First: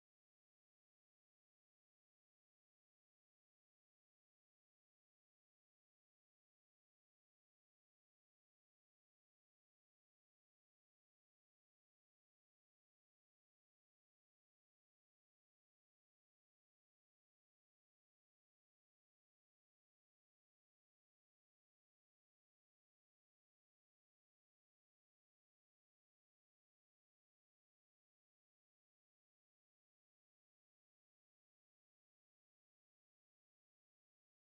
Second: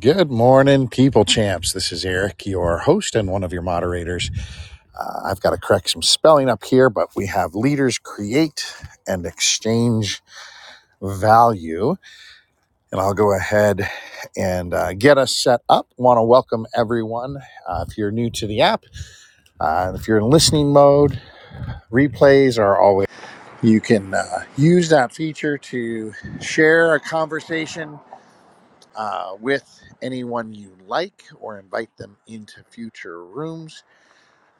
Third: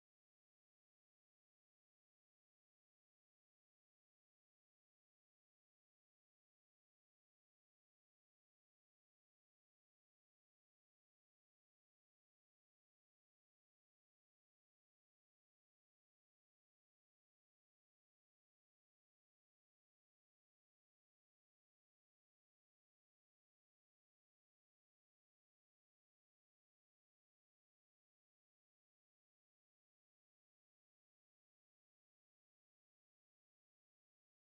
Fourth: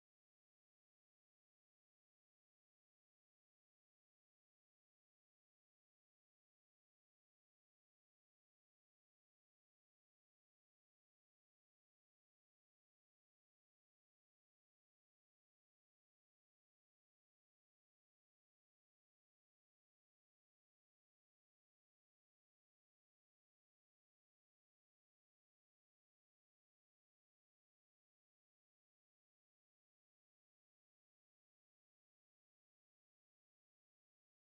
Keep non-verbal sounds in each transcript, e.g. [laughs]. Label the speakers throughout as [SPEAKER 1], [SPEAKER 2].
[SPEAKER 1] Good morning, people champs. This is Eric, your host and one of your moderators. Uh, I've got to correct some spelling up here, but we have leaders create and exchange value. And I'll go ahead and uh, get us set up. Want to welcome everyone. Uh, if you're new to the app, uh, if you're in listening mode, replays are always. You can uh, use that feature to share a conversation uh, with anyone you like or invite them into future rooms.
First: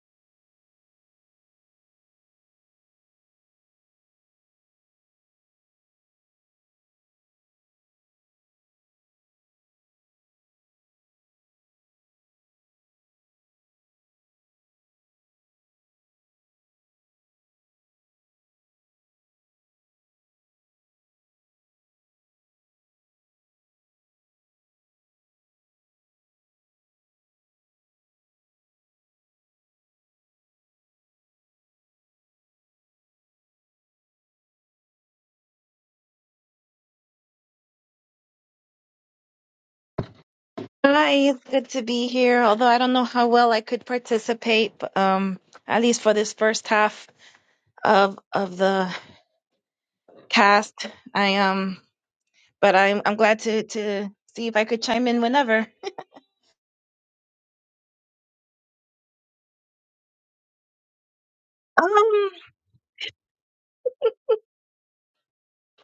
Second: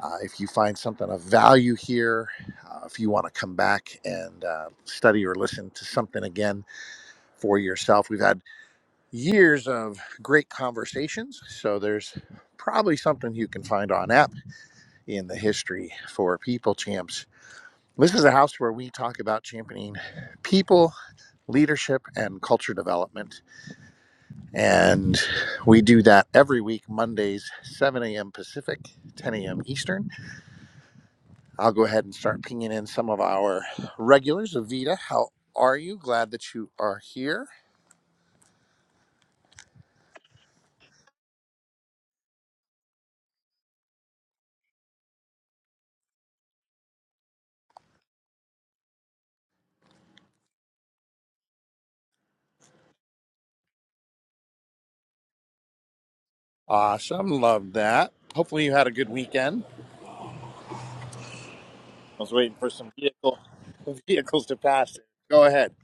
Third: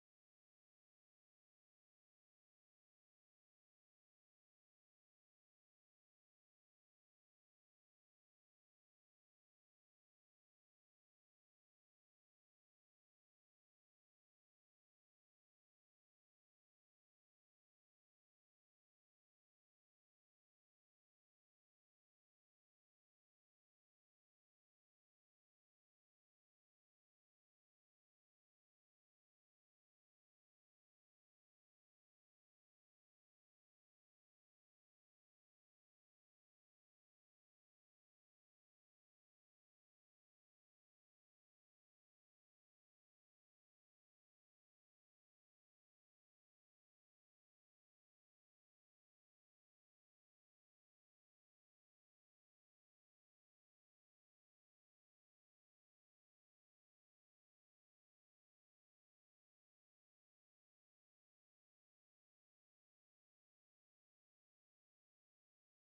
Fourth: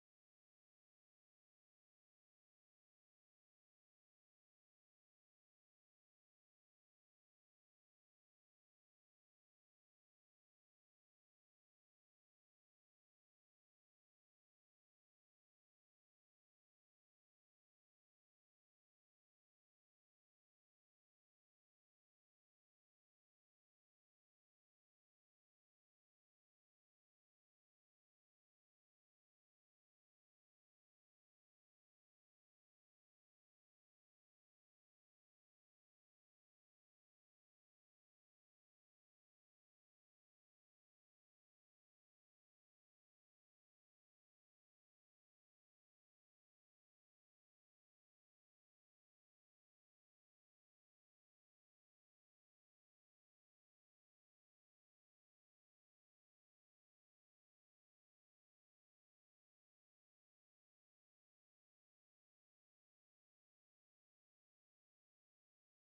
[SPEAKER 1] Uh, if you find something of value here, uh, if you want to come back and uh, study or listen to something again for yourself, we've had years of great conversations. So there's probably something you can find on app in the history for people champs. This is a house where we talk about championing people, leadership, and culture development And we do that every week, Mondays, 7 a.m. Pacific, 10 a.m. Eastern. I'll go ahead and start pinging in some of our regulars. Avita, how are you? Glad that you are here.
[SPEAKER 2] Hi, it's good to be here. Although I don't know how well I could participate, but, um, at least for this first half of of the cast, I um, but I'm I'm glad to to see if I could chime in whenever.
[SPEAKER 1] Awesome. Love that. Hopefully you had a good weekend. I
[SPEAKER 2] Um,
[SPEAKER 1] was waiting for some vehicle [laughs] vehicles to pass. Go ahead.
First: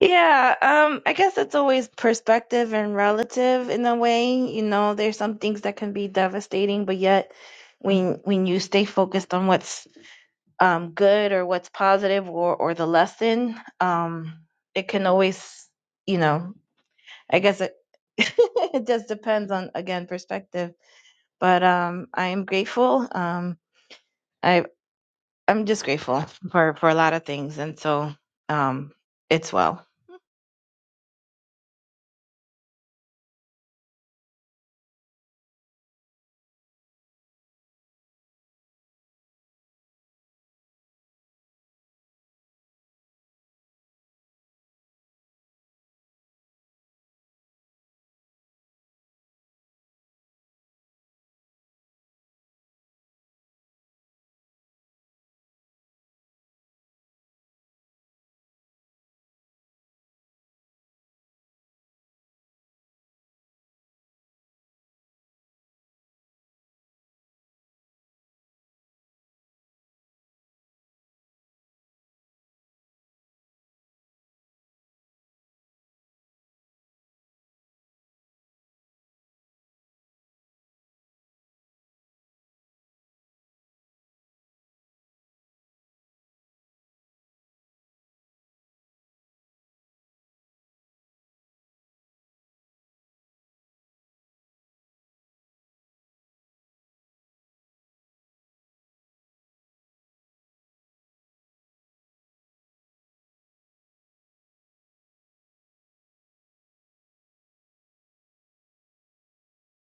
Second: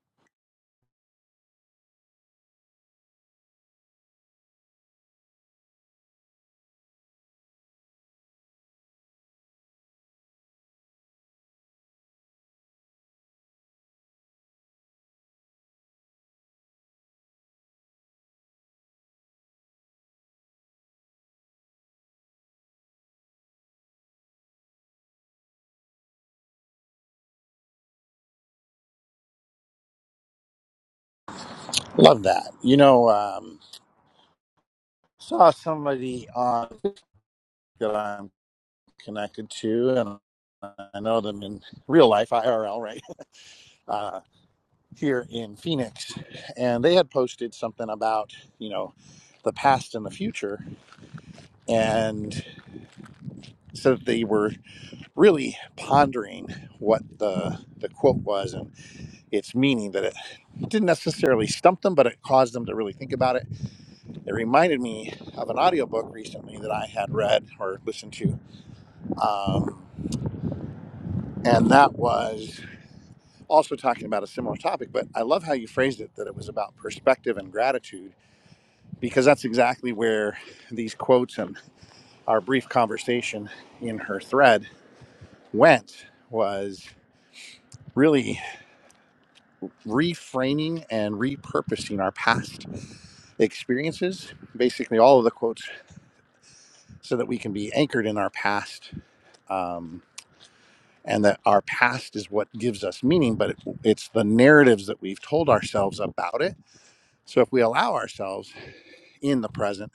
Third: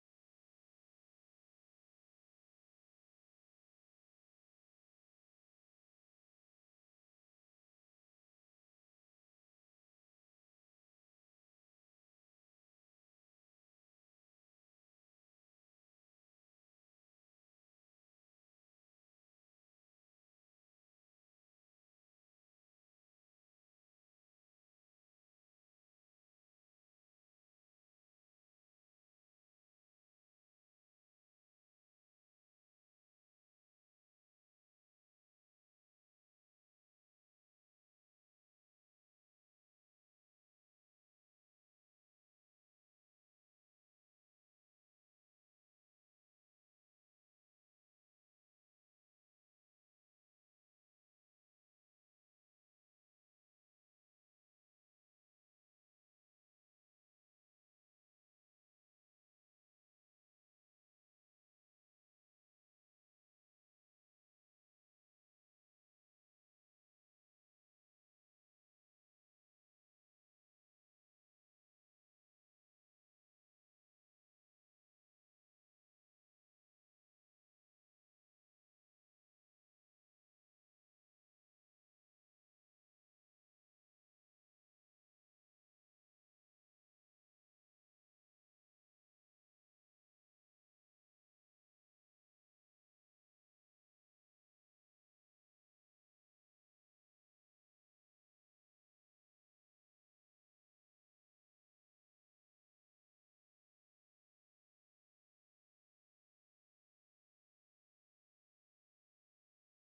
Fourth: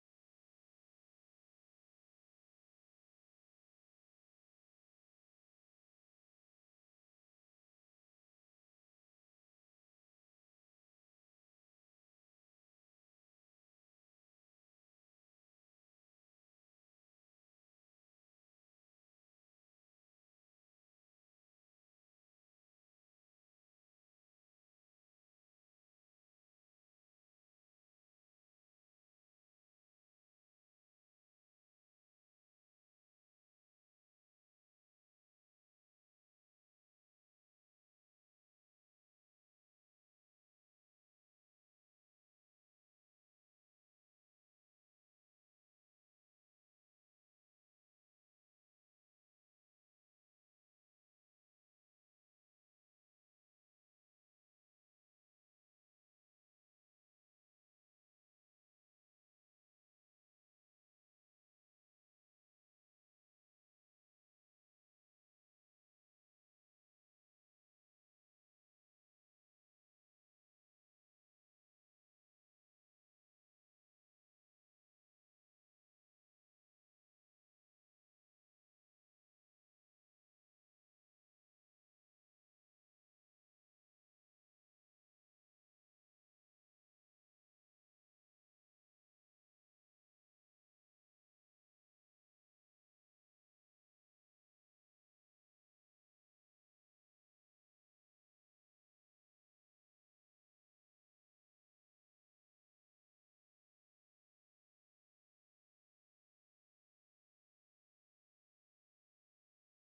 [SPEAKER 2] yeah, um, I guess it's always perspective and relative in a way. You know, there's some things that can be devastating, but yet when when you stay focused on what's um, good or what's positive or or the lesson um it can always you know i guess it [laughs] it just depends on again perspective but um i am grateful um i i'm just grateful for for a lot of things and so um it's well
[SPEAKER 1] Love that. You know, um, saw somebody on that I'm connected to, and I know them in real life, IRL, right? [laughs] Uh, here in Phoenix, and they had posted something about, you know, the past and the future. And so they were really pondering what the, the quote was and its meaning that it didn't necessarily stump them, but it caused them to really think about it. It reminded me of an audiobook recently that I had read or listened to. Um, and that was also talking about a similar topic, but I love how you phrased it that it was about perspective and gratitude because that's exactly where these quotes and our brief conversation in her thread went was really reframing and repurposing our past experiences basically all of the quotes so that we can be anchored in our past um, and that our past is what gives us meaning but it, it's the narratives that we've told ourselves about it so if we allow ourselves in the present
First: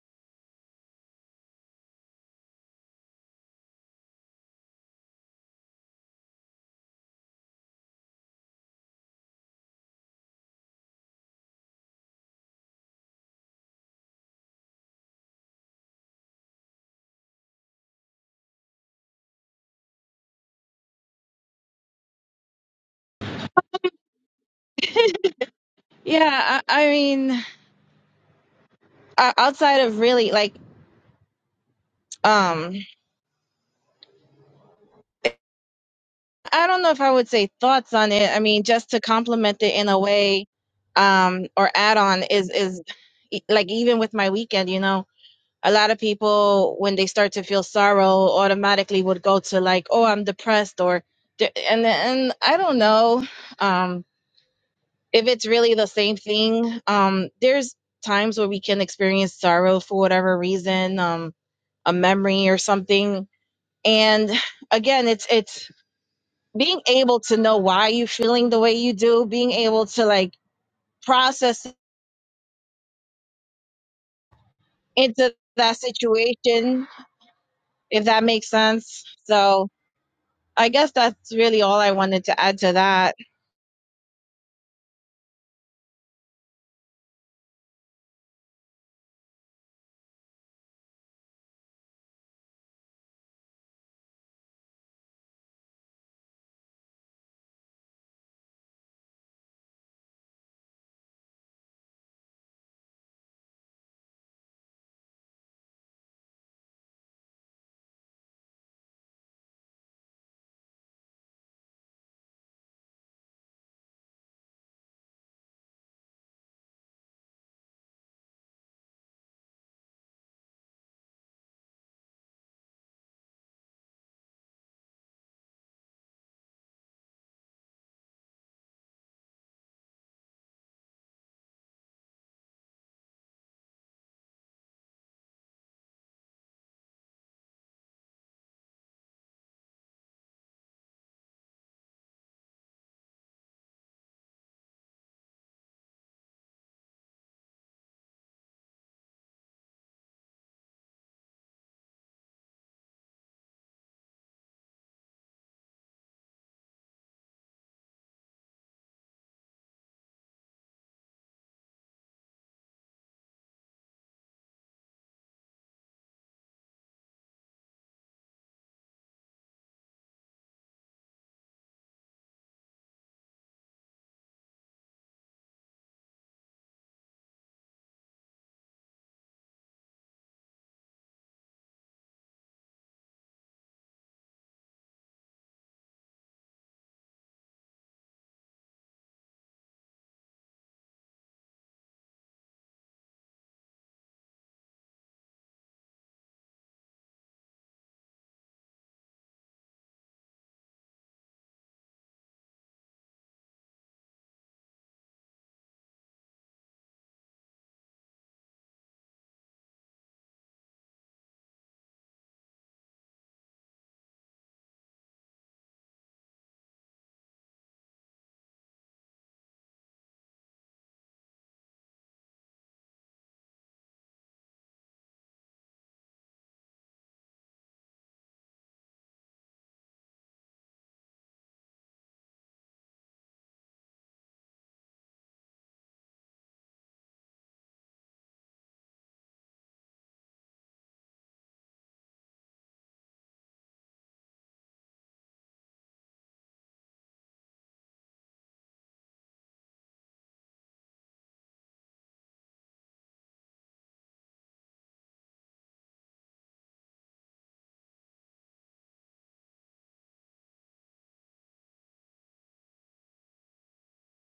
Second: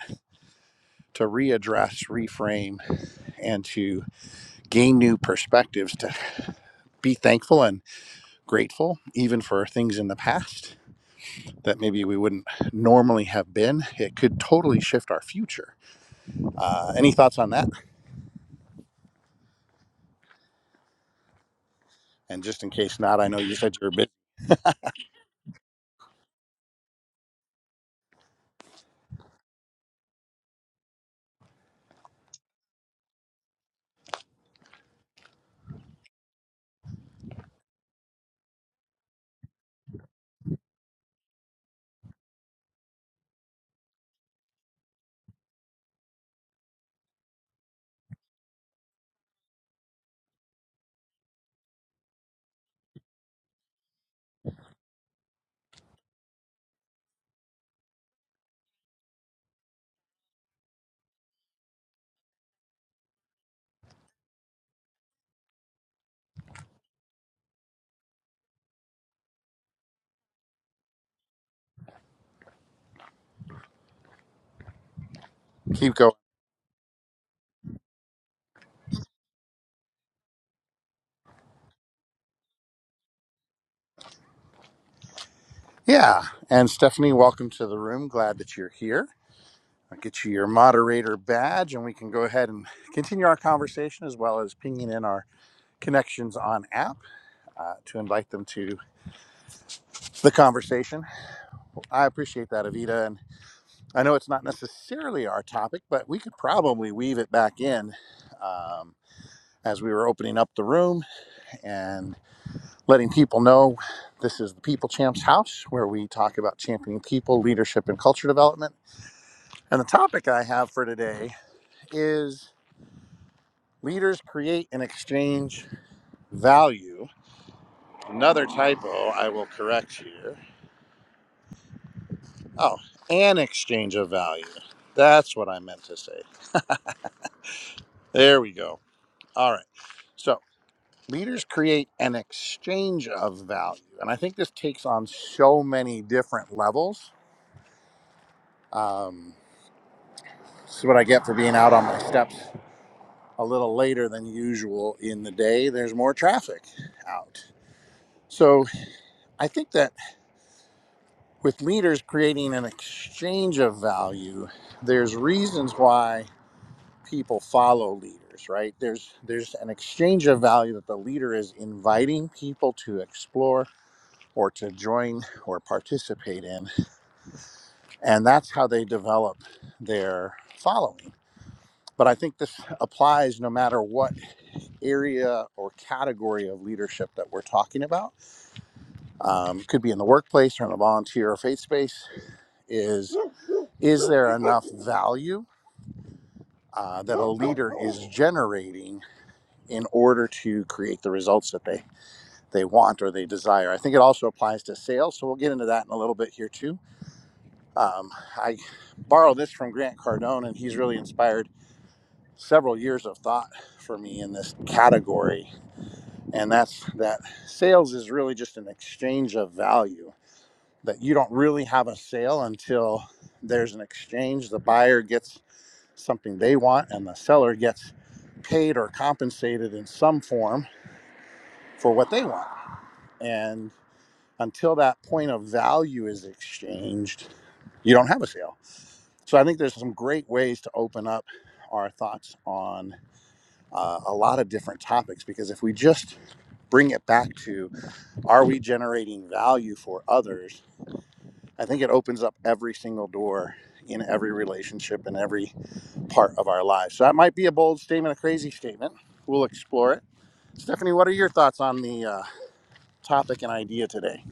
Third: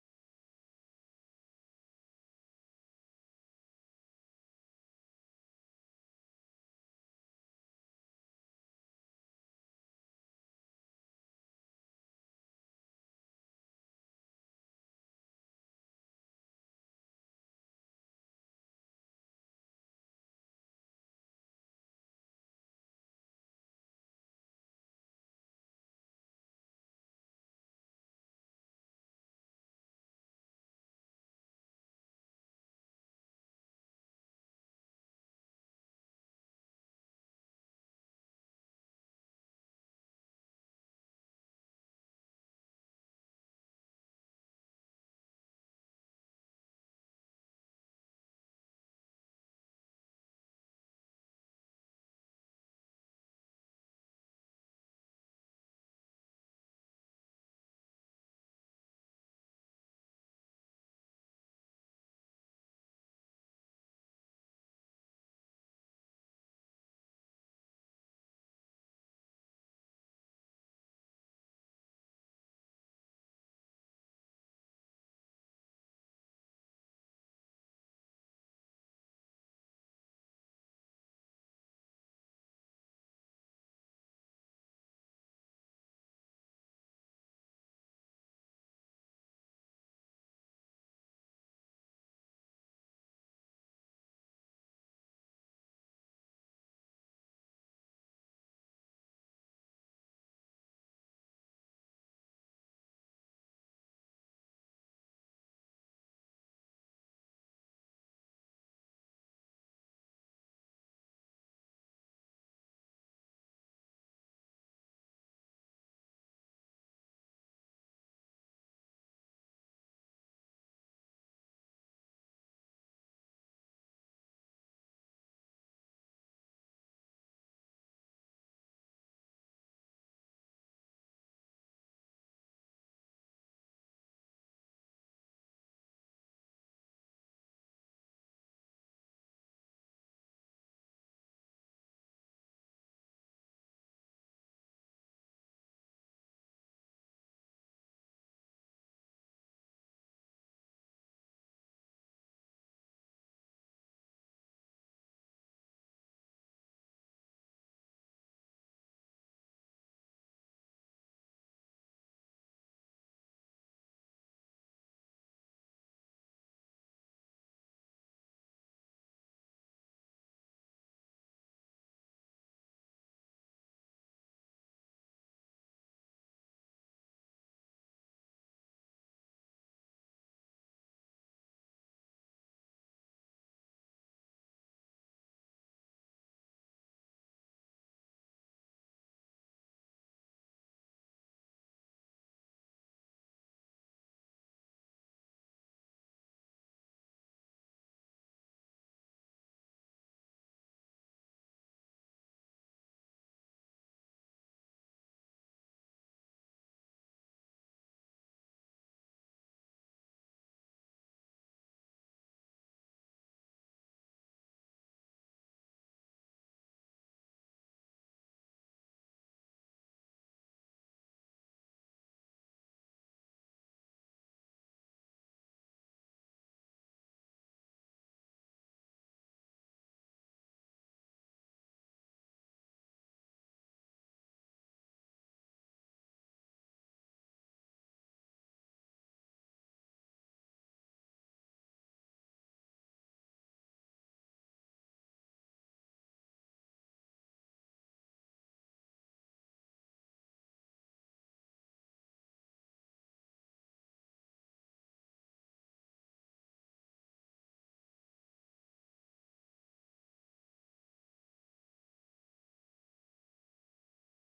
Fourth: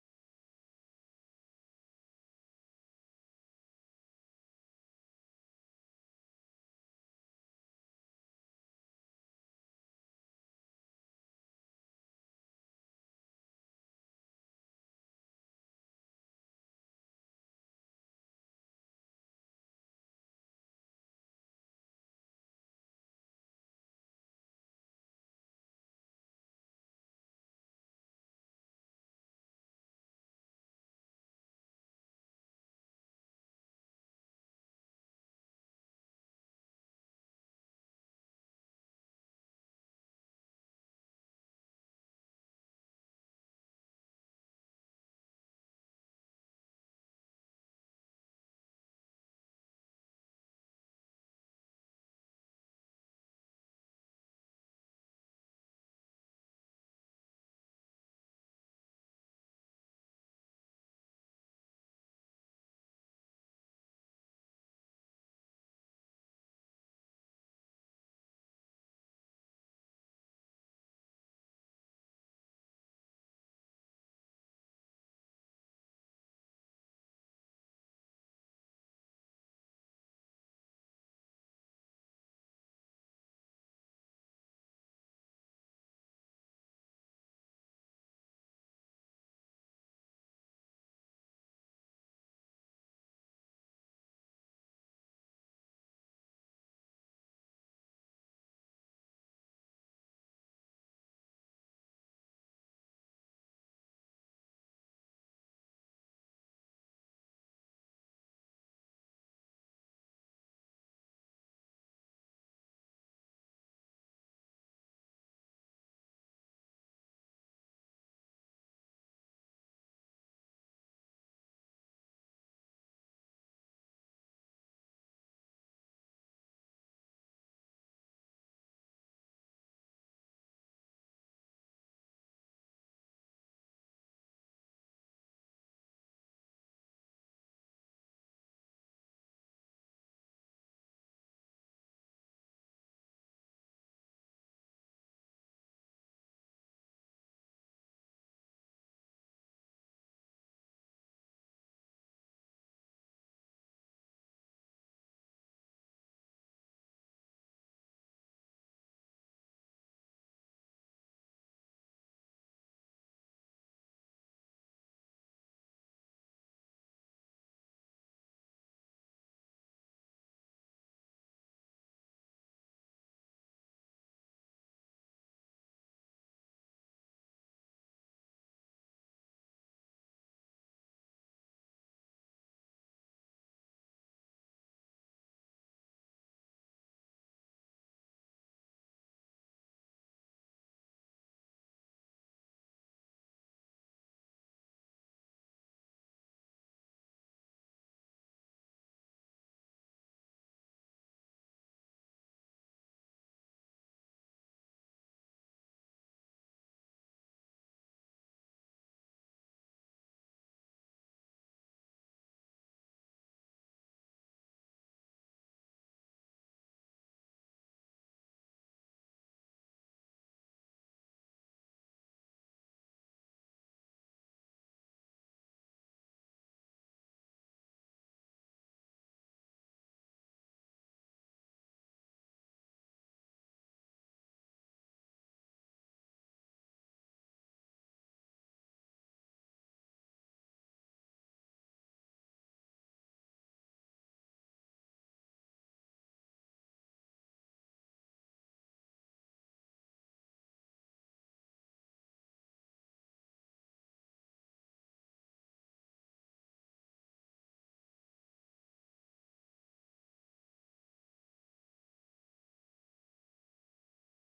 [SPEAKER 1] to readdress reframe and to gain new perspectives to be thankful and grateful even for things in the past that maybe we wouldn't normally have been. It could totally shift our future. Uh, any thoughts on that? And just in case not, I know you said you're a bit.
[SPEAKER 2] [laughs] yeah i, I mean uh, outside of really like um I don't know if I would say thoughts on it. I mean, just to complement it in a way, um, or add on is is e- like even with my weekend, you know, a lot of people when they start to feel sorrow, automatically would go to like, oh, I'm depressed, or d- and and I don't know um, if it's really the same thing. Um, there's times where we can experience sorrow for whatever reason, um, a memory or something, and again, it's it's being able to know why you're feeling the way you do, being able to like process into that
[SPEAKER 1] Keep going.
[SPEAKER 2] situation, if that makes sense. So I guess that's really all I wanted to add to that.
[SPEAKER 1] Yeah. And Stephanie, welcome to the room. Glad that you're here. I'll get you your moderator badge and we can go ahead and continue our conversation as well as pinging in our connections on app uh, to invite them to the conversation. I appreciate that, Evita. and. I know it's not necessarily our topic, but we could probably weave it back in um, as we were opening up the room and letting people know this is the People Champs House, where we talk about championing people, leadership, and culture development. And the topic I have for today is leaders create and exchange value. Another typo I will correct here. Oh, an exchange of value. That's what I meant to say. There we go. All right. So. leaders create an exchange of value. And I think this takes on so many different levels. Um, this is what I get for being out on my steps a little later than usual in the day. There's more traffic out. So I think that with leaders creating an exchange of value, there's reasons why people follow leaders, right? There's there's an exchange of value that the leader is inviting people to explore or to join or participate in And that's how they develop their following. But I think this applies no matter what area or category of leadership that we're talking about. Um, could be in the workplace or in a volunteer or faith space. Is is there enough value uh, that a leader is generating in order to create the results that they they want or they desire? I think it also applies to sales. So we'll get into that in a little bit here too. Um, I borrow this from Grant Cardone, and he's really inspired several years of thought for me in this category and that's that sales is really just an exchange of value that you don't really have a sale until there's an exchange the buyer gets something they want and the seller gets paid or compensated in some form for what they want and until that point of value is exchanged you don't have a sale so i think there's some great ways to open up our thoughts on uh, a lot of different topics because if we just bring it back to are we generating value for others i think it opens up every single door in every relationship and every part of our lives so that might be a bold statement a crazy statement we'll explore it stephanie what are your thoughts on the uh, topic and idea today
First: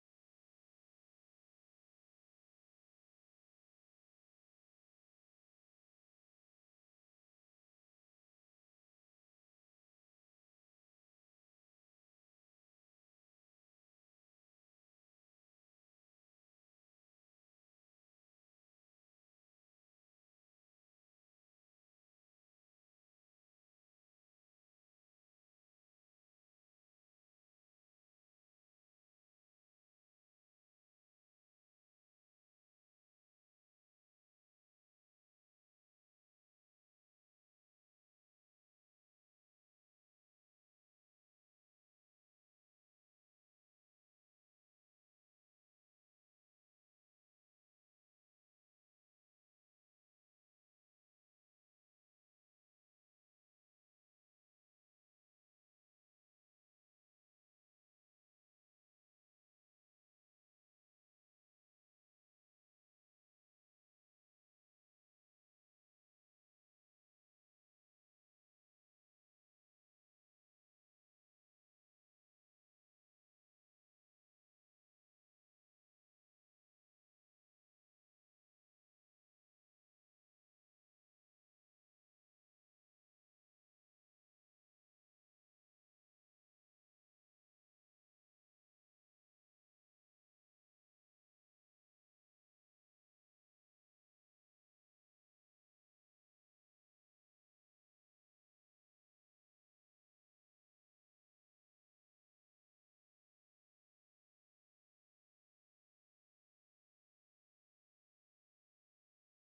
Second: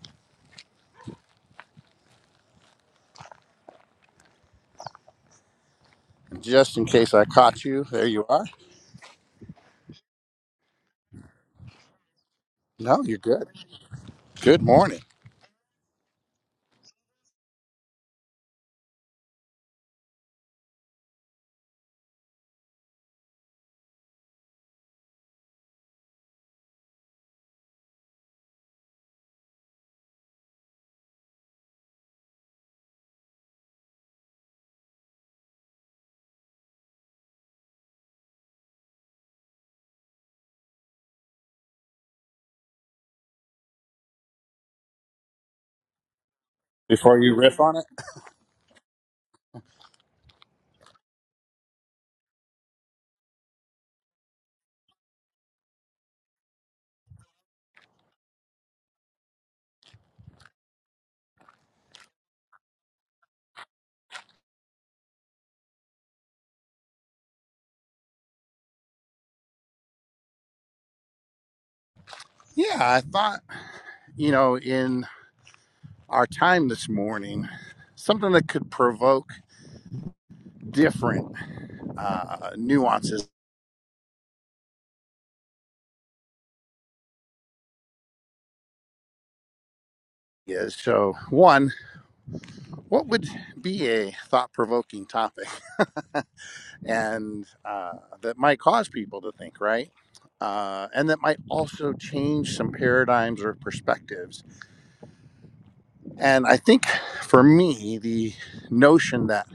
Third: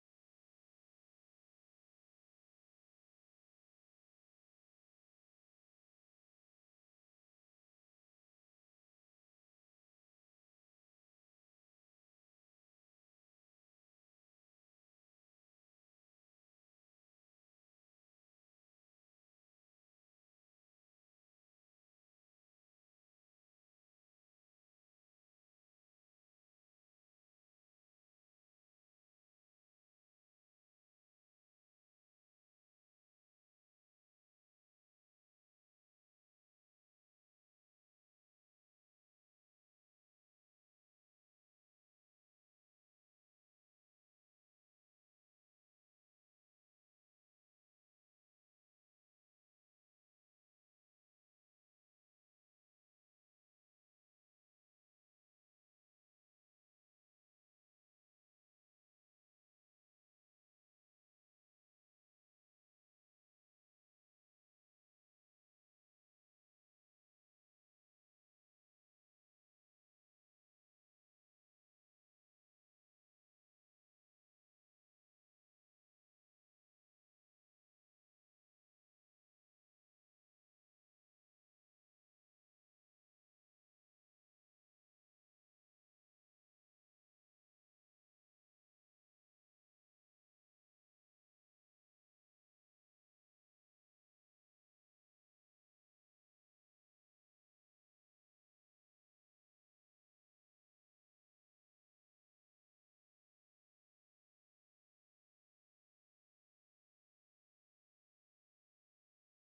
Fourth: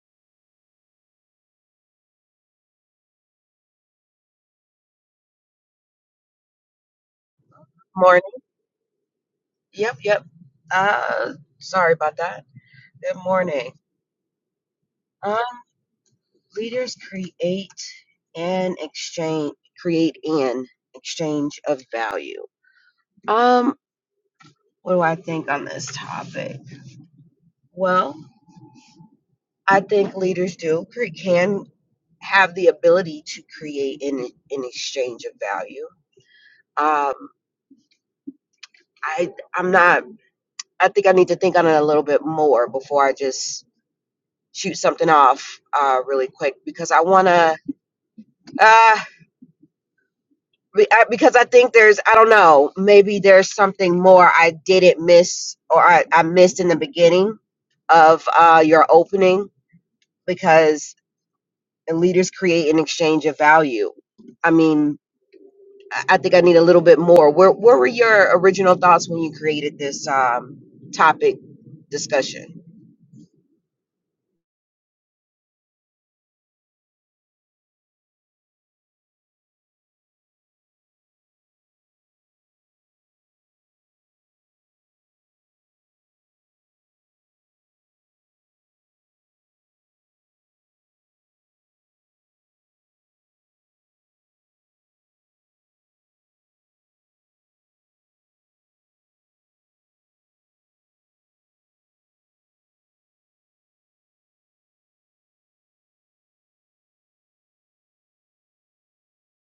[SPEAKER 1] just in case i caught you there
[SPEAKER 3] Morning.
[SPEAKER 1] you are
[SPEAKER 3] Yep, yep. Uh, sorry about that.
[SPEAKER 1] no
[SPEAKER 3] Good
[SPEAKER 1] you're good
[SPEAKER 3] morning.
[SPEAKER 1] good morning
[SPEAKER 3] Um, leaders create and exchange, create an exchange of value. Um, what do I think on this topic? Well, I think leaders do cre- can have the ability to create an an exchange of value. Um, I I'm not. I think I need to think on it a little bit more before I just shoot something off uh, really quick because I
[SPEAKER 1] before
[SPEAKER 3] want
[SPEAKER 1] you
[SPEAKER 3] to
[SPEAKER 1] riff on it
[SPEAKER 3] Uh, be- I- because I think there's, I don't know, maybe there's something more I didn't miss or I, I missed in the beginning of uh, your opening because leaders create an exchange of value. I mean, I I think I need a little bit more. Where, where were your original thoughts when you created this um, topic discussion?
[SPEAKER 1] yeah i thought you know in our time this morning something that could provoke different uh, nuances is. So, one, what would be a thought provoking topic [laughs] and uh, that might cause people to think, right? Uh, and that might also change some paradigms or perspectives. And I think for me, the notion that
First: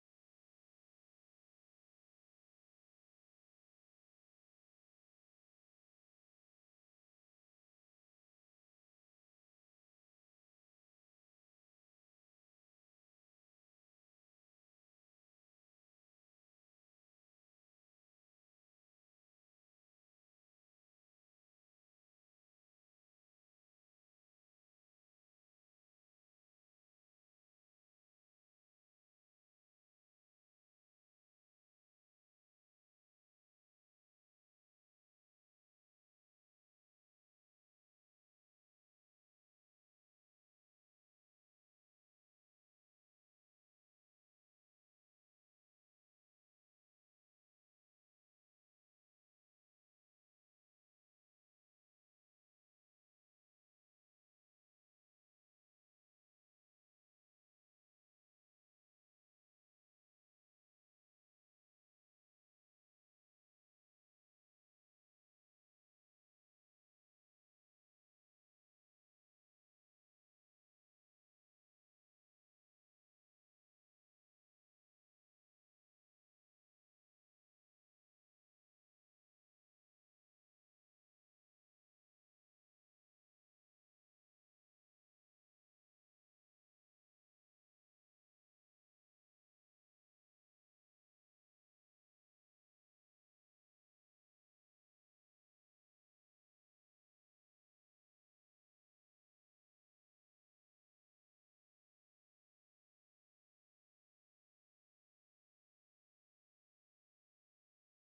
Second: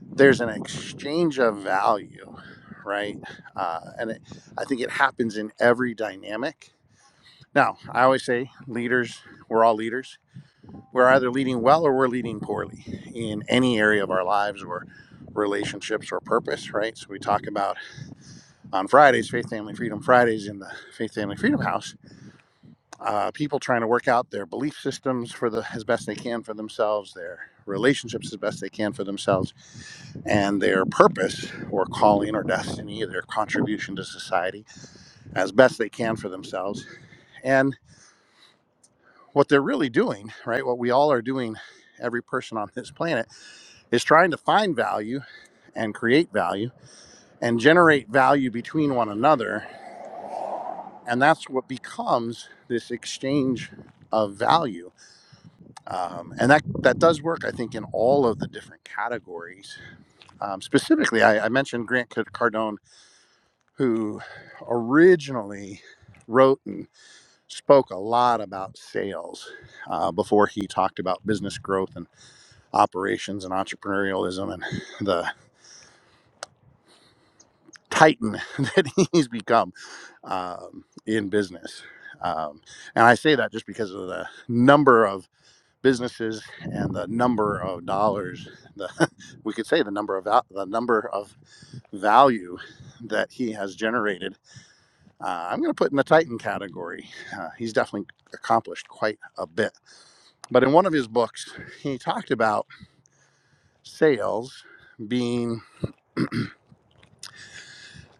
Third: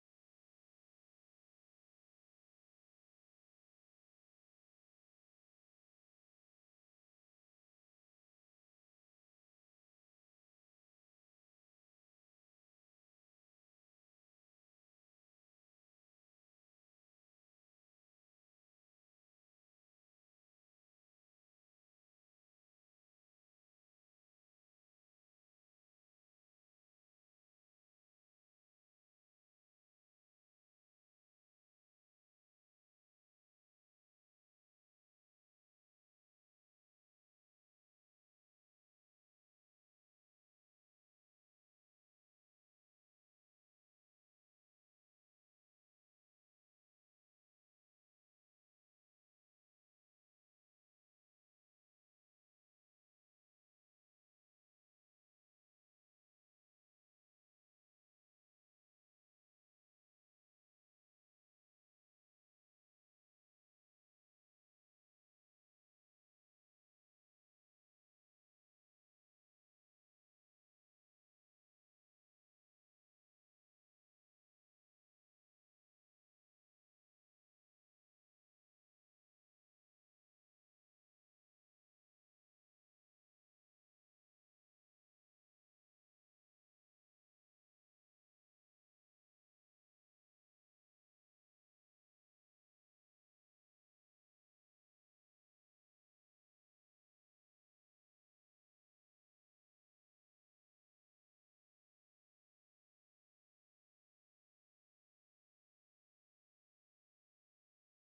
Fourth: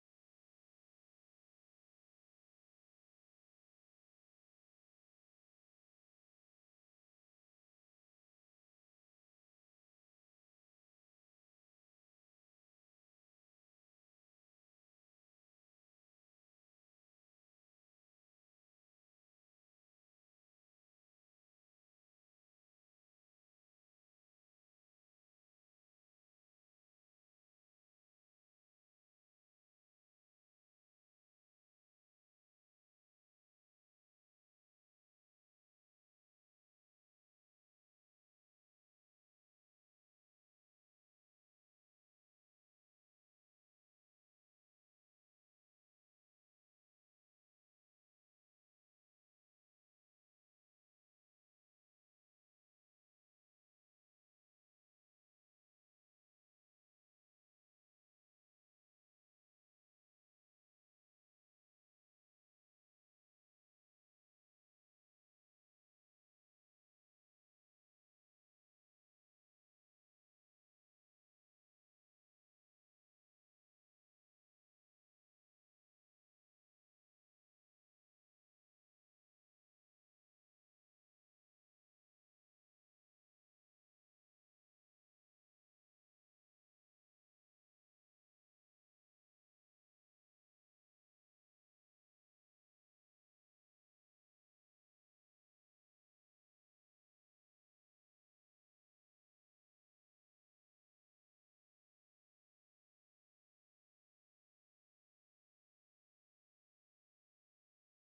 [SPEAKER 1] there's an exchange of value, right? Uh, and it, I think it happens in every dynamic. Now, I always say leaders, we're all leaders we're either leading well or we're leading poorly in any area of our lives or relationships or purpose, right? So we talk about on Fridays, Faith Family Freedom Fridays in the Faith Family Freedom House, uh, people trying to work out their belief systems for the as best they can for themselves, their relationships as best they can for themselves, and their purpose or calling or destiny, their contribution to society as best they can for themselves. And what they're really doing, right? What we all are doing, every person on this planet is trying to find value and create value and generate value between one another. And that's what becomes this exchange of value. Um, and that, that does work, I think, in all of the different categories. Um, specifically, I, I mentioned Grant Cardone, who originally wrote and spoke a lot about sales uh, before he talked about business growth and operations and entrepreneurialism and the titan [laughs] that he's become um, in business. Um, and I say that just because of the number of businesses and the number of dollars, the, [laughs] we could say the number of val- the number of value that he has generated. Uh, I'm going to put in the Titan category. Uh, he's definitely accomplished quite a bit. But in one of his books, he talked about sales being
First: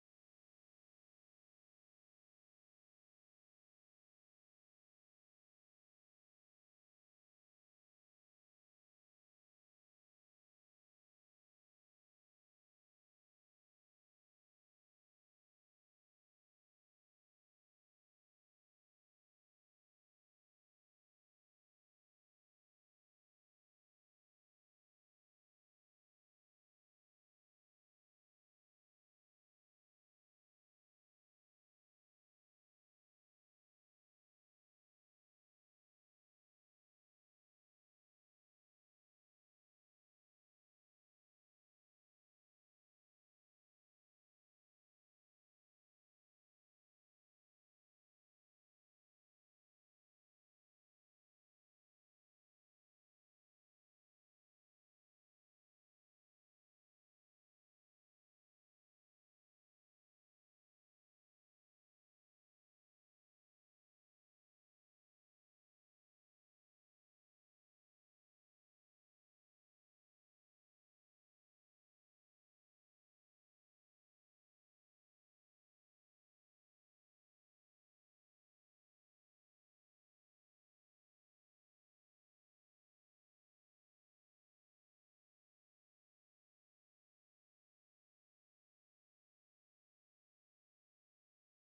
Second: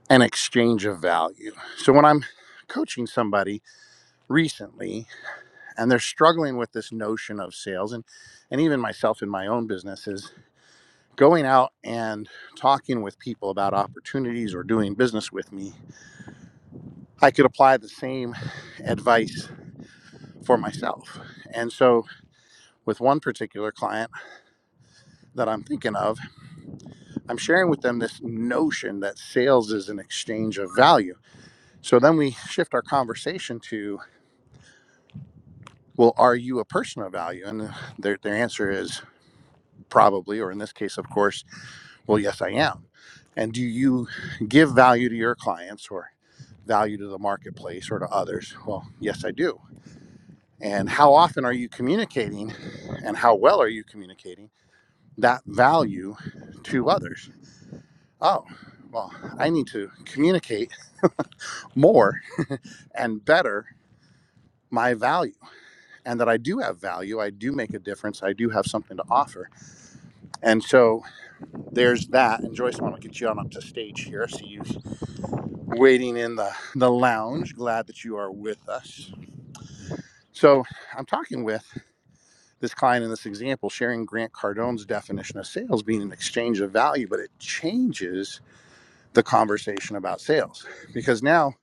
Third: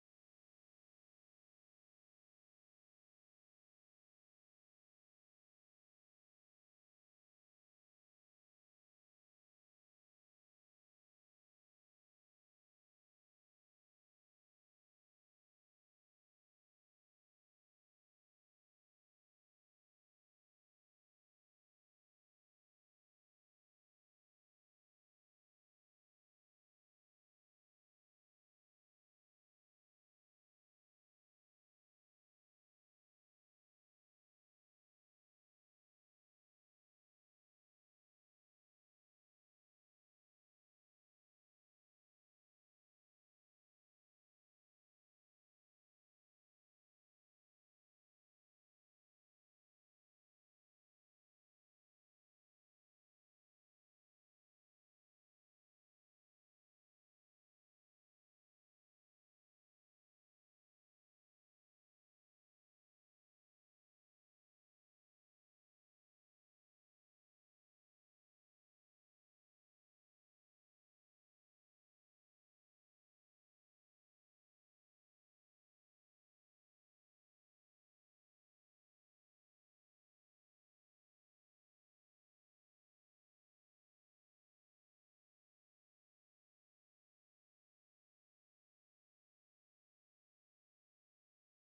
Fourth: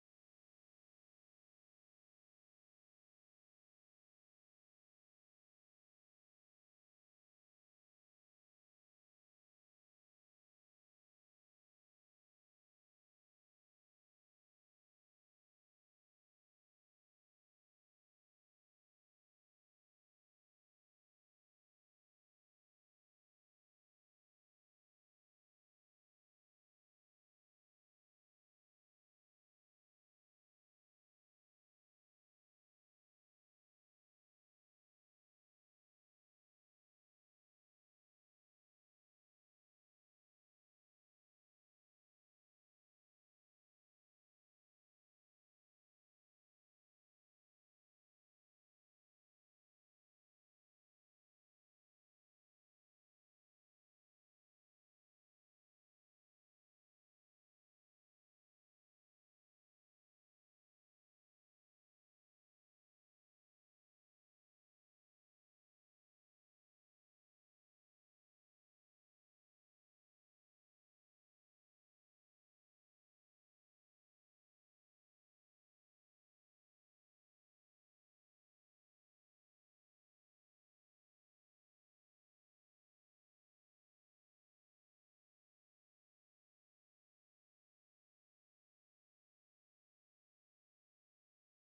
[SPEAKER 1] an exchange of value. So when I'm coaching somebody recently, and they're struggling with this notion of sales and and even myself in my own business is going out and talking with people about opportunities or doing business with me i could apply the same advice for myself and so with one particular client that i'm thinking of i'm sharing with them this notion that sales is an exchange of value so then we shift our conversation to well are you a person of value and uh, their, their answer is probably or in this case of course Well, yes, I am. And do you give value to your clients or value to the marketplace or to others? Well, yes, I do. And how often are you communicating and how well are you communicating that value to others? Oh, well, I need to communicate more and better my value and that I do have value. I do make a difference. I do have something to offer. And so there's that. And Joyce, I want to get you on up to stage here. so you waiting in the, the lounge. Glad that you are with us. So, I'm talking with this client in this example, sharing Grant Cardone's definition of sales being an exchange of value, but it changes the conversation about sales because now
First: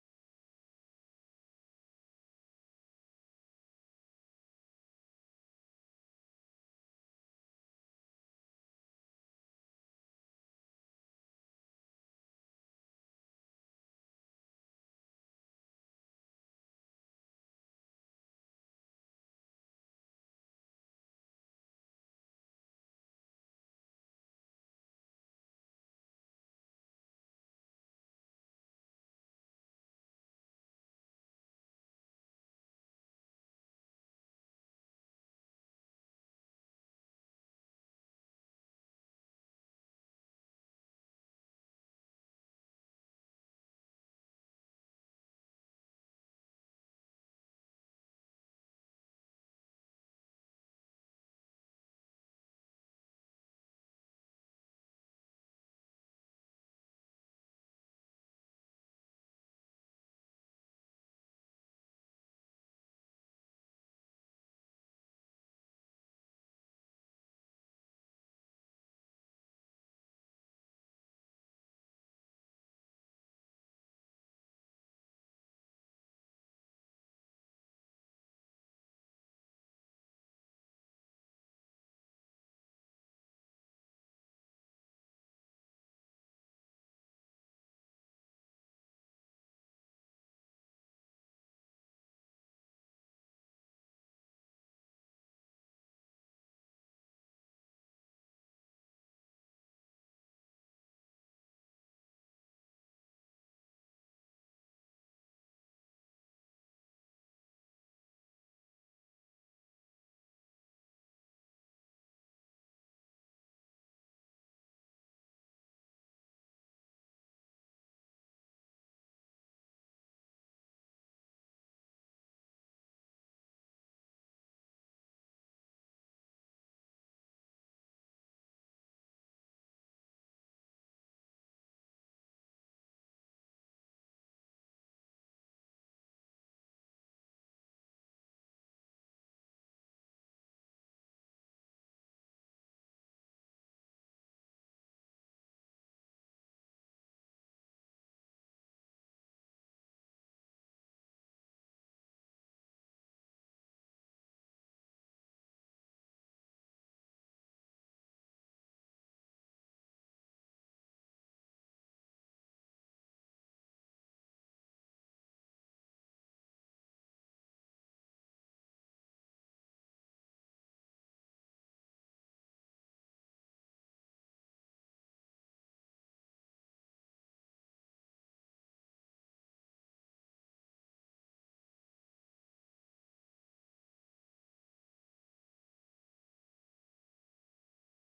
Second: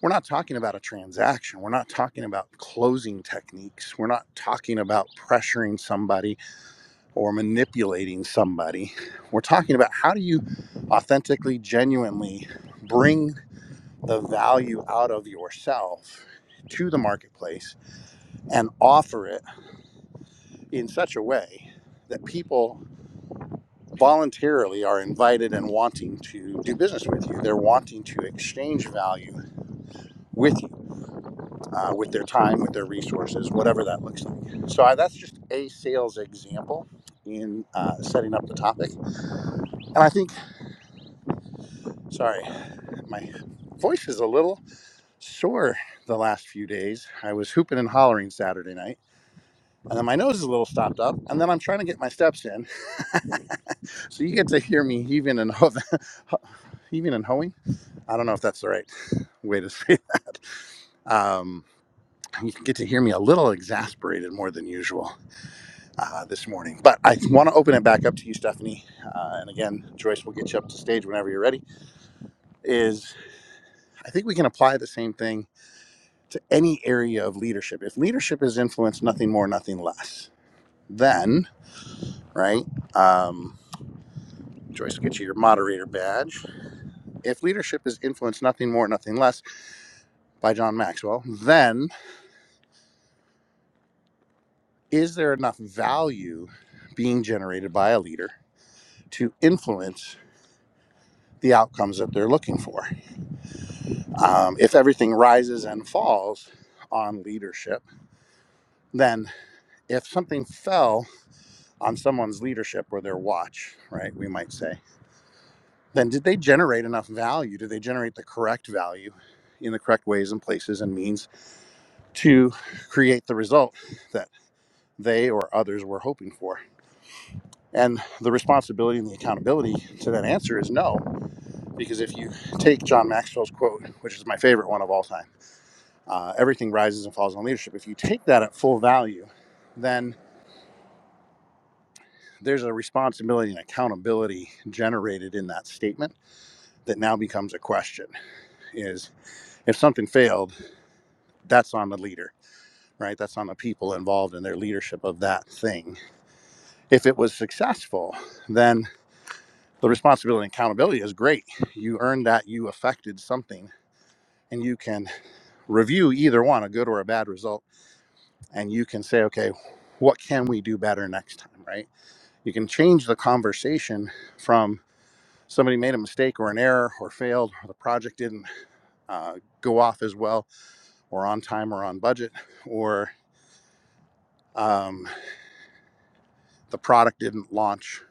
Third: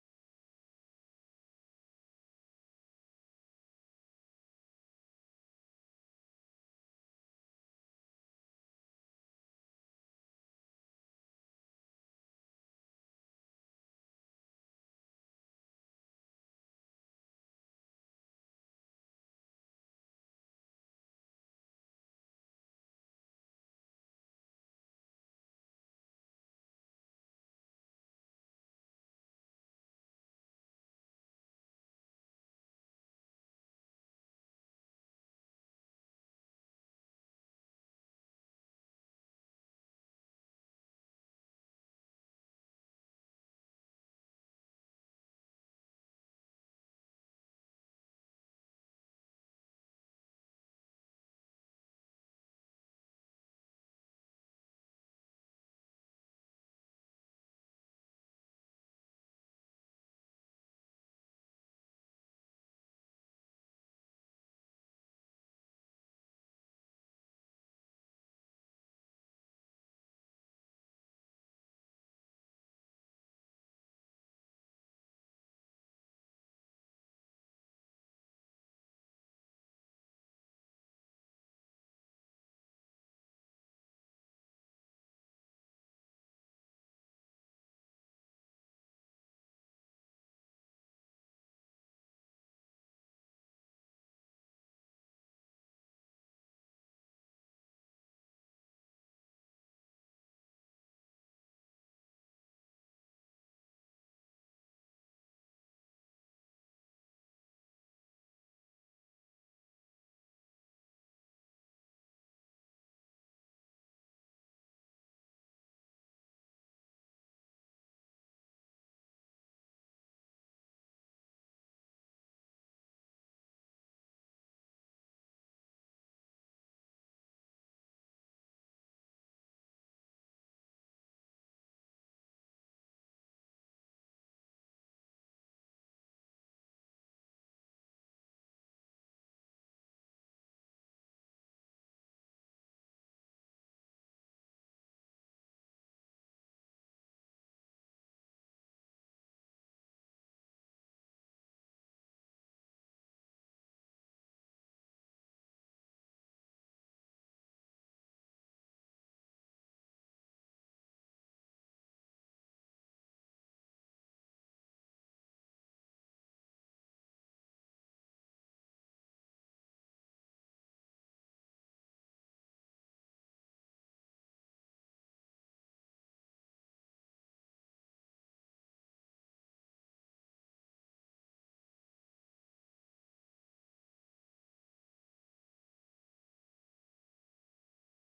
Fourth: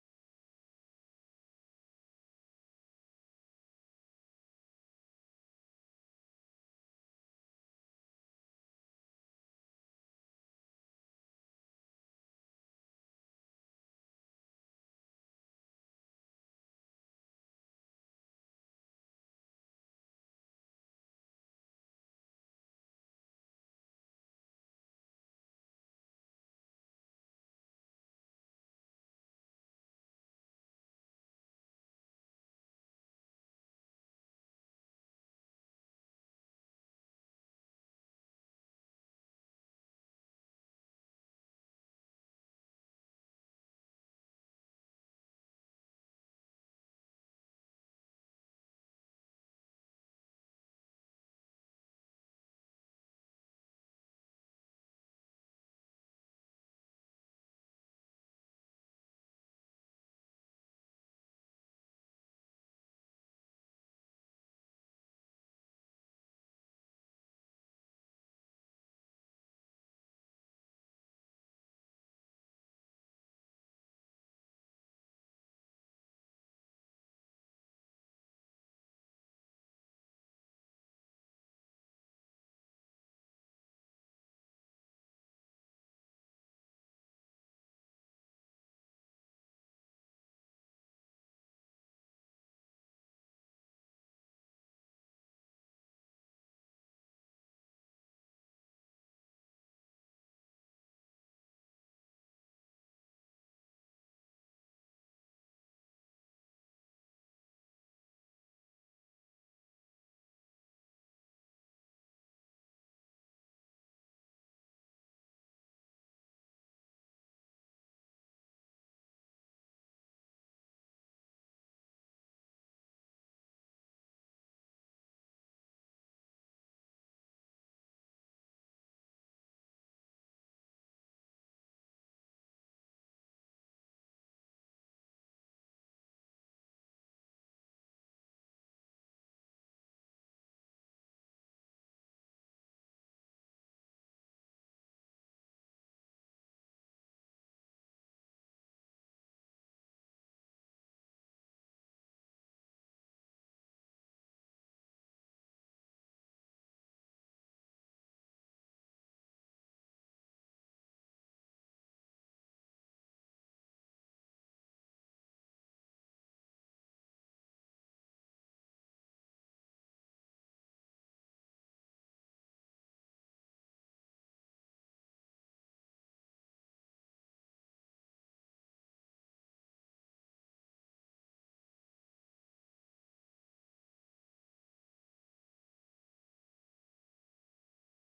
[SPEAKER 1] we're not talking about a transaction. We're not talking about closing techniques. We're not talking about pressuring somebody or manipulating somebody. We're talking about how do you authentically, genuinely bring the value out of yourself to the marketplace and offer it in such a way that people voluntarily are invited and wanting to do business with you. They're wanting to exchange value with you, uh, with their time, with their resources, whatever that looks like. So I, that's just a sales example in uh, setting up the topic. And I think, sorry, my voice is a little sore the last few days. I was hooping and hollering Saturday night and then my nose is a little stopped up, and then I'm trying to get my steps in. [laughs] so you get to hear me heaving and ho- [laughs] heaving and hoeing. I don't know if that's the right way to [laughs] say that. Um, you get to hear me a little exasperated more than usual uh, this morning, but I want to open it back up to you, Stephanie. Uh, and again, Joyce will get you up to stage whenever you're ready. Is I think we can apply the same thing to any area of leadership. If leadership is influence, nothing more, nothing less, then right. Um, Joyce will get you your moderator badge. If leadership is influenced nothing more, nothing less by John Maxwell, then is there enough value being generated by a leader to influence the outcomes that they're looking for? Um, if everything rises and falls on leadership, then if something fell on someone's leadership or their watch, right, we might say, then did they generate enough value? Did they generate the correct value in the correct ways and places and means? to create the result that they or others were hoping for. And the responsibility and the accountability to that answer is no, because if you take John Maxwell's quote, which is my favorite one of all time, uh, everything rises and falls on leadership. If you take that at full value, then there's a responsibility and accountability generated in that statement that now becomes a question is if something failed that's on the leader right that's on the people involved in their leadership of that thing if it was successful then the responsibility and accountability is great. You earned that, you affected something, and you can review either one, a good or a bad result, and you can say, okay, what can we do better next time, right? You can change the conversation from somebody made a mistake or an error or failed, or the project didn't uh, go off as well or on time or on budget, or um, the product didn't launch.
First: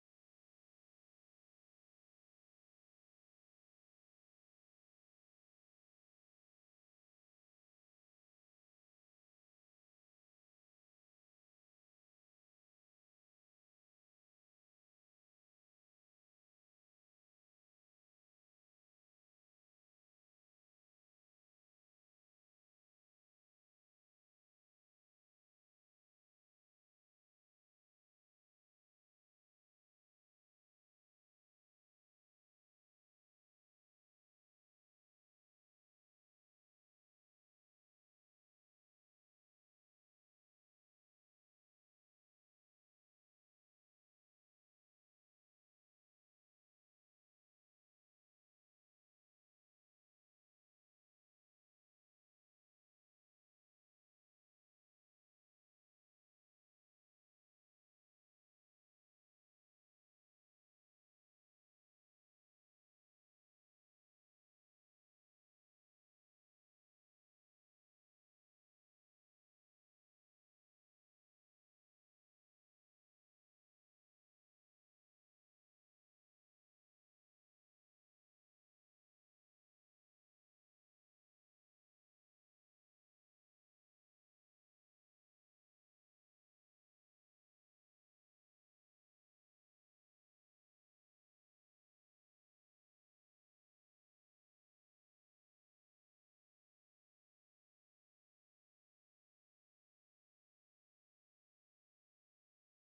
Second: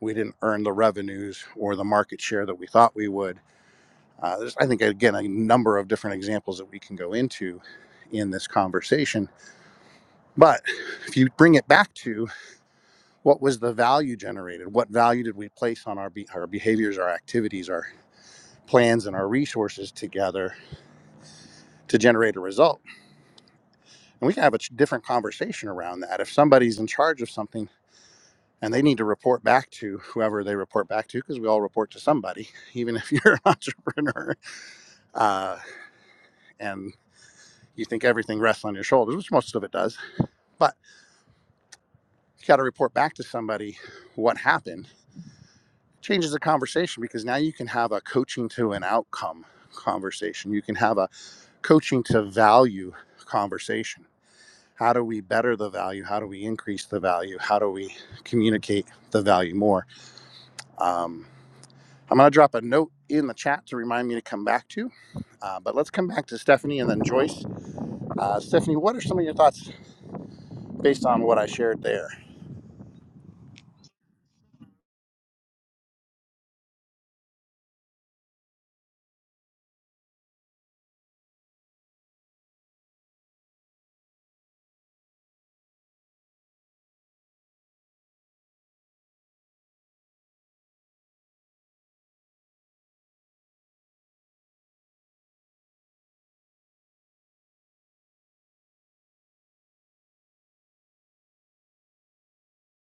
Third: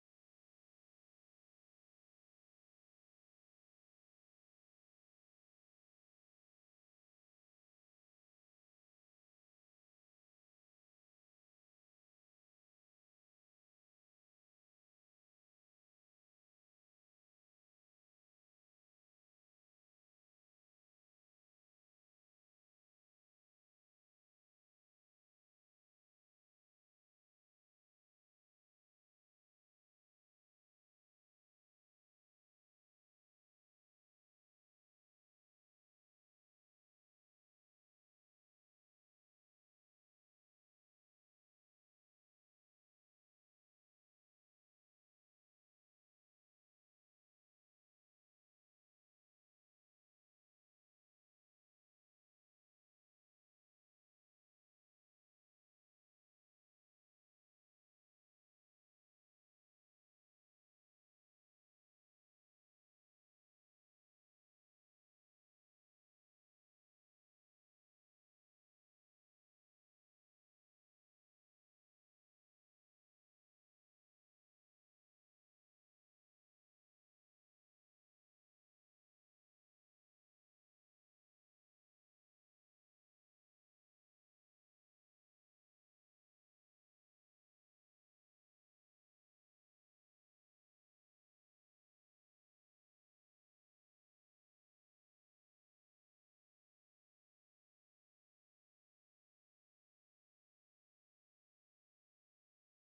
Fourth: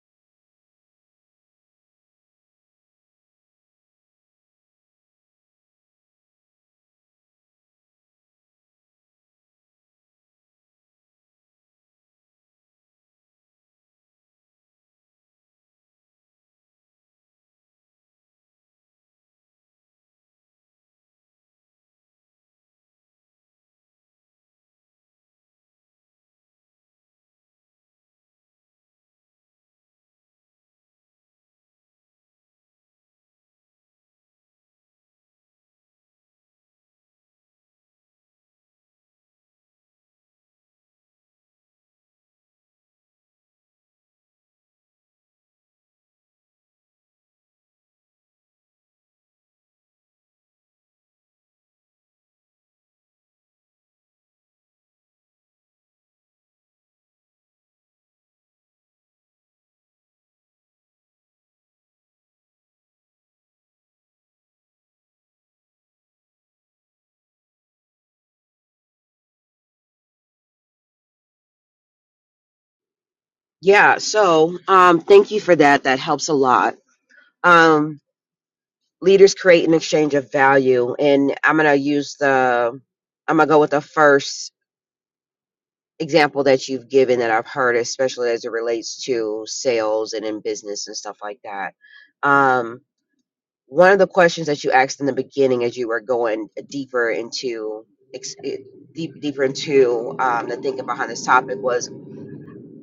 [SPEAKER 1] We didn't earn the revenues or the market share that we thought we would Uh, there's, I think, again, a number of different examples that we can go into in this conversation. But if you bring it back to what was the value generated, what value did we place on our, be- our behaviors, our activities, our plans, and our resources together to generate a result? And we can have a different conversation around that. If somebody's in charge of something, and they need to report back to whoever they report back to, because we all report to somebody, [laughs] even if you're an [laughs] entrepreneur. Uh, and you think everything rests on your shoulders, which most of it does. but got to report back to somebody what happened changes the conversation because now you can have a coaching to an outcome conversation you can have a coaching to value conversation how do we better the value how do we increase the value how do we communicate the value more um, i'm going to drop a note in the chat to remind me to come back to uh, but let's come back to stephanie and then joyce uh, stephanie what are some of your thoughts based on what i shared there
[SPEAKER 3] Yeah, so um, thank you for that. That helps a lot. Um. leaders create an exchange of value and i'm going to use the i'm going to go with the first example that you've given that i've heard especially as it relates to sales and in business and stuff like that um, one of the questions that you asked in the beginning as you were going deeper into ex- eh, deep deeper into um, the thinking behind this topic was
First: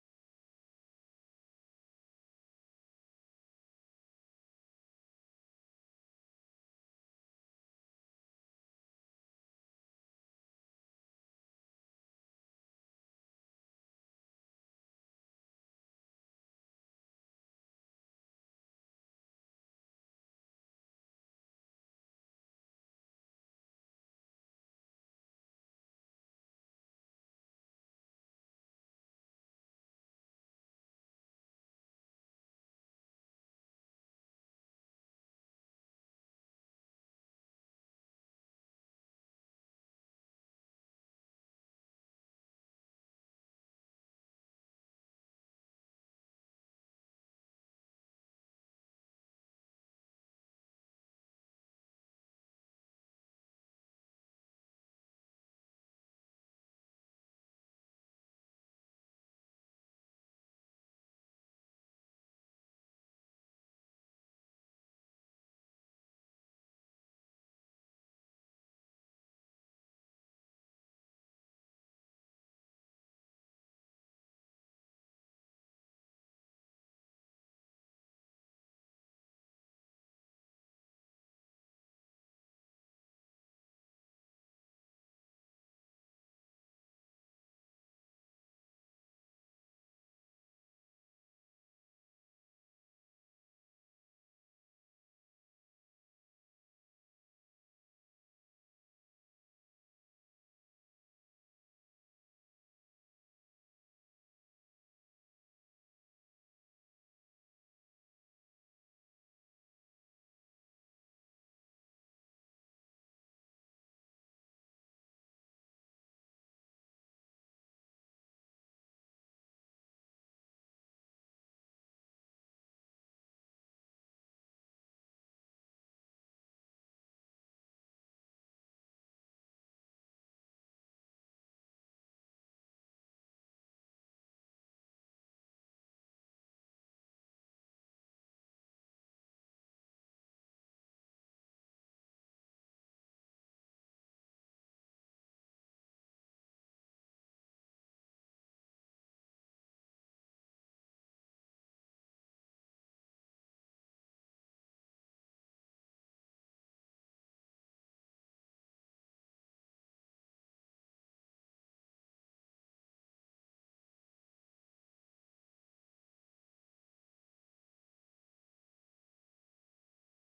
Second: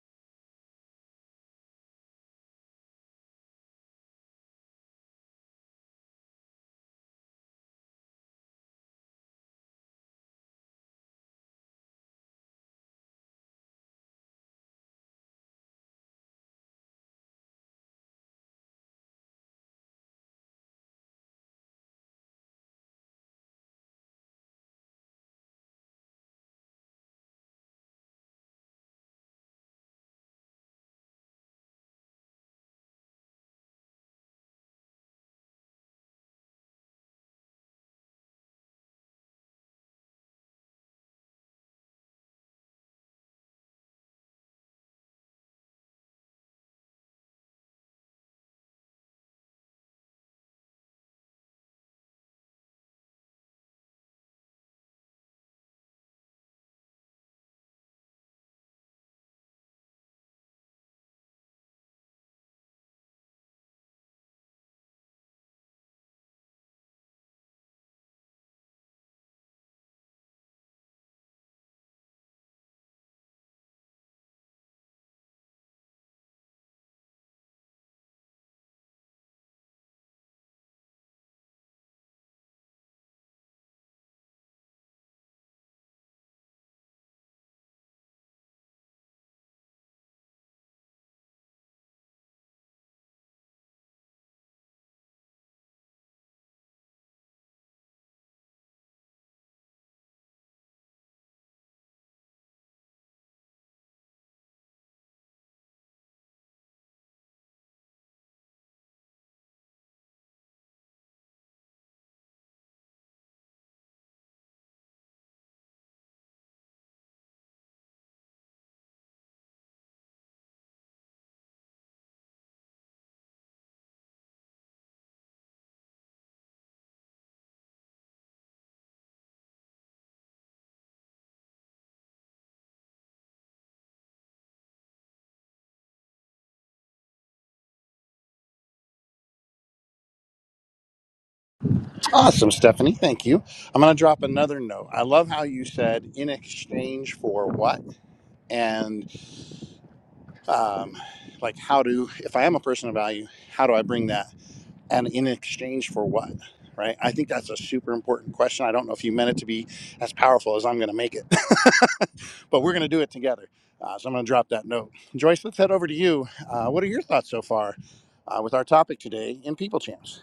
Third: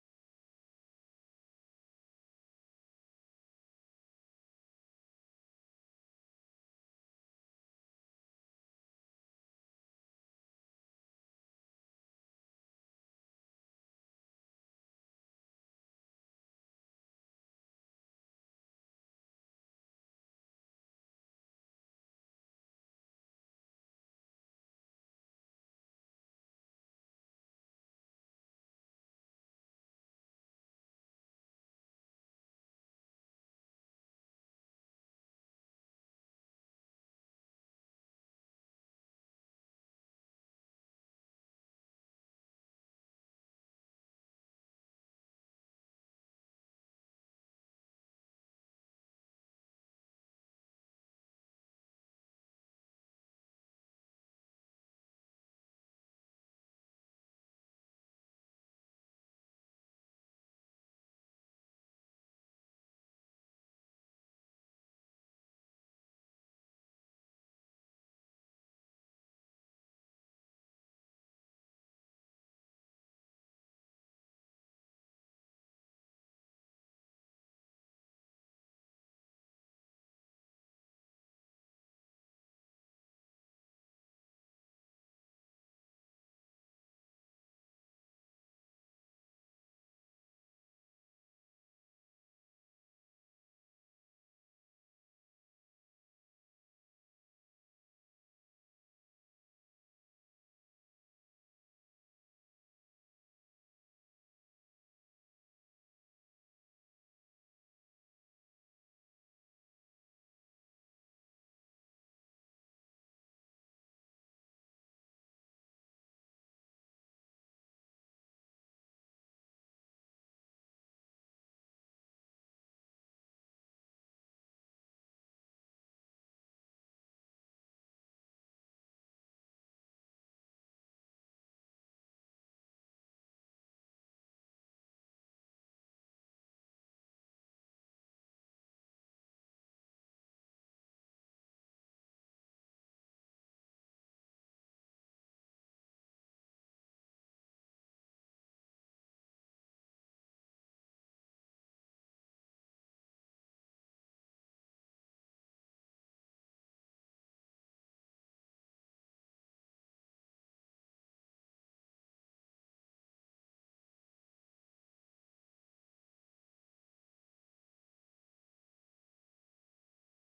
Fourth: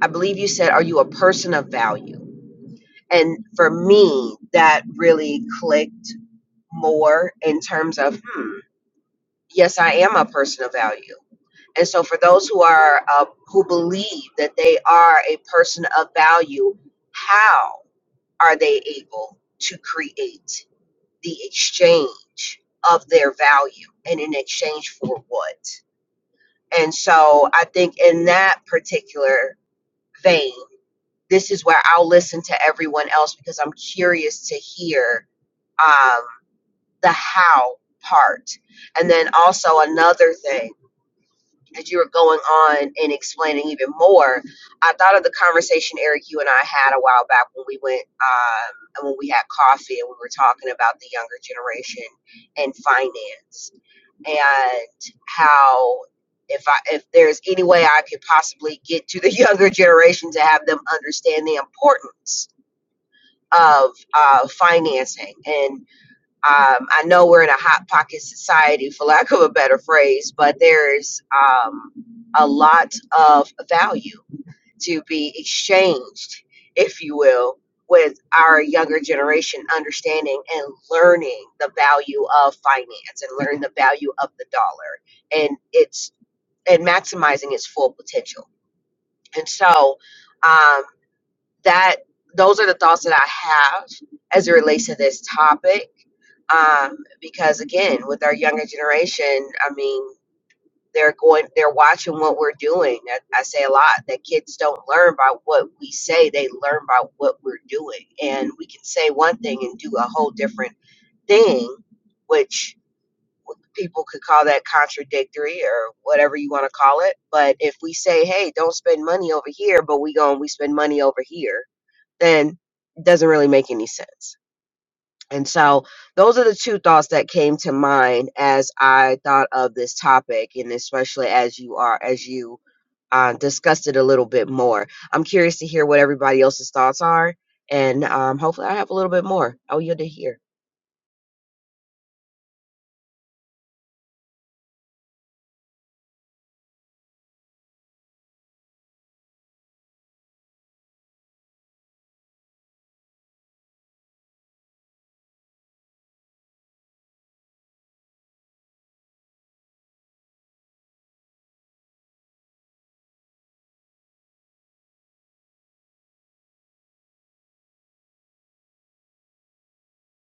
[SPEAKER 3] i believe you said are you a person of value and for me that really clicked more in terms of hmm, yes i am a person of value and so for those who are uh, who believe that they are a person of value how are they able to create the exchange of their value and in exchange for what and so i think in that particular vein this is where i'll listen to everyone else because i'm curious to hear um, the how part and then also another thing as you were going on and explaining even more, I thought of the conversation Eric, you and I had a while back when we went um, and when we had coffee and we were talking about the younger generation and finance and how if I if there's any way I could possibly get to the [laughs] younger generation to have them understand the importance of uh, financing and um, I know we're in a hot pocket society, for lack of a better phrase, but there's um, a lot of value to be exchanged, if you will, with our younger generation understanding and learning the value of finance and learning the value of the dollar and its and maximizing its full potential. And so um, that those are the thoughts that I have as it relates to this topic um, because again, with our younger generation, I mean, they're going, they're watching what we're doing. I, I say a lot that kids don't learn by what we say; they learn by what we're doing. And we can say one thing and do a whole different thing, which people could call that contradictory or whatever you want to call it. But if we say, "Hey, don't spend money over here," but we go and we spend money over here, then it doesn't really make any sense. And so those are the two thoughts that came to mind as I thought of this topic and especially as you are as you uh, discussed it a little bit more. I'm curious to hear what everybody else's thoughts are and um, hopefully I have a little bit more. I'll yield to hear.
[SPEAKER 1] Awesome, Stephanie. Thank you. I'm going to drop another note. I love how you said in exchange for what, and um, like how do if I am a person of value, how do I bring that, and in exchange for what, right? I think that's a super important question. I don't know if you meant it to be as powerful as I'm going to make it. but we're going to do it together. Uh, so I'm going to drop that note. Joyce, let's head over to you. Uh, what are your thoughts so far uh, with our topic today in People Champs?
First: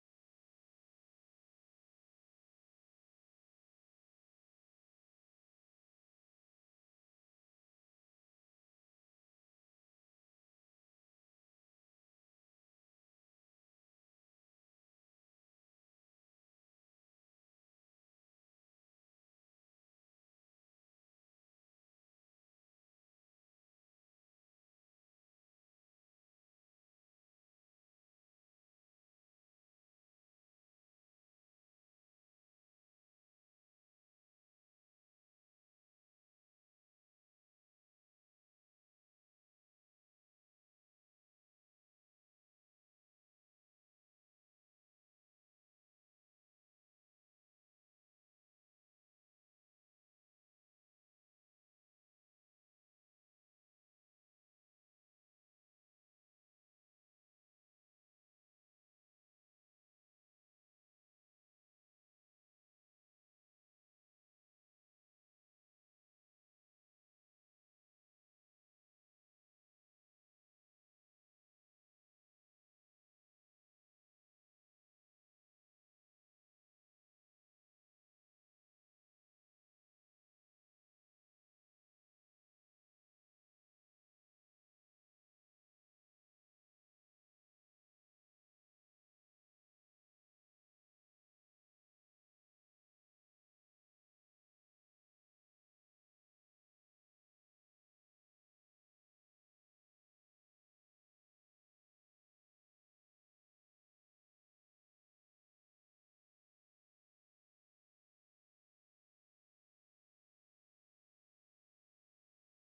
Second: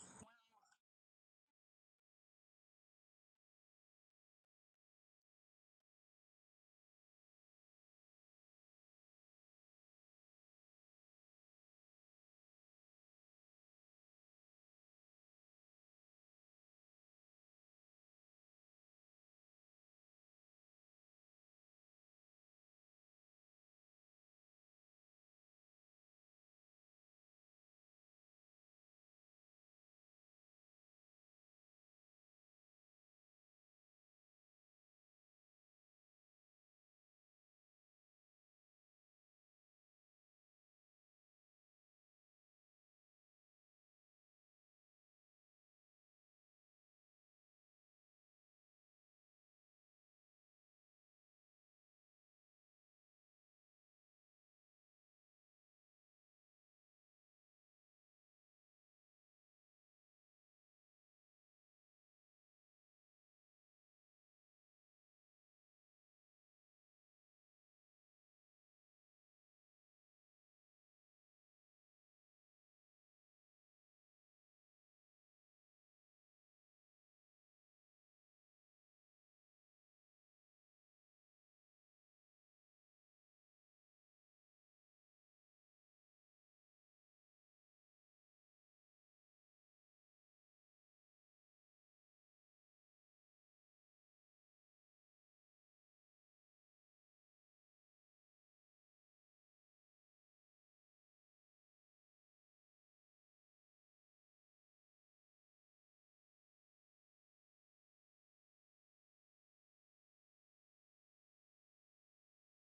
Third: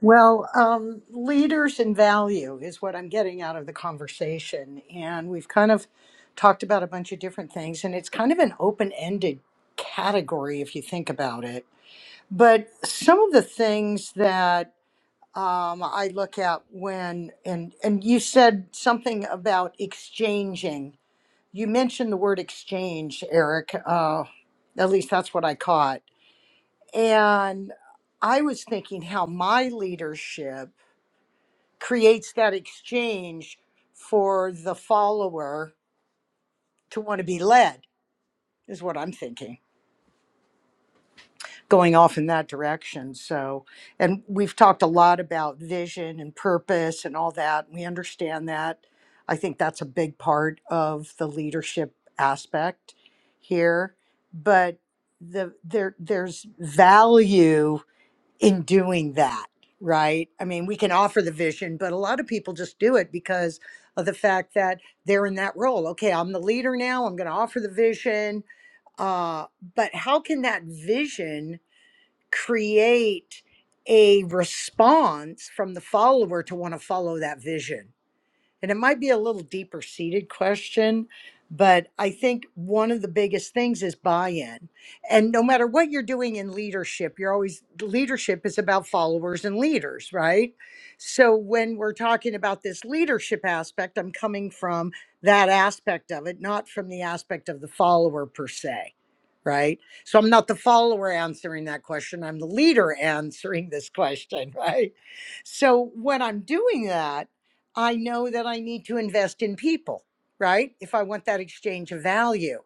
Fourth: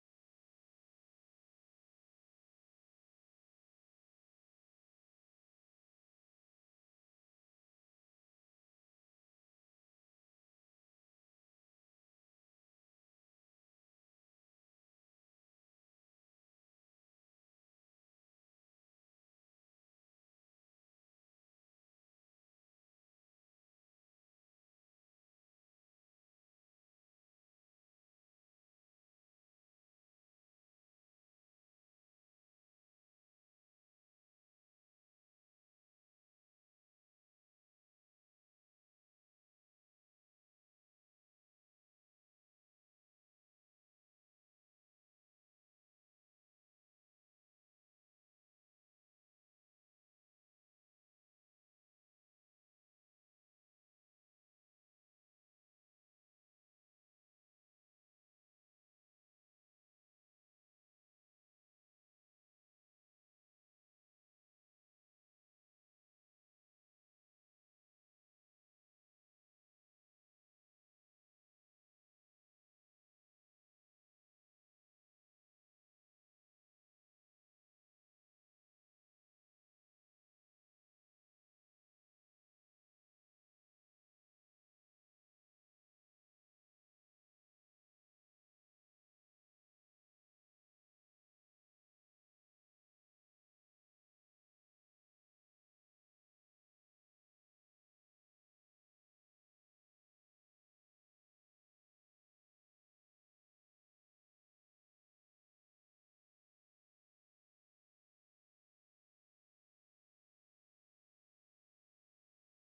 [SPEAKER 4] Well, um, leaders and value is what I'm getting out of the conversation. And we've kind of talked about a bunch of different things, and it's kind of an open ended category if you think about it. But some of the things that um, I look at when, and, and you said something about exchanging. You mentioned the word exchange, Eric. Uh, at least that's what I caught. And I was thinking how my leadership creates that exchange for the follower to want to be led is what i'm thinking going off in that direction so and we've talked a lot about vision and purpose and all that we understand that i think that's a big part of the leadership aspect here but the there there's value in doing that, right? I mean, we can offer the vision, but a lot of people just do it because of the fact that they're in that role. Okay, I'm the leader now, I'm going to offer the vision. Uh, but how can that vision create a response from the follower to want to follow that vision? And it might be a little deeper seated question, but I think one of the biggest things is buy in. And no matter what you're doing in leadership, you're always, leadership is about followers and leaders, right? So when we're talking about this leadership aspect, I'm coming from that aspect of it, not from the aspect of the follower per se, right? So I'm not the follower answering that question, I'm the leader answering this question, [laughs] right? So when I'm doing that, I know that I need to invest in people, right? If I want that exchange of value.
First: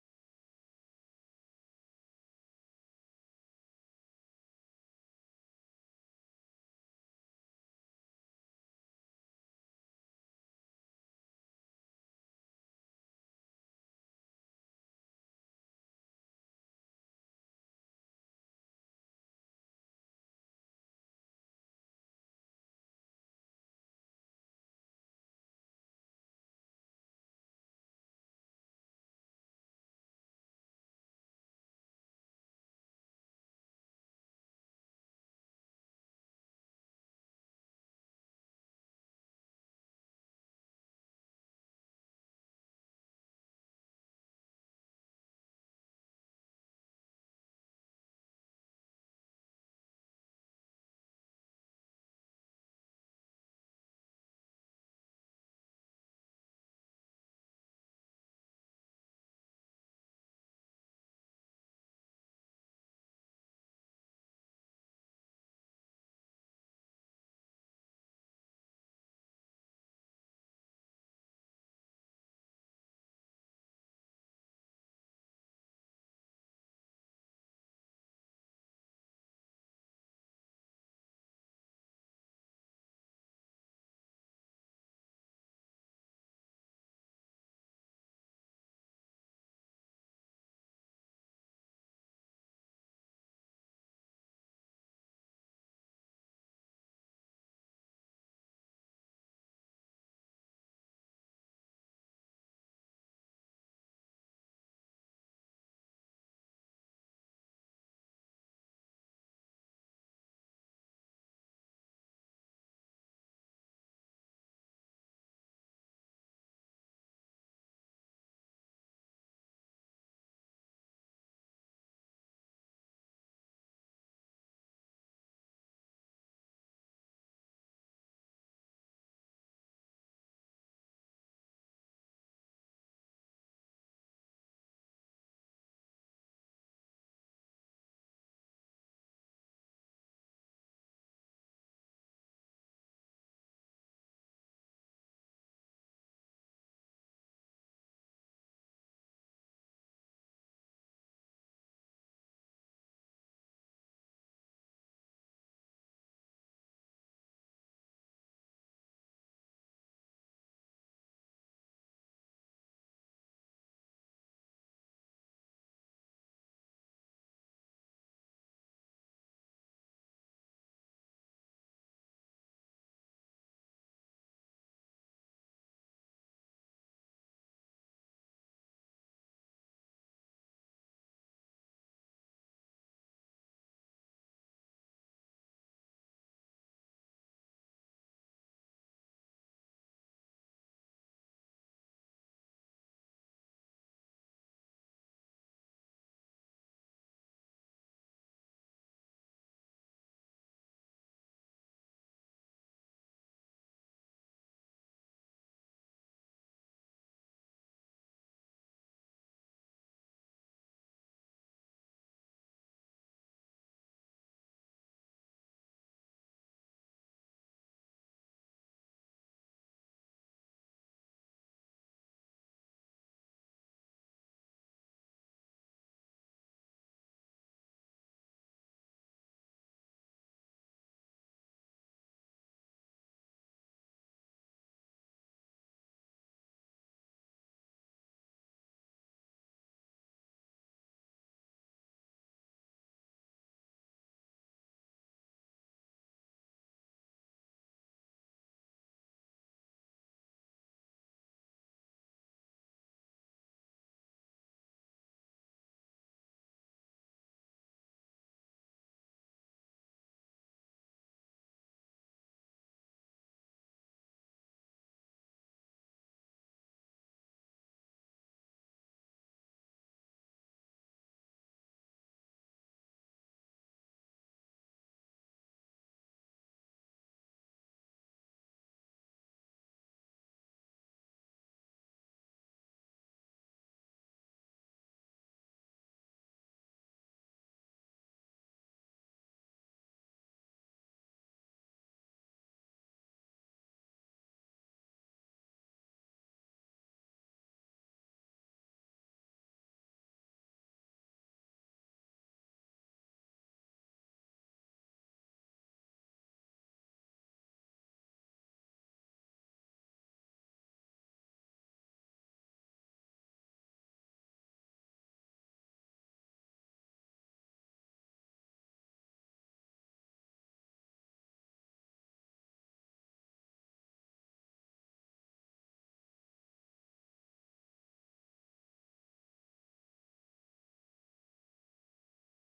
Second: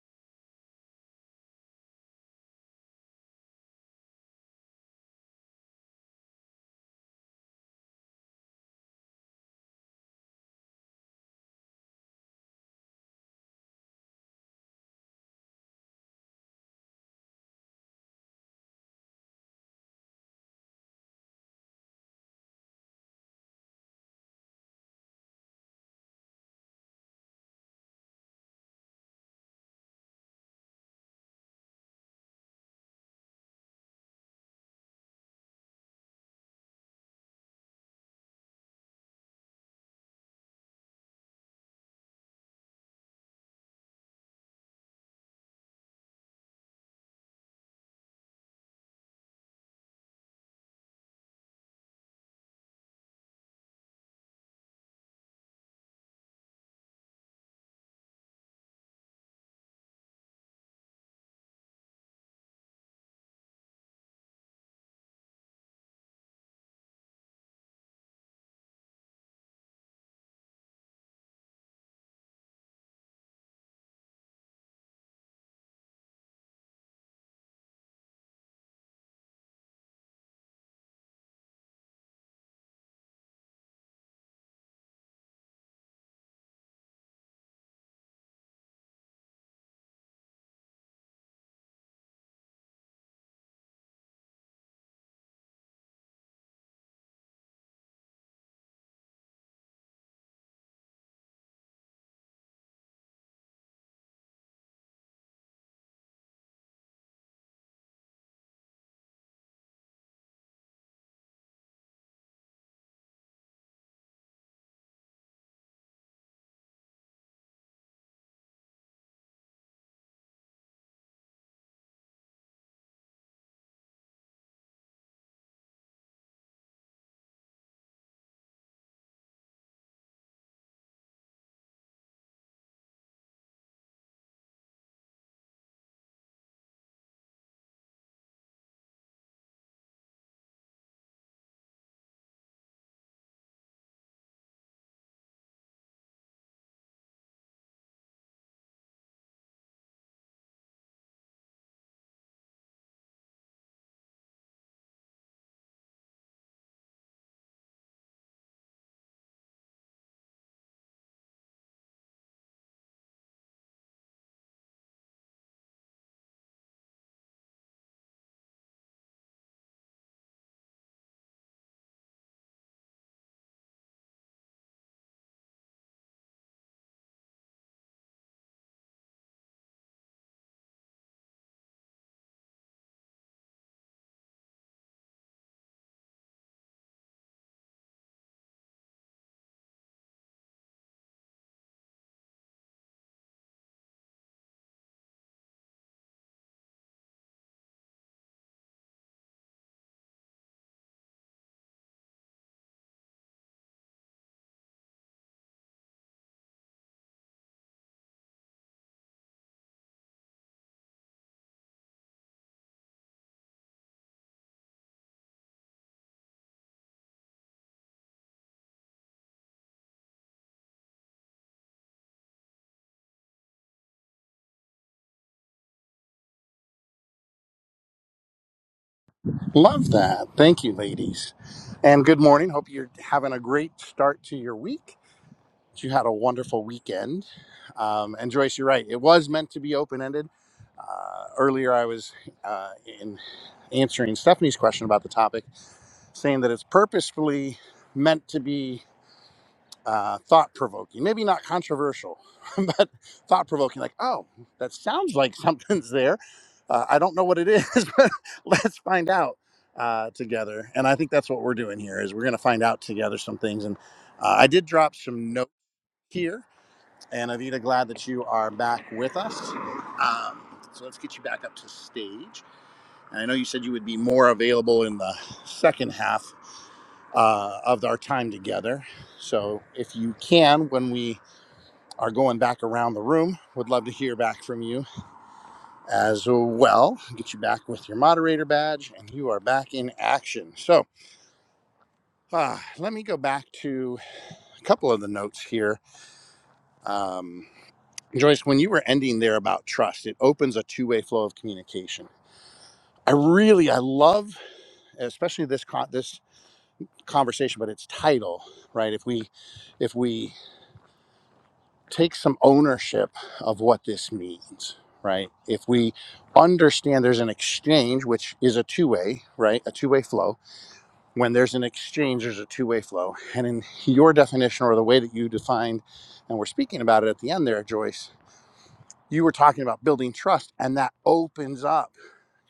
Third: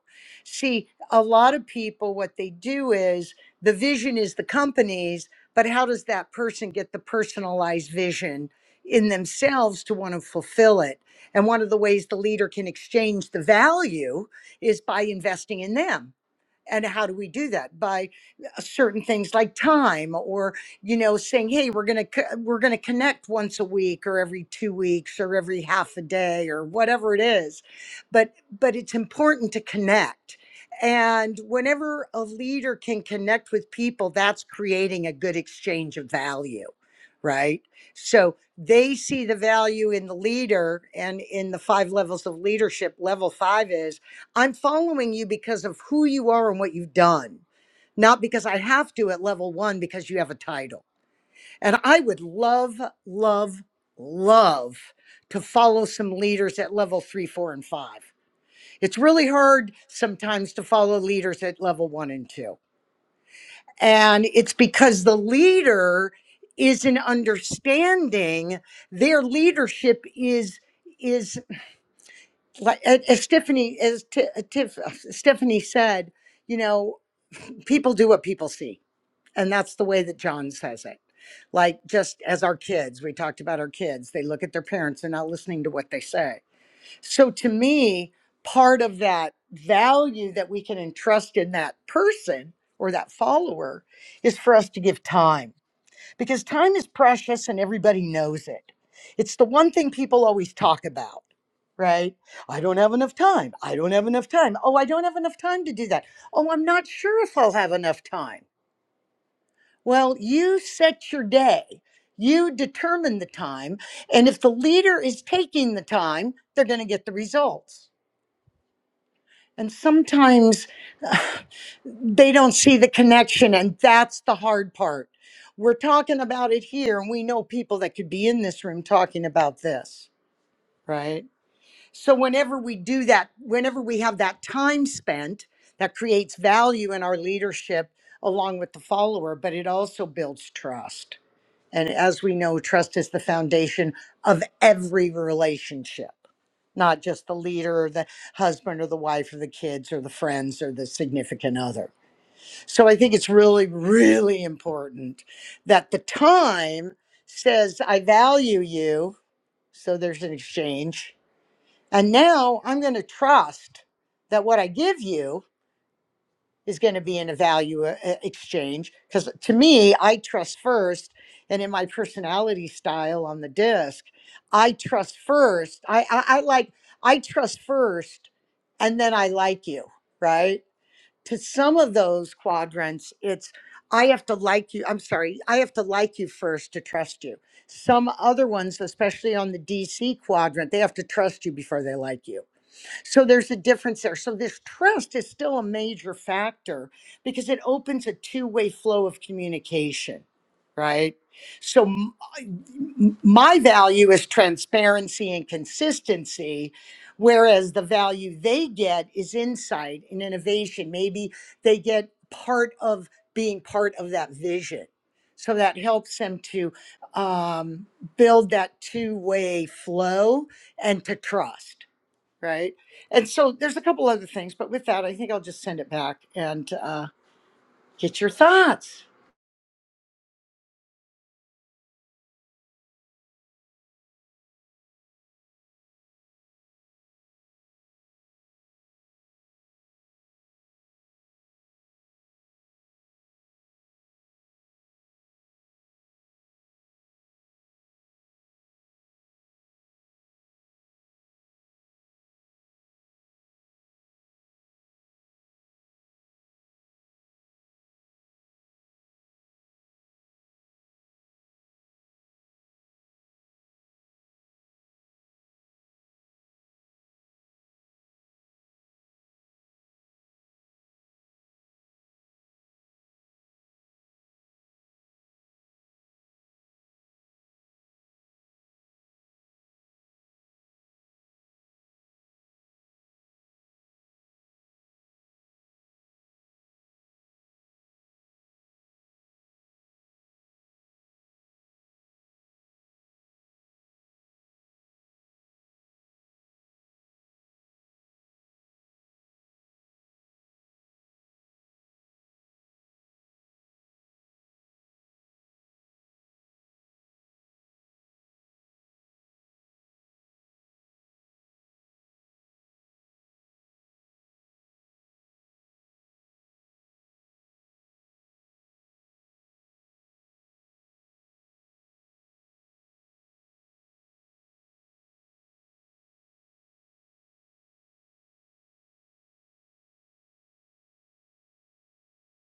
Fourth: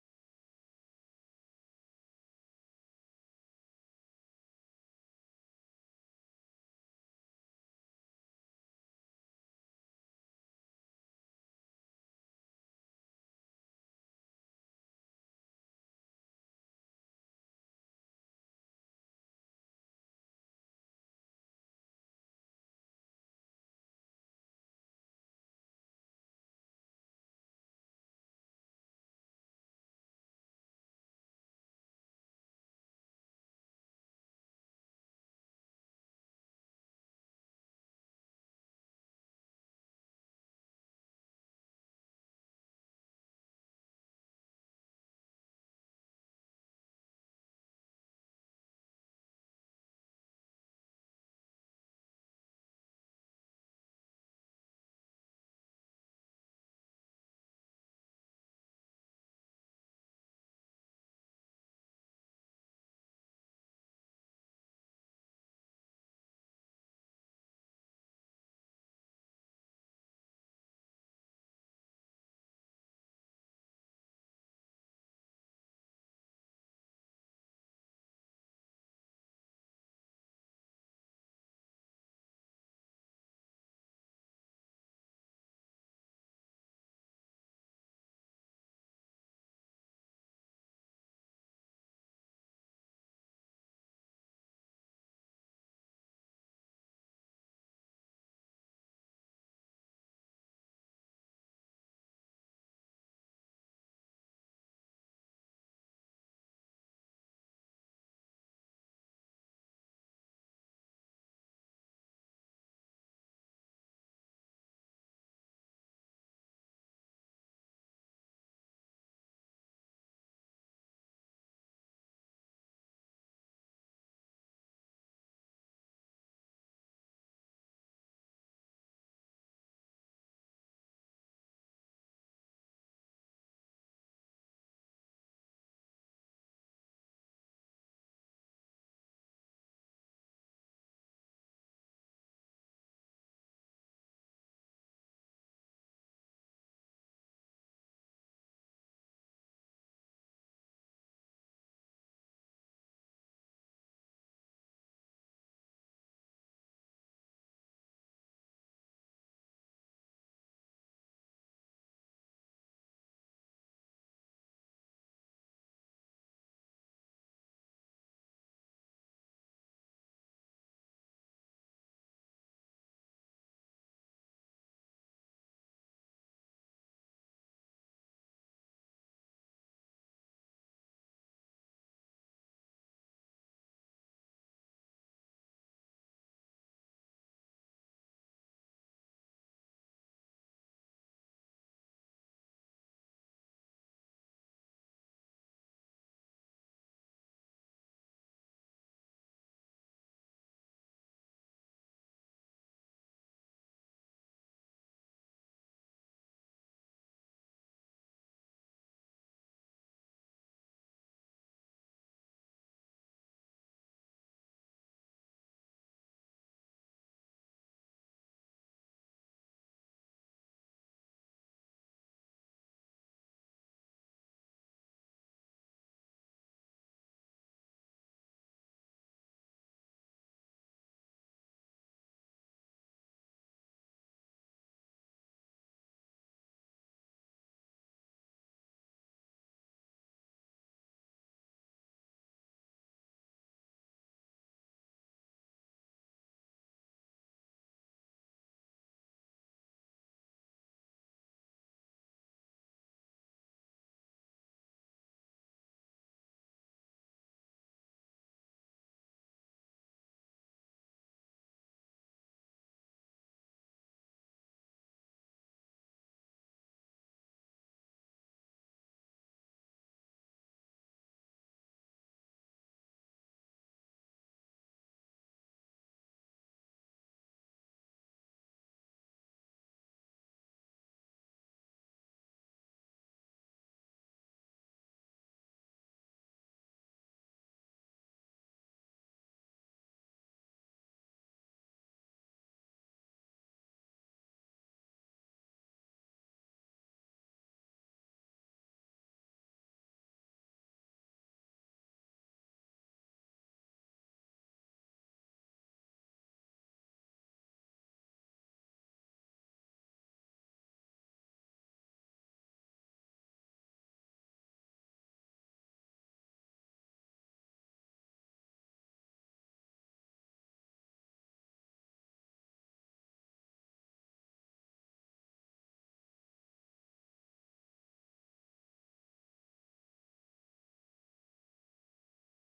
[SPEAKER 4] See, a lot of people, what they do is the vision is the company's, but how does that person get the personalized vision in themselves to want to fulfill it? And one of the ways the leader can exchange the value is by investing in them and how do we do that by uh, certain things like time or you know saying hey we're going to we're going to connect once a week or every 2 weeks or every half a day or whatever it is but but it's important to connect and whenever a leader can connect with people that's creating a good exchange of value right so they see the value in the leader and in the five levels of leadership level 5 is I'm following you because of who you are and what you've done, not because I have to at level one because you have a title. And I would love, love, love to follow some leaders at level three, four, and five. It's really hard sometimes to follow leaders at level one and two. And it's because the leader is an understanding their leadership is is like as Stephanie as T- Tiff, Stephanie said, you know people do what people see and that's the way that john says it like just as our kids we talked about our kids they look at their parents they're not listening to what they say so to me part of that value that we can entrust in that person or that follower is for us to give time because time is precious and everybody knows it it's the one thing people always talk about right i don't have enough time i don't have enough time oh i don't have enough time to do that oh i'm not sure if i'll have enough time well, you set your day, you determine the time, and if the leader is taking the time, they're going to get the results. And sometimes [sighs] they don't see the connection, and that's the hard part. We're talking about it here, and we know people that could be in this room talking about this, right? So, whenever we do that, whenever we have that time spent, that creates value in our leadership along with the follower, but it also builds trust. And as we know, trust is the foundation of every relationship, not just the leader or the husband or the wife or the kids or the friends or the significant other. So I think it's really, really important that the time says, I value you. So there's an exchange. And now I'm going to trust that what I give you is going to be in a value uh, uh, exchange because to me i trust first and in my personality style on the disc i trust first i i, I like i trust first and then i like you right to some of those quadrants it's i have to like you i'm sorry i have to like you first to trust you some other ones especially on the dc quadrant they have to trust you before they like you so there's a difference there. So this trust is still a major factor because it opens a two way flow of communication, right? So m- m- my value is transparency and consistency, whereas the value they get is insight and innovation. Maybe they get part of being part of that vision. So that helps them to um, build that two way flow and to trust right? And so there's a couple other things, but with that, I think I'll just send it back and uh, get your thoughts.
[SPEAKER 1] Love that. Thank you, ladies. And good morning. Hope you're having a great start to your week. You had a wonderful weekend. Um, and Joyce, you're right. It was meant to be open ended. Uh, earlier, I was uh, in answering Stephanie's question about the topic, saying that it's purposefully meant to be uh, thought provoking, maybe not controversial, [laughs] but thought provoking. Like, oh, that sounds like [laughs] something's there. Uh, I don't know what it is, [laughs] but let's find out uh, together. And I think that's what we're doing here is we're going to find out together some things. And uh, I did drop some notes here. And Avita, glad that you are back with us. Um, so let's get you back up to stage. And I know you said you would be more available in the second half uh, of our time together. So if you can, when we are going back around the room. Would love to hear back from you as well. Get you back with your moderator badge, and you are back in action. So uh, let me go back to a couple of the notes here. Um, Joyce, when you were ending there about trust, it opens a two-way flow of communication. I really, I love, especially this con- this conversation, but its title, right? If we, if we take some ownership of what this means, right? If we understand there's an exchange, which is a two way, right? A two way flow. When there's an exchange, there's a two way flow. And in your definition or the way that you defined, and we're speaking about it at the end there, Joyce, you were talking about building trust, and that opens up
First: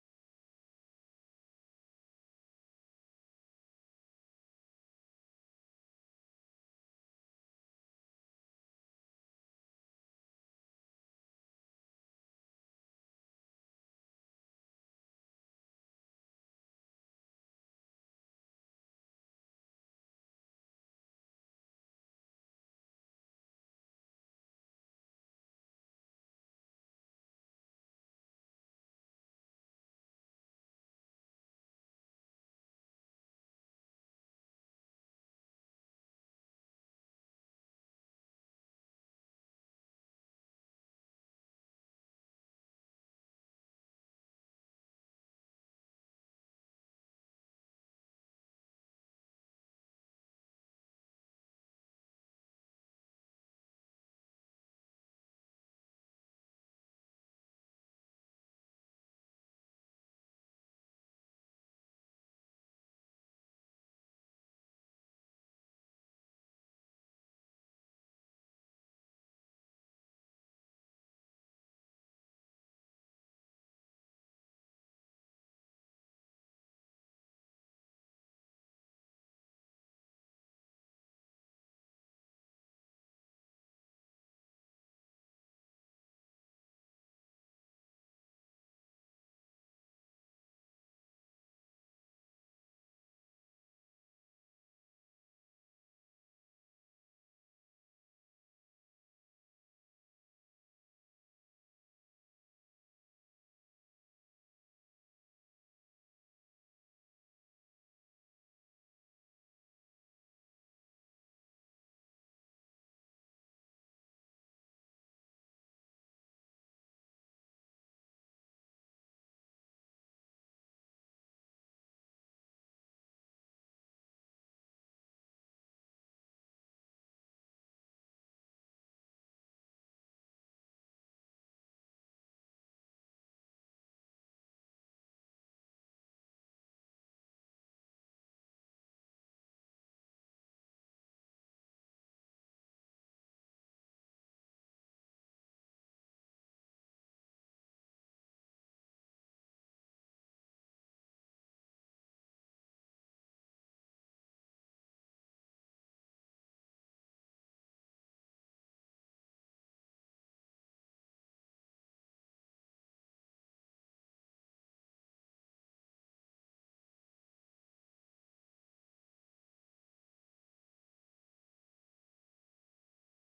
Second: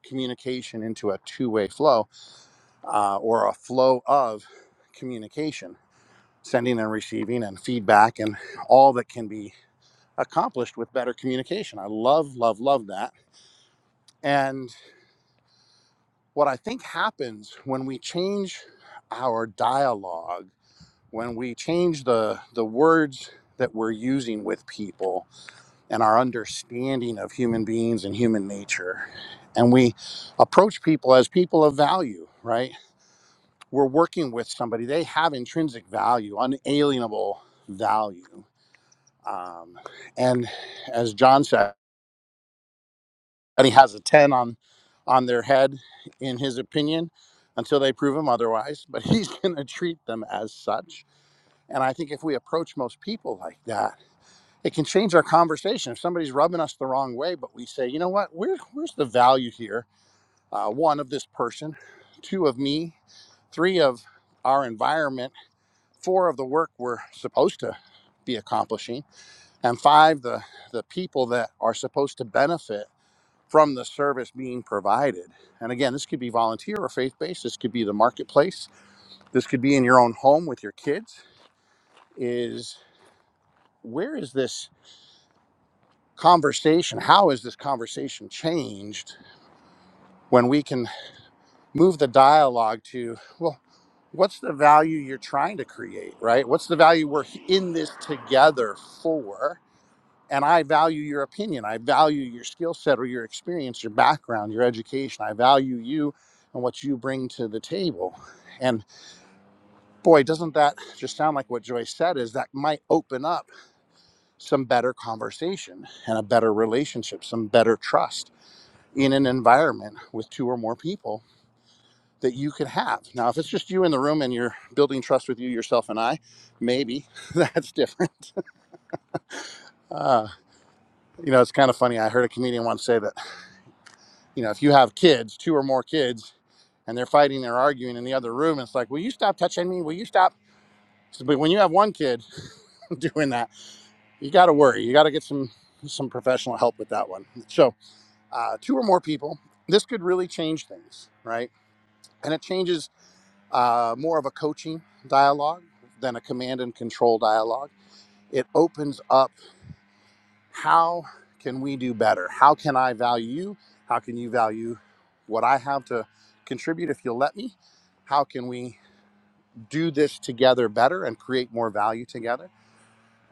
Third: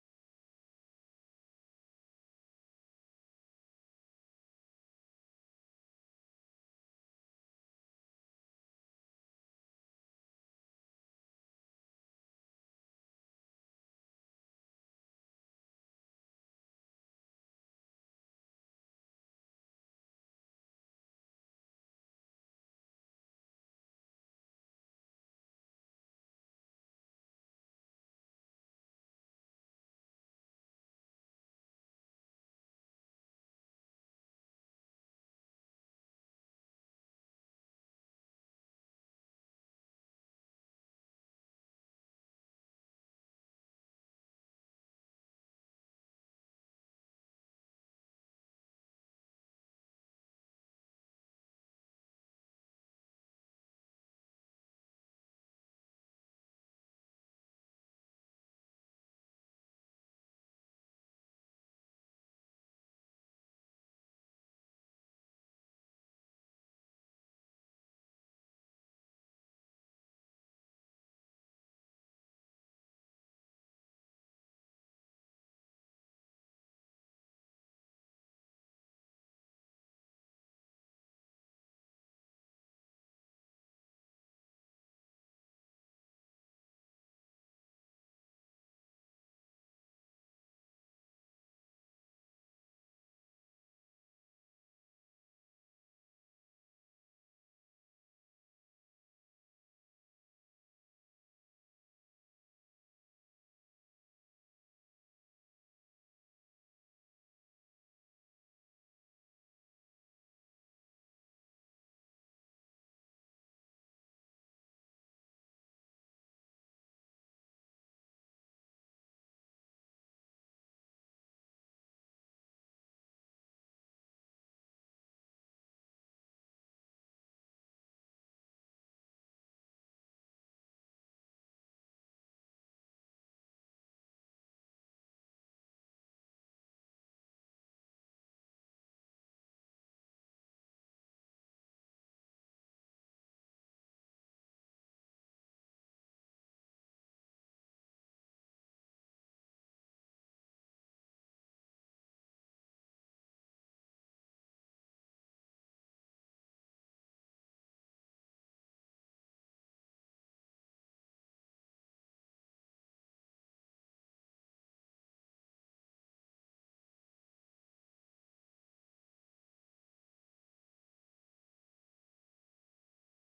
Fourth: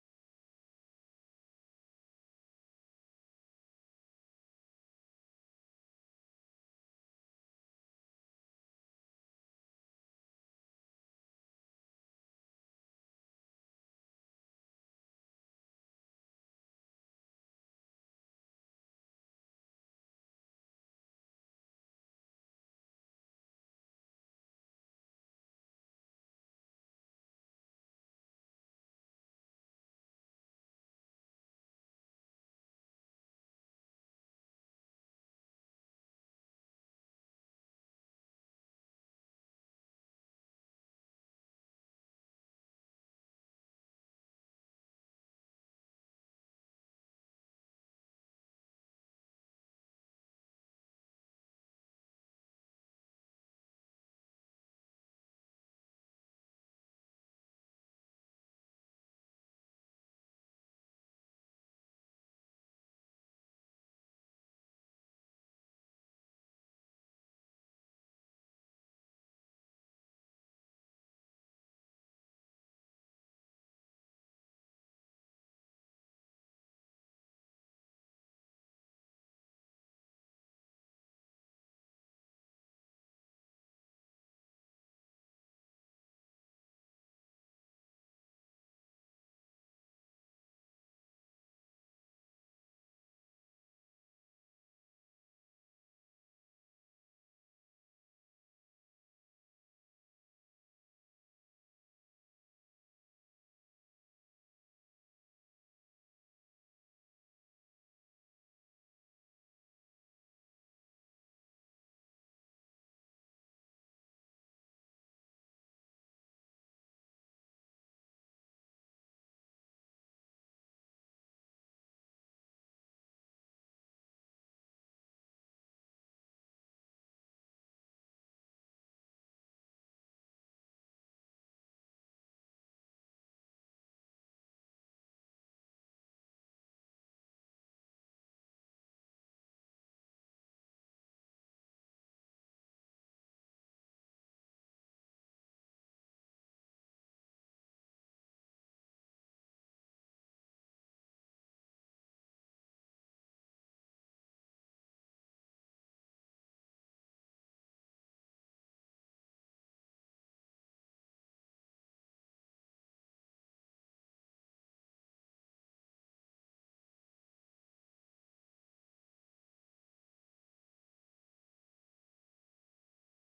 [SPEAKER 1] communication into a two way flow uh, or a flow of communication. Sending and receiving and feedback and all that can be accomplished with better communication. I love, love, love that. And what I think happens when we change our dialogue, when we change the, the words that we're using with people and our understanding of human beings and human nature, and we approach people as people of value, right? We're working with somebody, they have intrinsic value, unalienable value. Um, and as John said, and he has a 10 on on their head in his opinion until they prove him otherwise but he's [laughs] going to treat them as such and i think if we approach most people like that it can change our conversation if somebody's rubbing us the wrong way but we say you know what Where, where's the value here uh, one of this person two of me three of our environment four of the work we're supposed to be accomplishing and five the the people that are supposed to benefit from the service being provided. And again, this could be volunteer or faith based, this could be the marketplace, this could be in your own home with your kids. Is where is this conversation? How is this conversation changed when we can move the dialogue to, well, what's the value you're trying to create, right? What's the value we're in this together for? and I value your opinion. I value your skill set or your experience, your background, your education. I value you and what you bring to the table. And boy, doesn't that just sound like what Joyce said is that might open up some better conversation and a better relationship, some better trust in an environment with two or more people that you could have. Now, if it's just you in the room and you're building trust with you, yourself, and I, maybe [laughs] that's different. Uh, you know, it's kind of funny. I heard a comedian once say that you know, if you have kids, two or more kids, and they're fighting, they're arguing in the other room, it's like, will you stop touching me? Will you stop? So, but when you have one kid [laughs] doing that, you got to worry. You got to get some some professional help with that one. So, uh, two or more people, this could really change things, right? And it changes uh, more of a coaching dialogue than a command and control dialogue. It opens up How can we do better? How can I value you? How can you value what I have to contribute if you'll let me? How can we do this together better and create more value together?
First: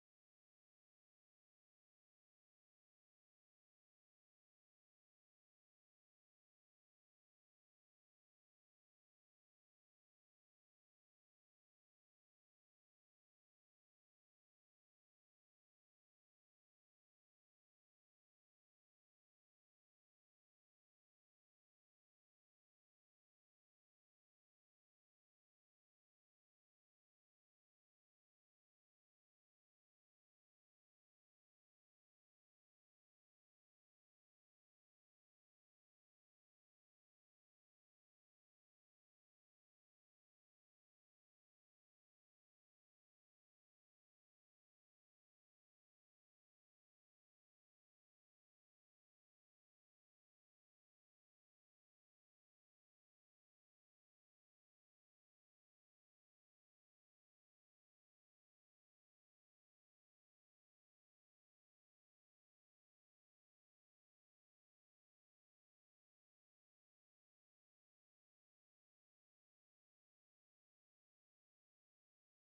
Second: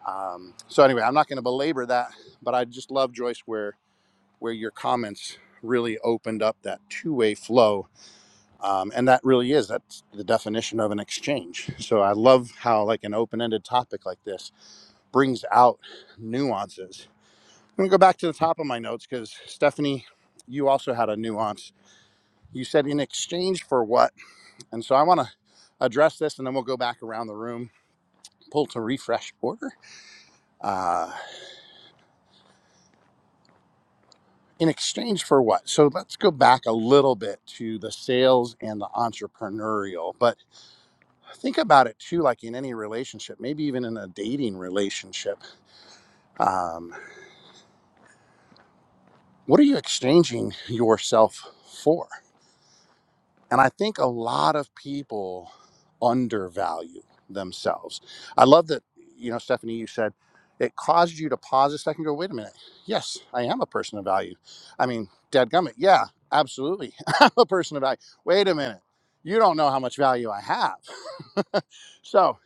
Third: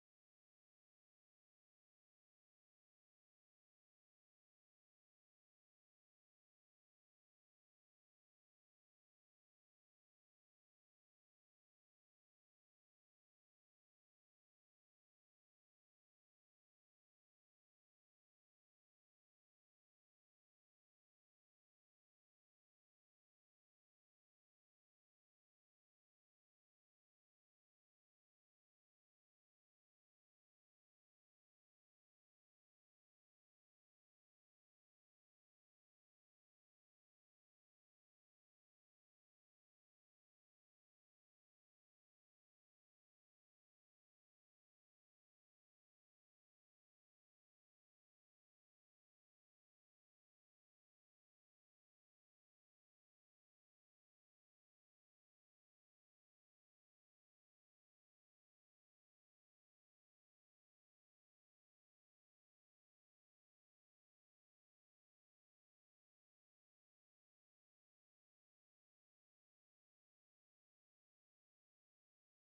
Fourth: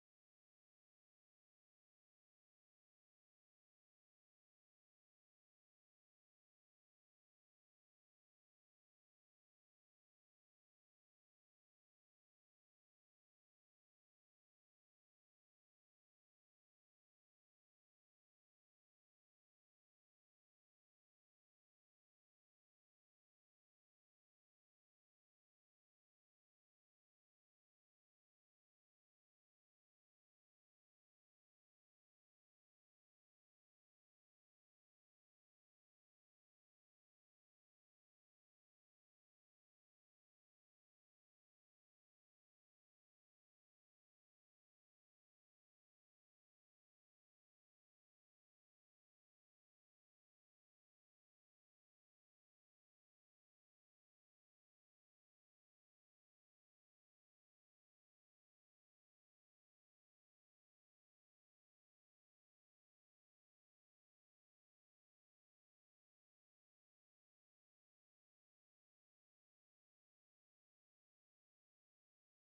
[SPEAKER 1] Um, so anyway, I'm not going to belabor that, but I just love Joyce where where your comments really opened up that two-way flow, um, and that really is that's the definition of an exchange. So I love how like an open-ended topic like this brings out nuances I'm gonna go back to the top of my notes because Stephanie, you also had a nuance. You said in exchange for what? And so I want to address this, and then we'll go back around the room, pull to refresh order. Uh, in exchange for what? So let's go back a little bit to the sales and the entrepreneurial. But think about it too, like in any relationship, maybe even in a dating relationship. Um, what are you exchanging yourself for? And I think a lot of people undervalue themselves. I love that, you know, Stephanie, you said it caused you to pause a second and go, wait a minute. Yes, I am a person of value. I mean, dadgummit. Yeah, absolutely. [laughs] I'm a person of value. Wait a minute. You don't know how much value I have. [laughs] so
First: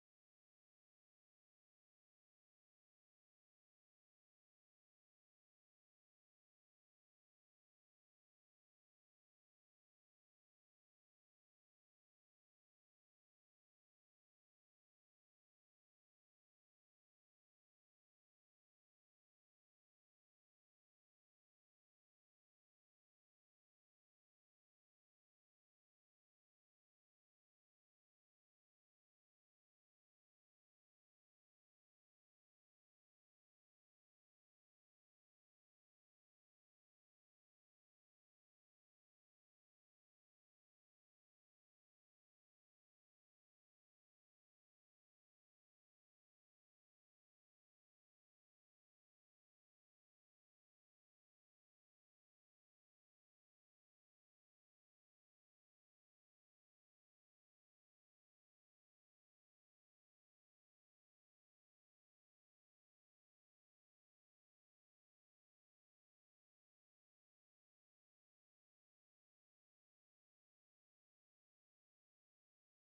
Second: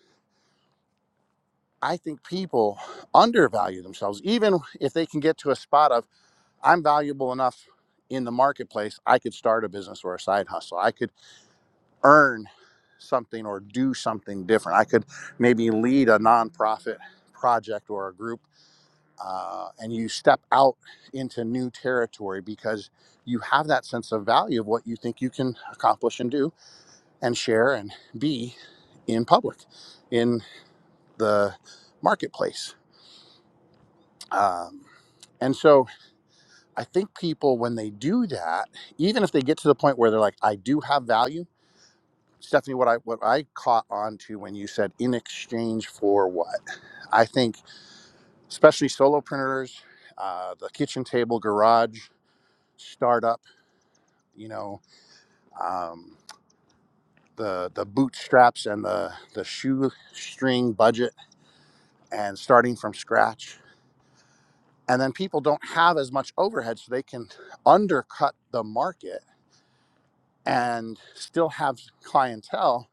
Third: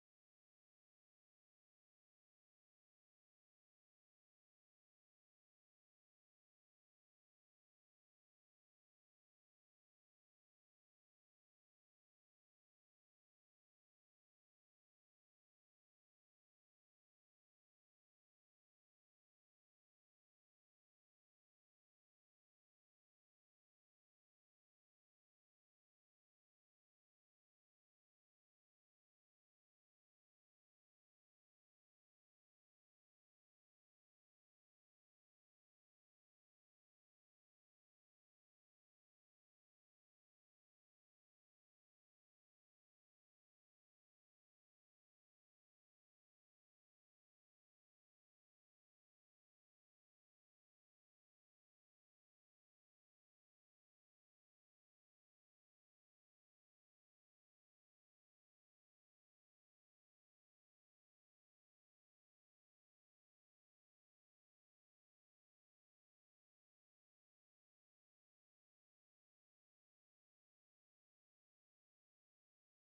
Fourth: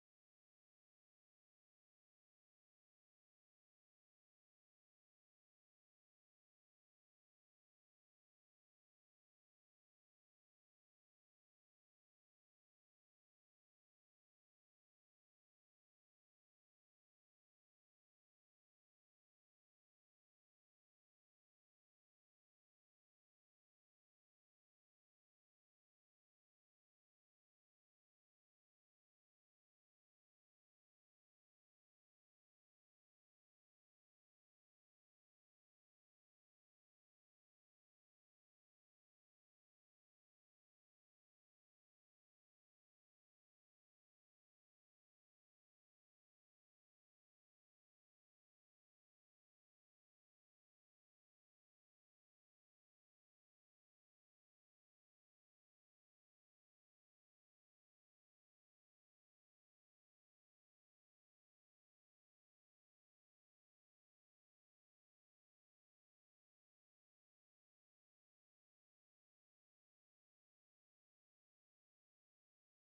[SPEAKER 1] I think people undervalue themselves, even if they can get to a spot of, I'm valuable enough in the marketplace, I could start a business or a side hustle. I could. earn something or do something different. I could maybe lead a nonprofit project or a group, uh, and you step out into new territory because you have that sense of value of what you think you can accomplish and do and share and be in public, in the marketplace. Um, and so I think people, when they do that, even if they get to the point where they're like, I do have value Stephanie, what I what I caught on to when you said in exchange for what? I think especially solopreneurs, uh, the kitchen table garage startup, you know, um, the the bootstraps and the the shoestring budget and starting from scratch, and then people don't have as much overhead, so they can undercut the market and still have clientele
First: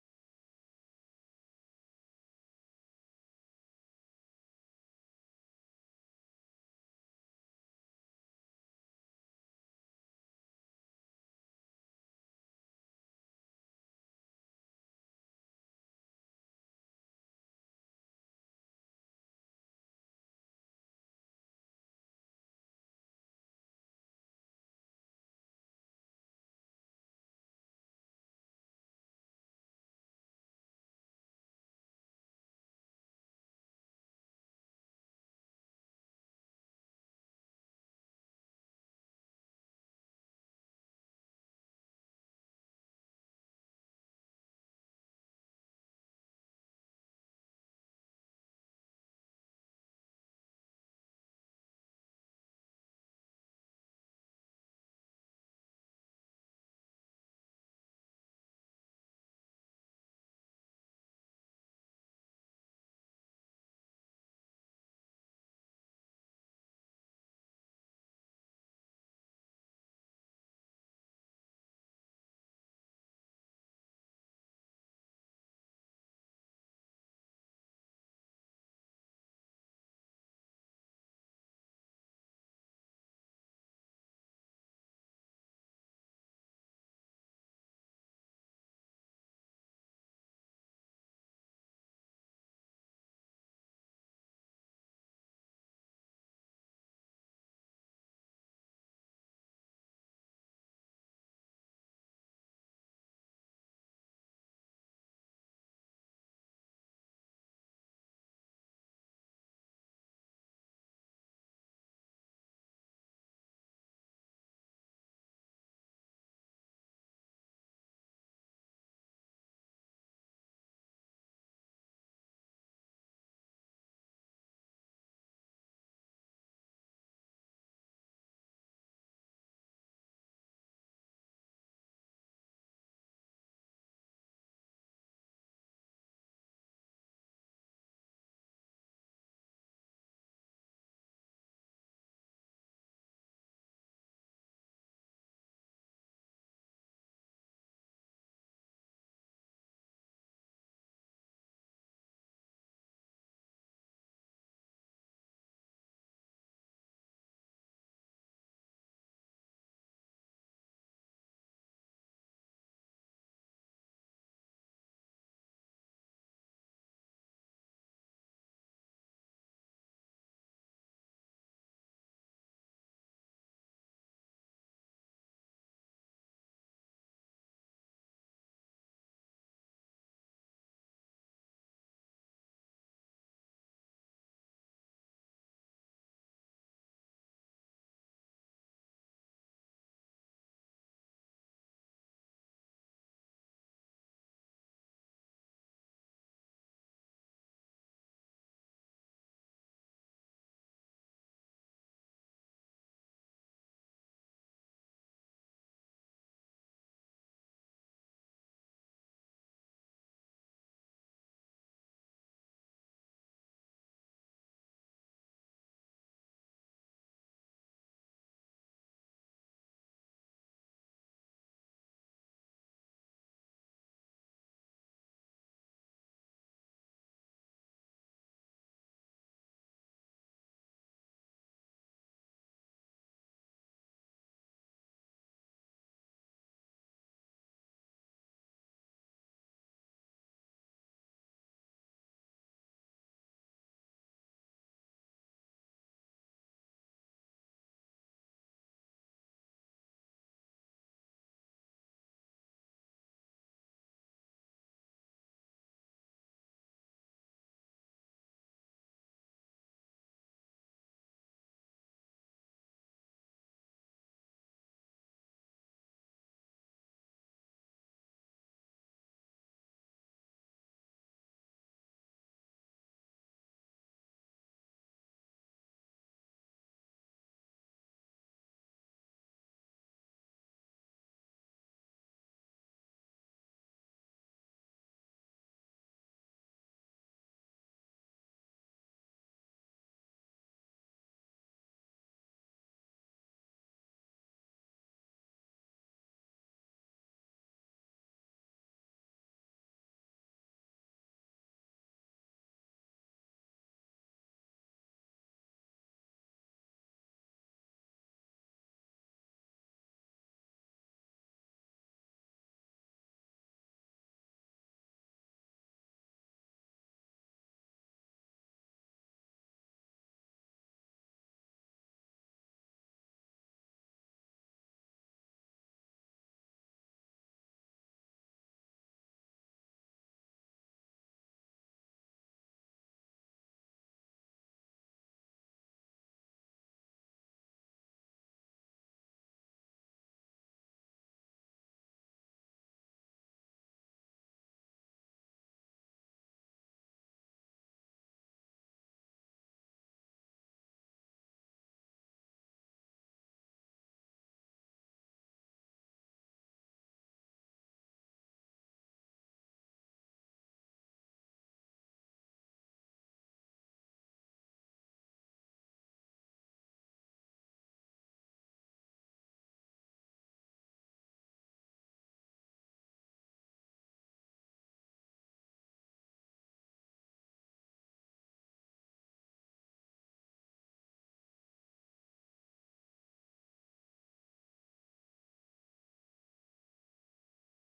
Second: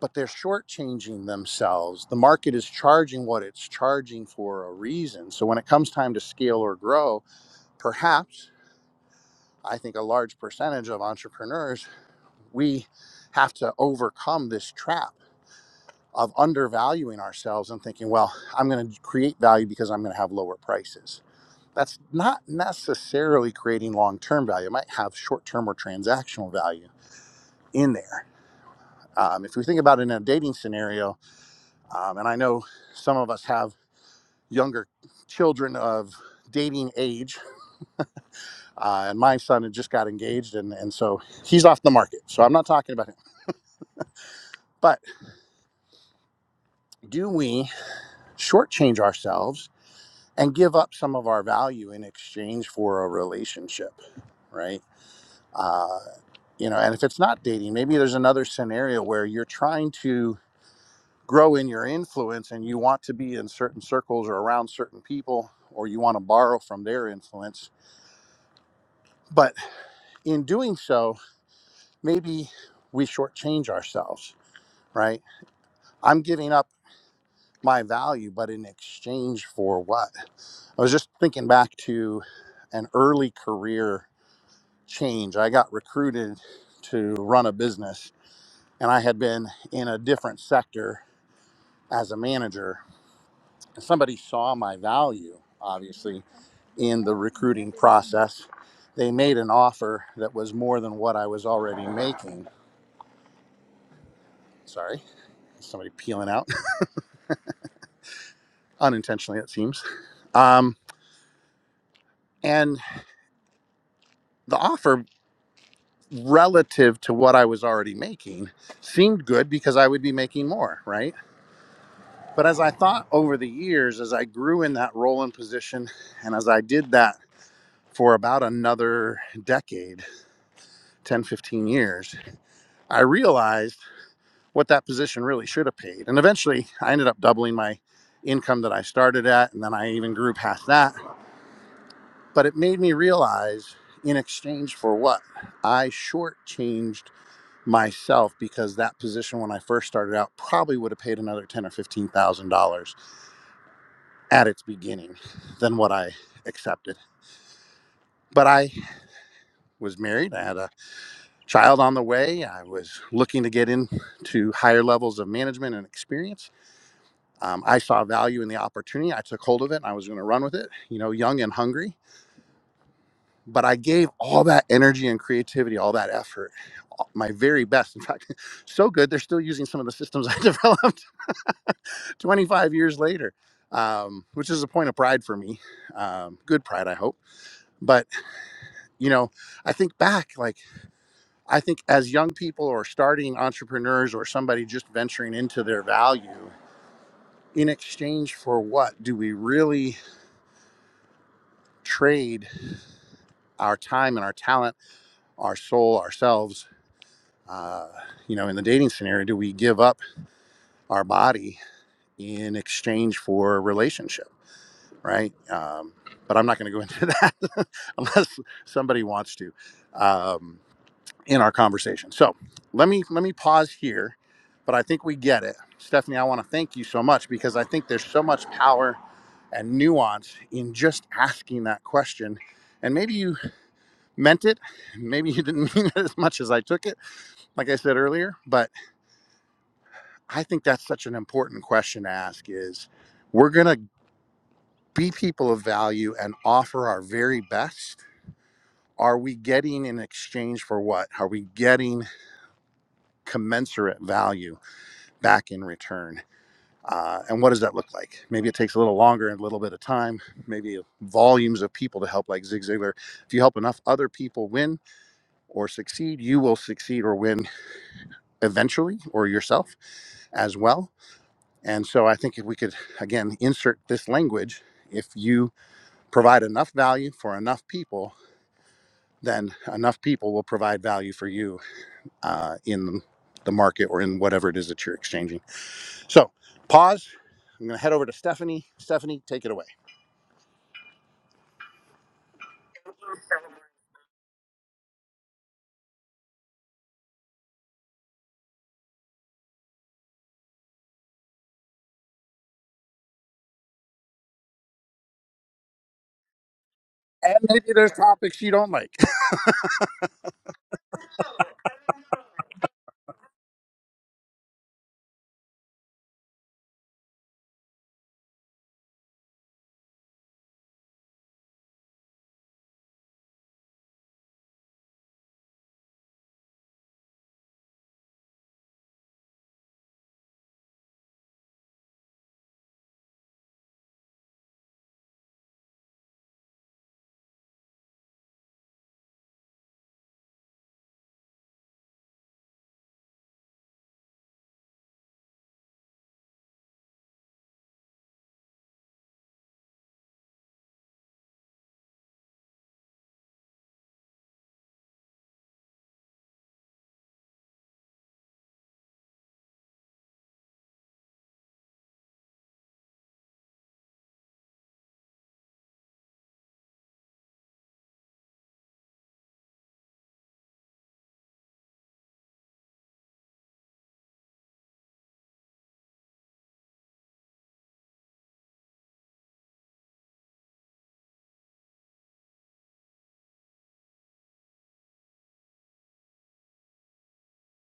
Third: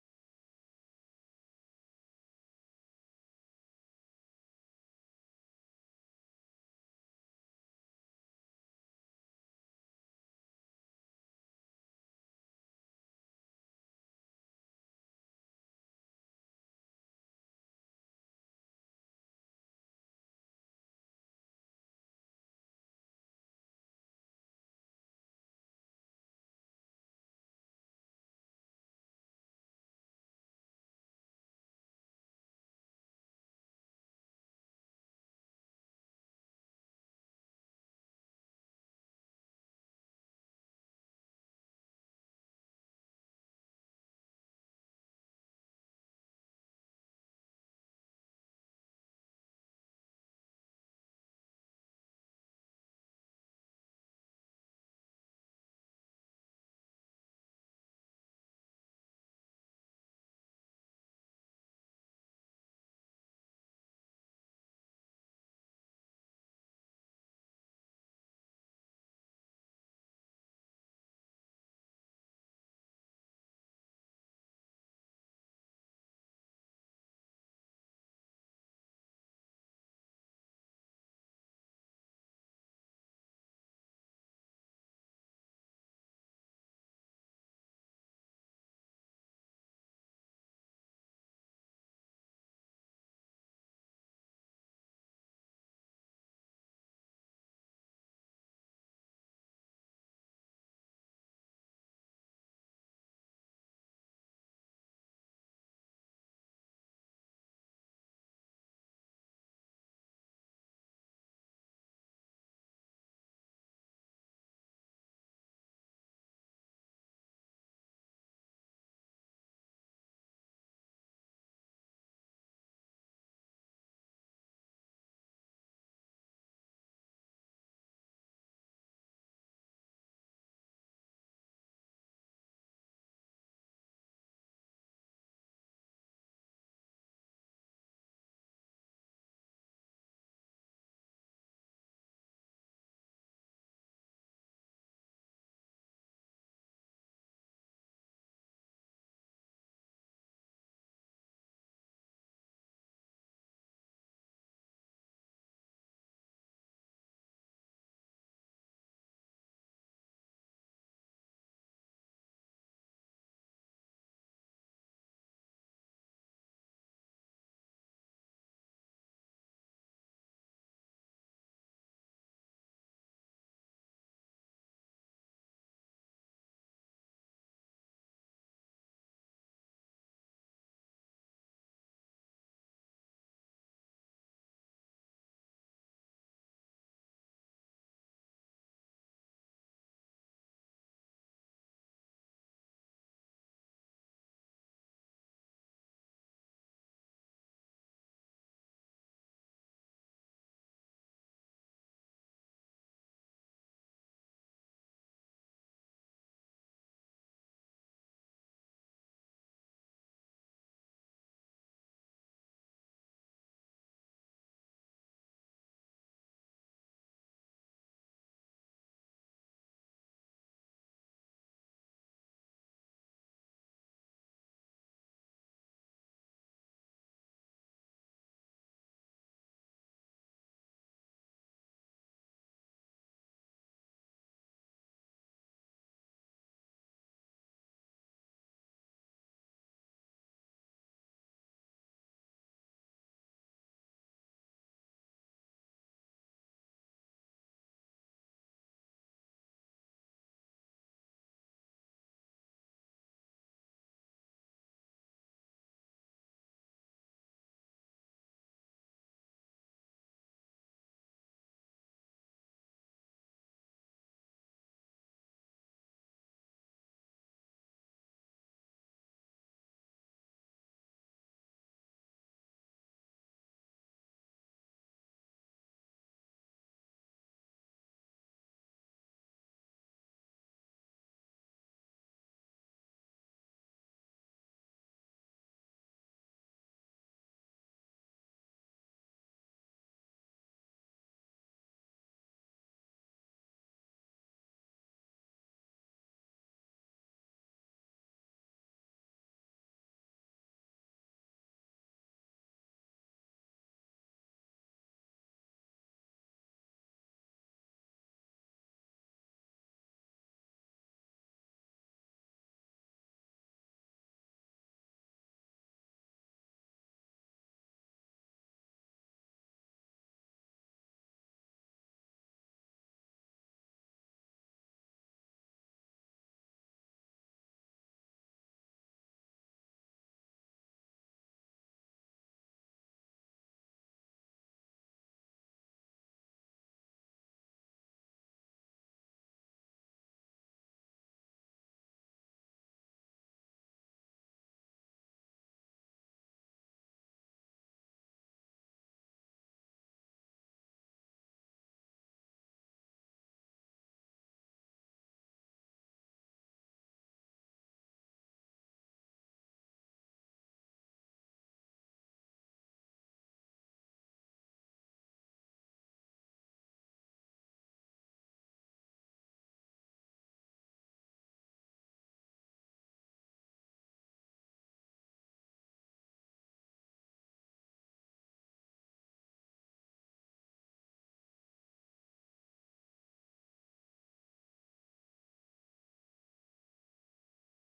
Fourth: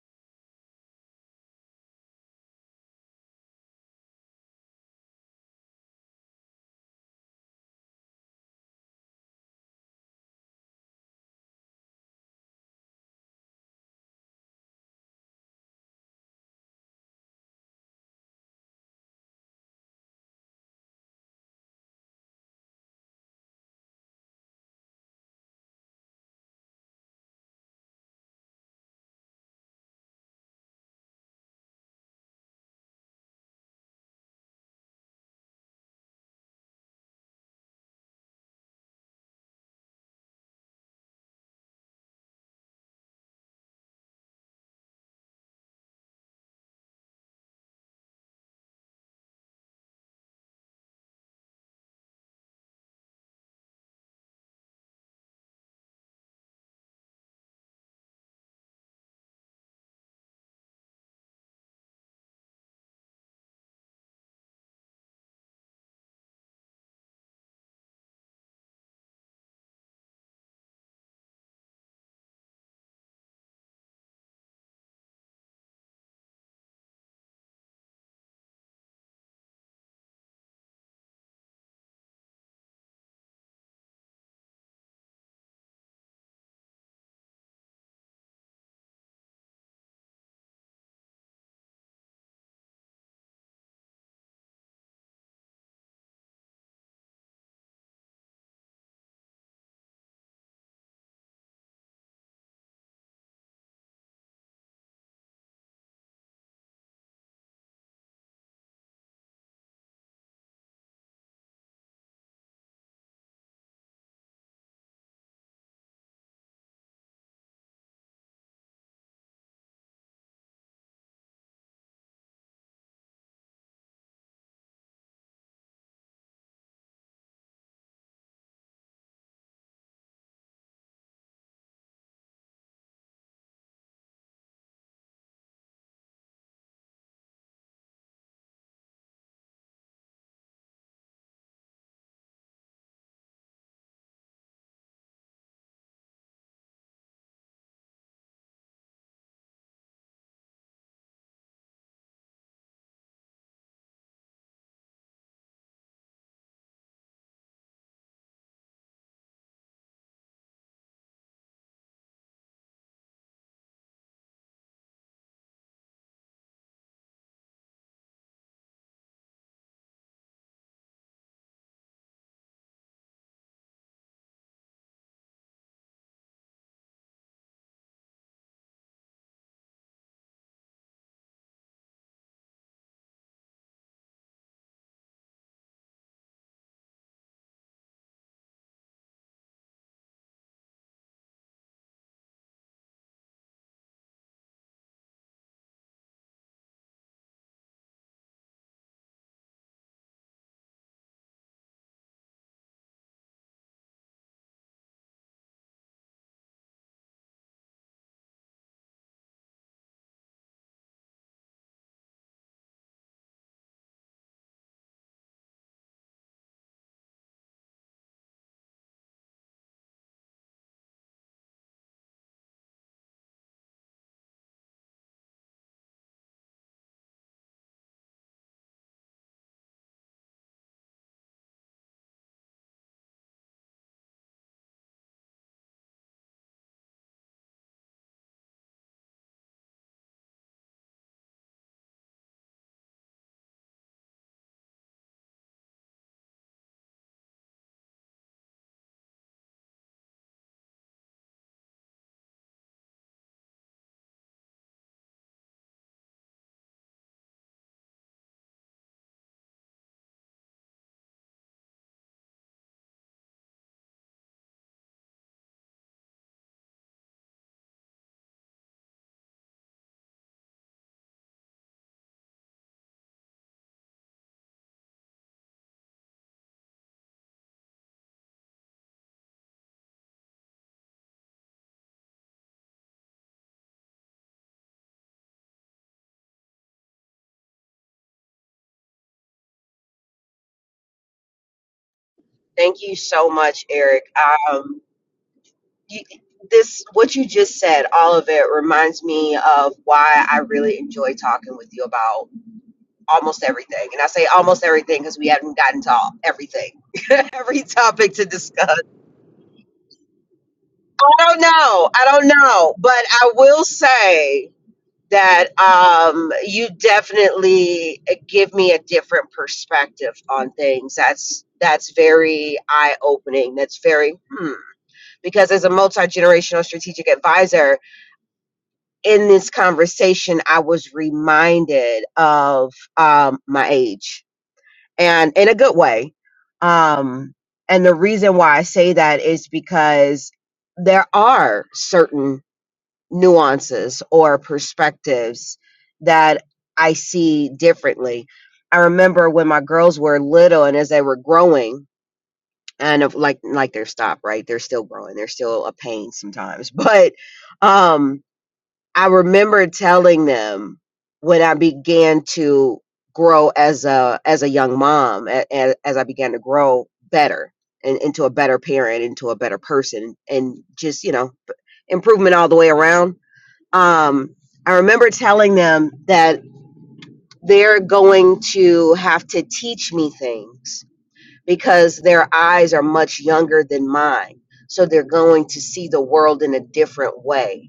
[SPEAKER 1] but they're shortchanging themselves. The market is charging what it's charging for a reason. So when it comes time to scale or grow, perhaps I think a large percentage of entrepreneurs, we have to overcome this trap of undervaluing ourselves and thinking, well, I'm going to create value because I'm going to have lower prices. That's not necessarily creating long term value. It might have short term or transactional value in there. Um, if we think about it in a dating scenario, um, and I know some of us have younger children of dating age. Uh, and my son had just got engaged, and, and so he's off the market. So I'm not talking about him. But do we shortchange ourselves and give up some of our value in exchange for a relationship, right? Uh, you know, and if it's not dating, maybe there's another scenario where you're trying to grow in your influence and you want to be in certain circles or around certain people, or you want to borrow from their influence. But in doing so, maybe we shortchange ourselves, right? I'm giving up my value, but in exchange for what? I was just thinking back to an early career change. I got recruited to run a business, and I had been in a different sector as a manager. And somebody saw my value, obviously, in the recruiting process. They made an offer that was more than what I was already making. Sorry, somebody peeling out unintentionally, it seems. Um, and the offer relative to what I was already making seemed good because I would be making more, right? But as I thought over the years, as I grew in that role and position, and as I did that for about another decade 10, 15 years I realized what that position really should have paid. And eventually I ended up doubling my income that I started at. And then I even grew past that But it made me realize in exchange for what? I shortchanged myself because that position when I first started out probably would have paid another ten or fifteen thousand dollars at its beginning than what I accepted. But I was married, I had a child on the way, I was looking to get into higher levels of management and experience. Um, I saw value in the opportunity. I took hold of it and I was going to run with it, you know, young and hungry. but I gave all that energy and creativity, all that effort, all- my very best. In fact, [laughs] so good they're still using some of the systems I [laughs] developed [laughs] 25 years later, um, which is a point of pride for me. Um, good pride, I hope. But you know, I think back, like I think as young people or starting entrepreneurs or somebody just venturing into their value. In exchange for what do we really trade our time and our talent, our soul, ourselves Uh, you know, in the dating scenario, do we give up our body in exchange for a relationship, right? Um, but I'm not going to go into that [laughs] unless somebody wants to um, in our conversation. So let me let me pause here, but I think we get it, Stephanie. I want to thank you so much because I think there's so much power and nuance in just asking that question. And maybe you meant it, maybe you didn't [laughs] mean it as much as I took it, like I said earlier, but I think that's such an important question to ask is we're going to be people of value and offer our very best. Are we getting in exchange for what? Are we getting commensurate value back in return? Uh, and what does that look like? Maybe it takes a little longer and a little bit of time, maybe volumes of people to help, like Zig Ziglar. If you help enough other people win or succeed, you will succeed or win eventually, or yourself as well And so I think if we could, again, insert this language, if you provide enough value for enough people, then enough people will provide value for you uh, in the market or in whatever it is that you're exchanging. So pause. I'm going to head over to Stephanie. Stephanie, take it away.
[SPEAKER 3] Thank you so much, Eric. Um, you, this what you just said, all of it reminds me of why I really enjoy talking with you about almost everything. And I say almost everything because we haven't gotten to all, everything, [laughs]
[SPEAKER 1] And
[SPEAKER 3] every
[SPEAKER 1] maybe there's
[SPEAKER 3] topic to
[SPEAKER 1] topics you don't
[SPEAKER 3] discuss.
[SPEAKER 1] like. [laughs]
[SPEAKER 3] I don't know. I don't know. But I will say that um, you definitely give me a different perspective on things. That's that's very eye opening. That's very hmm. Because as a multi generational strategic advisor, in this conversation, I was reminded of um, my age and in a good way. Um, and the reason why I say that is because there are certain nuances or perspectives that I see differently. I remember when my girls were little and as they were growing, and of like like they're stopped, right? They're still growing. They're still a pain sometimes, [laughs] but um, I remember telling them when I began to grow as a as a young mom, a- a- as I began to grow better and into a better parent, into a better person, and just you know improvement all the way around. Um, I remember telling them that they're going to have to teach me things because their eyes are much younger than mine, so they're going to see the world in a different way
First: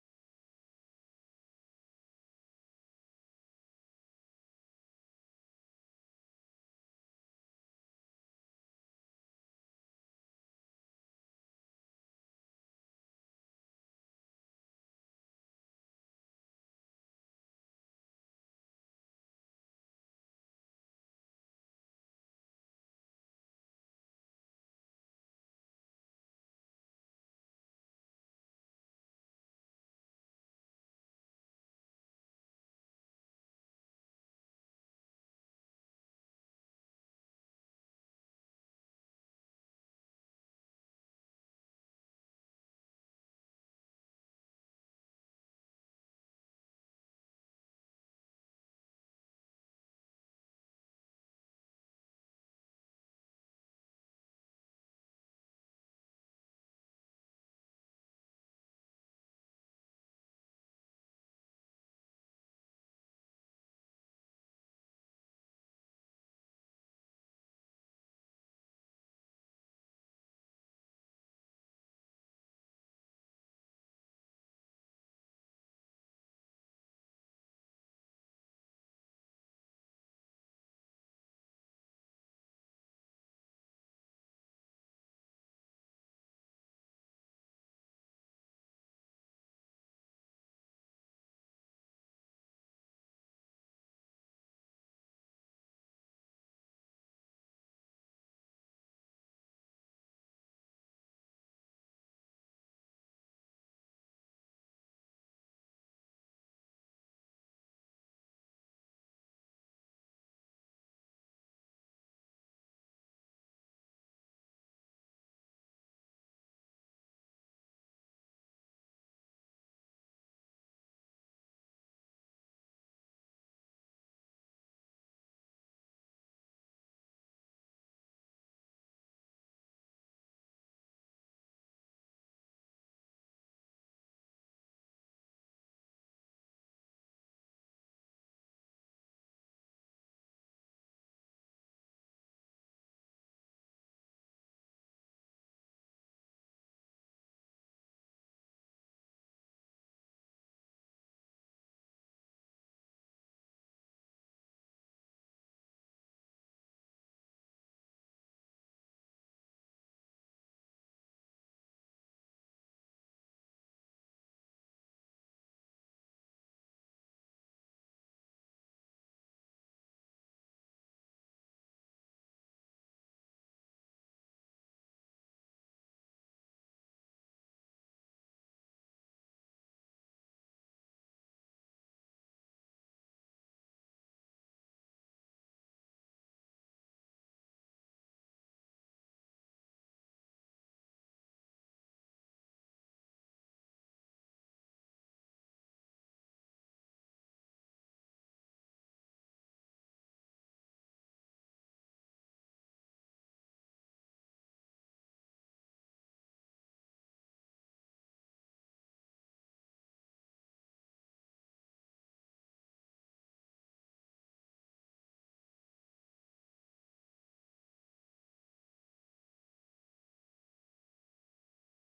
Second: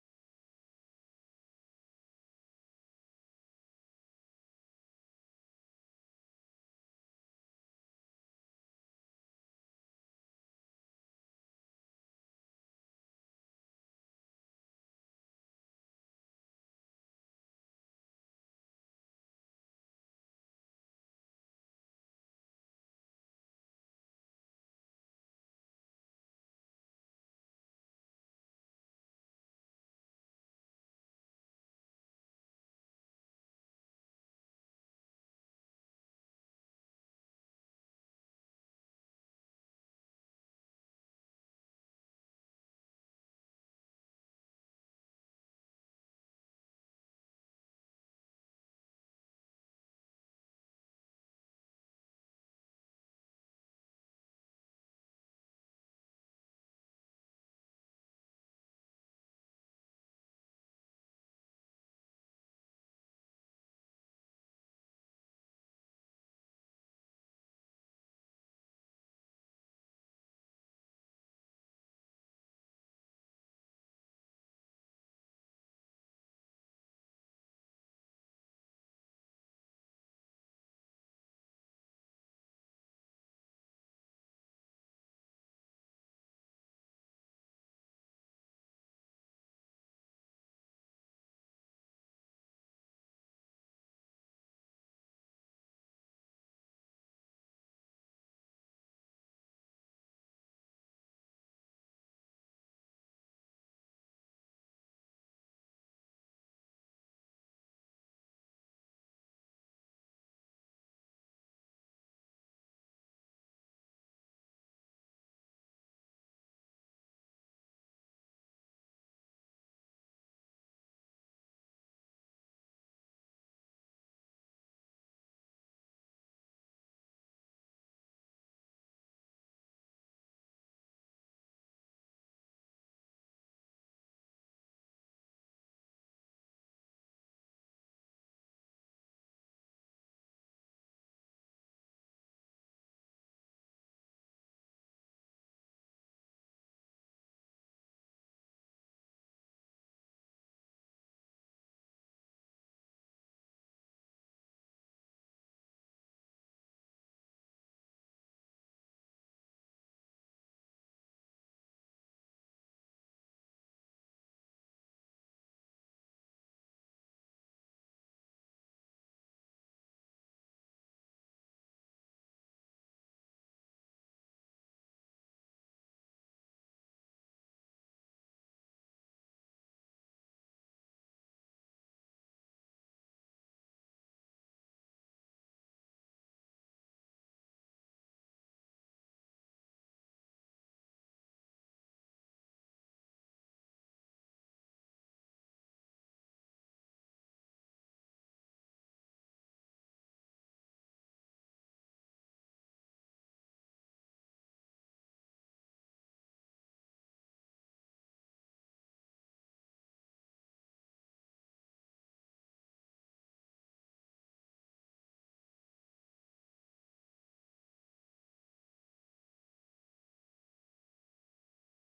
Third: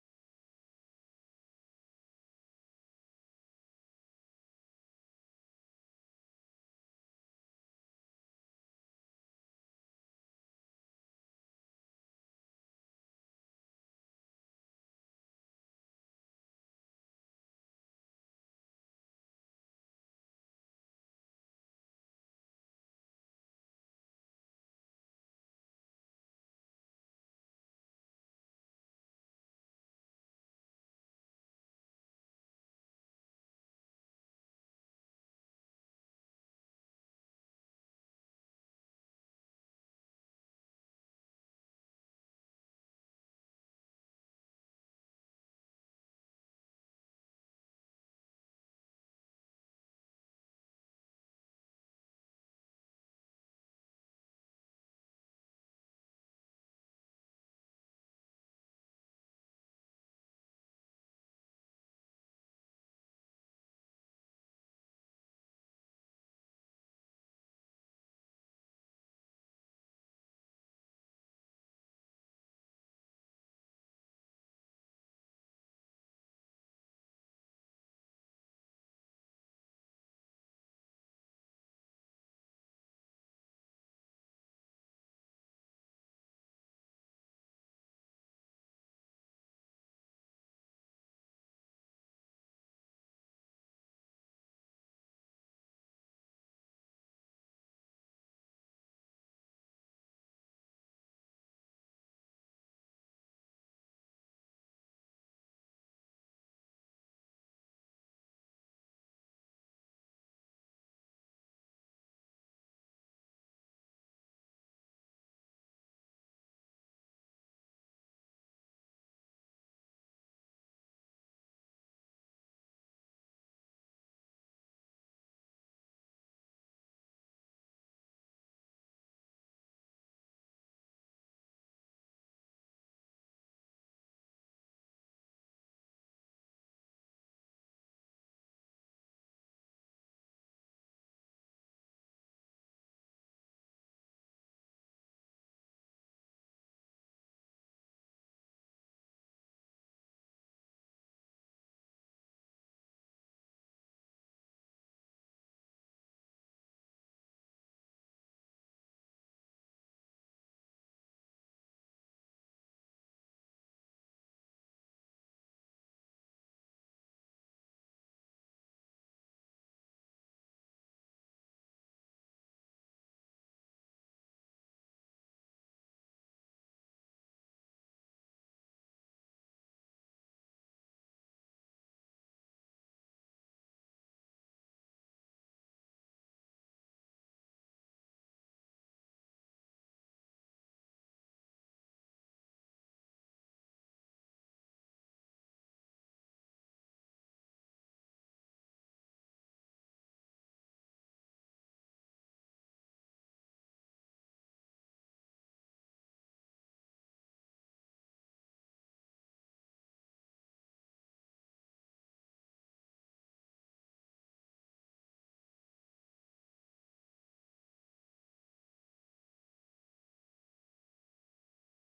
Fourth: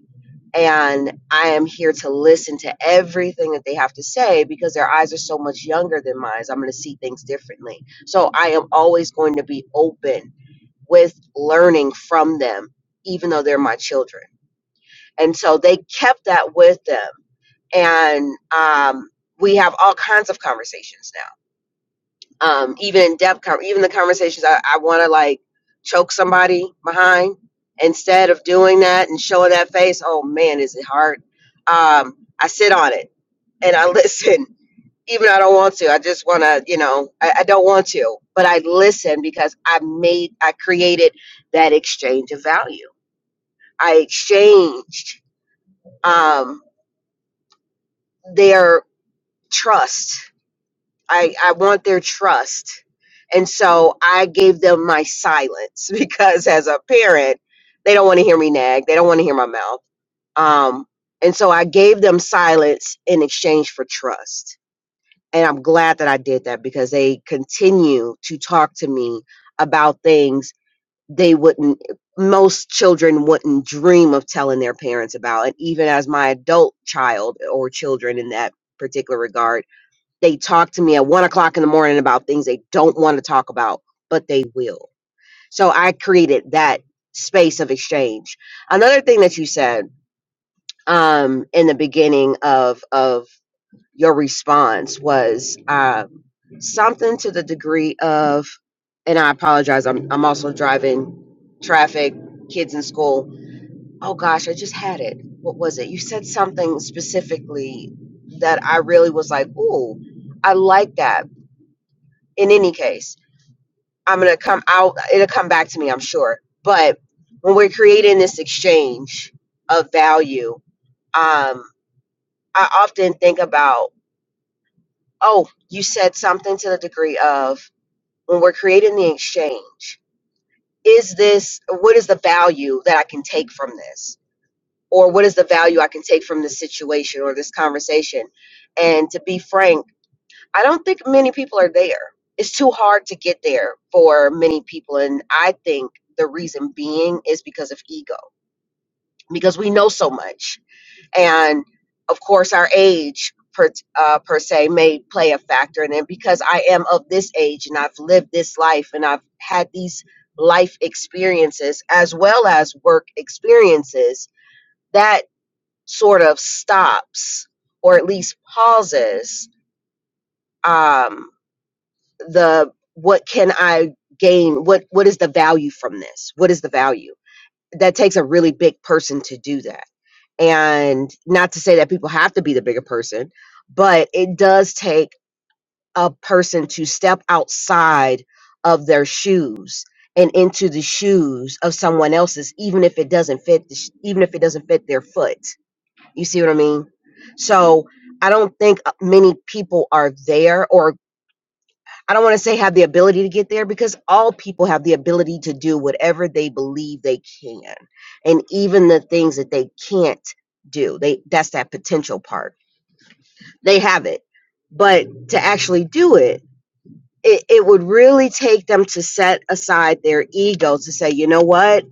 [SPEAKER 3] and I am here to listen to everything that they have to say because their eyes are so much younger than mine. So I'm going to see things differently. So I am always going to be open with learning from them, even though they're my children. And so they kept that with them. And um, we have all kinds of conversations now um, even in depth, con- even the conversations I, I want to like choke somebody behind instead of doing that and showing that face. Oh man, is it hard? Um, I sit on it and I listen, [laughs] even I don't want to. I just want to, you know, I, I don't want to, but I listen because I made, I created that exchange of value. I exchanged um, their trust I, I want their trust. And so I gave them my silence [laughs] because as a parent, they don't want to hear me nag. They don't want to hear my mouth. Um, and so I gave them silence in exchange for trust. And I'm glad that I did that because they continue to talk to me about things they wouldn't, most children wouldn't dream of telling their parents about. And even as my adult child or children in that particular regard, they talk to me at one o'clock in the morning about things they don't want to talk about, but they will. So I created that space of exchange. Another thing that you said um, in the beginning of of your response was um, something to the degree of, and I apologize. I'm I'm also driving traffic, kids in school. Oh gosh, I just had it. What was it? You said something specifically that I really was like, ooh, I like that in any case i'm gonna come out it'll come back to me i'm sure but when we're creating this exchange of value um i often think about oh you said something to the degree of when we're creating the exchange is this what is the value that i can take from this or what is the value i can take from this situation or this conversation and to be frank I don't think many people are there. It's too hard to get there for many people. And I think the reason being is because of ego, because we know so much. And of course, our age per, uh, per se may play a factor in it because I am of this age and I've lived this life and I've had these life experiences as well as work experiences that sort of stops or at least pauses um, the what can I gain? What what is the value from this? What is the value? That takes a really big person to do that. And not to say that people have to be the bigger person, but it does take a person to step outside of their shoes and into the shoes of someone else's even if it doesn't fit the sh- even if it doesn't fit their foot. You see what I mean? So, I don't think uh, many people are there or I don't want to say have the ability to get there because all people have the ability to do whatever they believe they can. And even the things that they can't do, they that's that potential part. They have it. But to actually do it, it, it would really take them to set aside their ego to say, you know what?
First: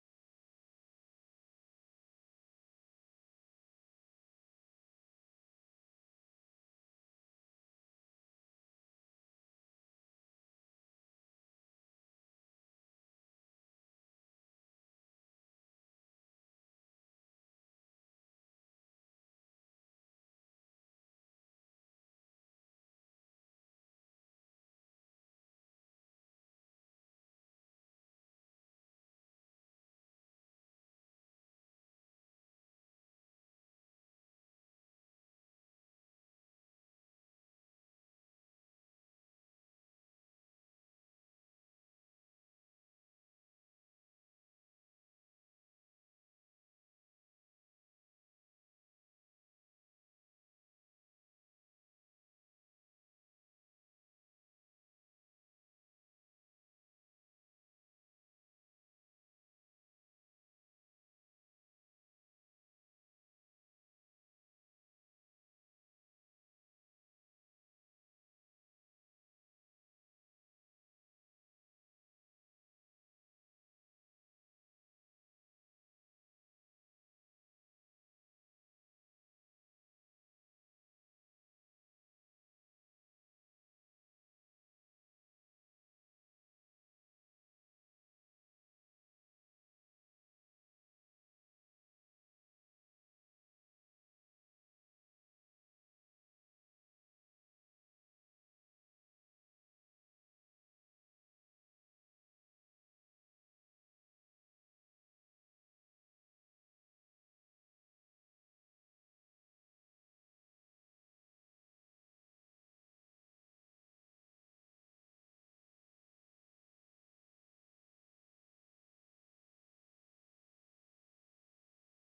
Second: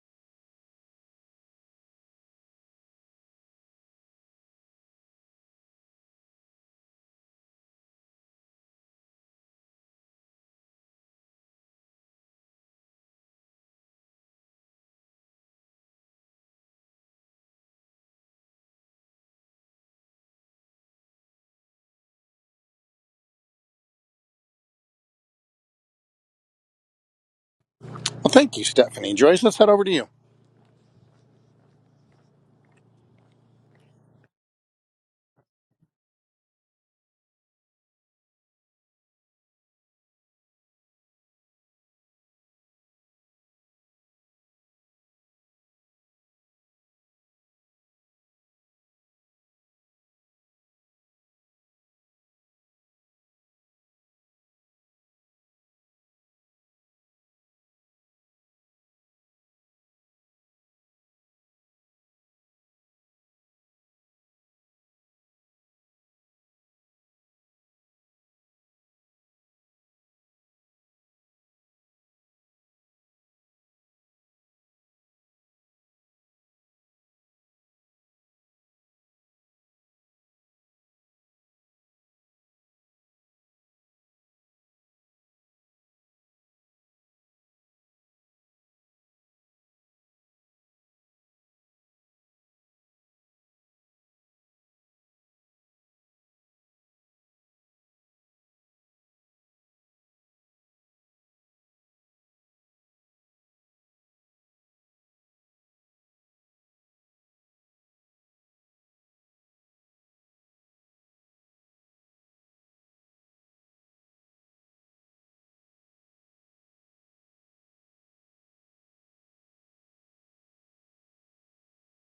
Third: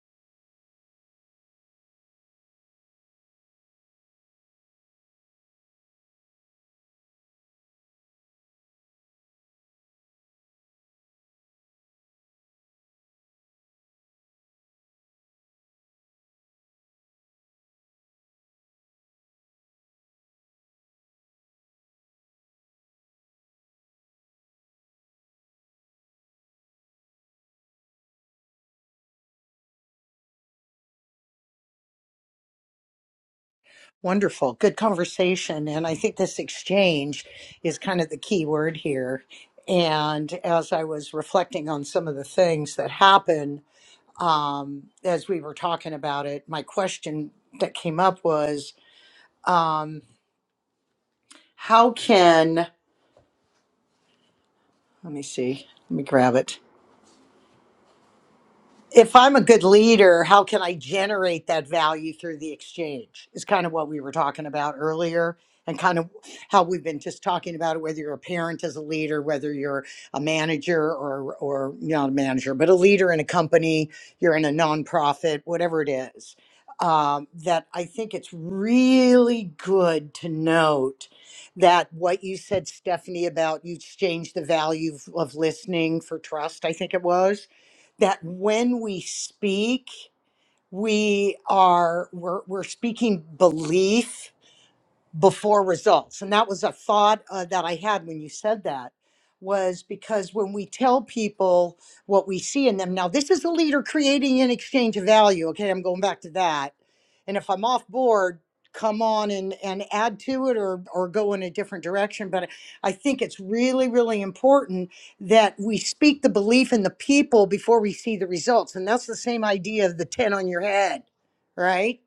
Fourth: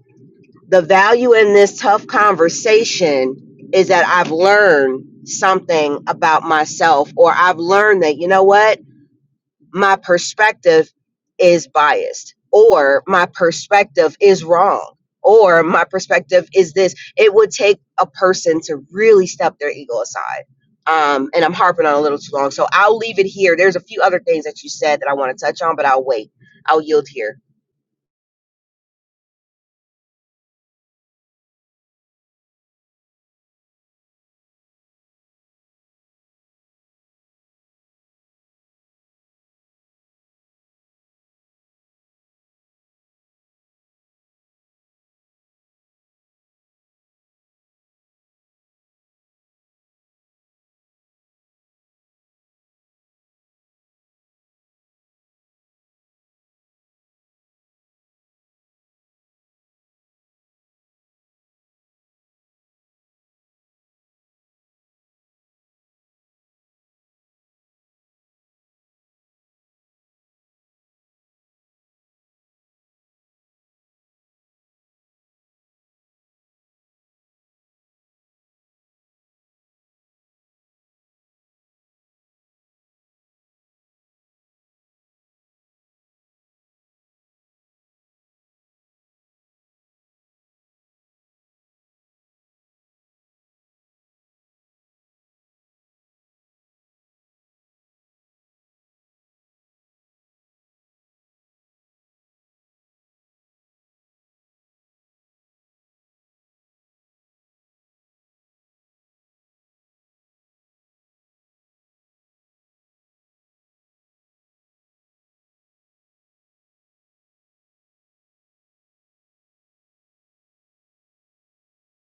[SPEAKER 3] The value in this tough conversation is that I've learned something about myself, or I've learned that, you know what? my perspective is biased or my perspective is wrong or my perspective is this it would take a person to really step their ego aside um, and i'm harping on a little too long so i'll leave it here there's a few other things that you said that i want to touch on but i'll wait i'll yield here
[SPEAKER 1] Well, thank you, Stephanie. Joyce, let's head over to you.
[SPEAKER 4] Wonderful, good conversation, and I think this exchange is kind of the key word here. And as I was reflecting on some of the things that happen um, as we were talking about it, my question that came up was, um, how can let me see, let me grab it. if I'm a good leader, how can I generate that value through the exchange? Is kind of what we were talking about earlier, and kind of how we've been just talking about it. Whether you're a parent as a leader, whether you're a manager or or not a manager, but a leader in a company, you're in a nonprofit, whatever it is. Um, that I think it's really good to note that what you said, Stephanie, about you exchange the value of of listening for trust. I think it was that when we speak we are we're, we're speaking belief before results and that was a thought uh, that i had when you said that was because when we tell people what we see in them now this is a leader creating an exchange of value okay i'm going back to that and if i'm off board come on and, and add to it or, or go in a different direction but i think it's really really important that we speak the belief in the people before we see the results and that's the same idea of the 10 on your head right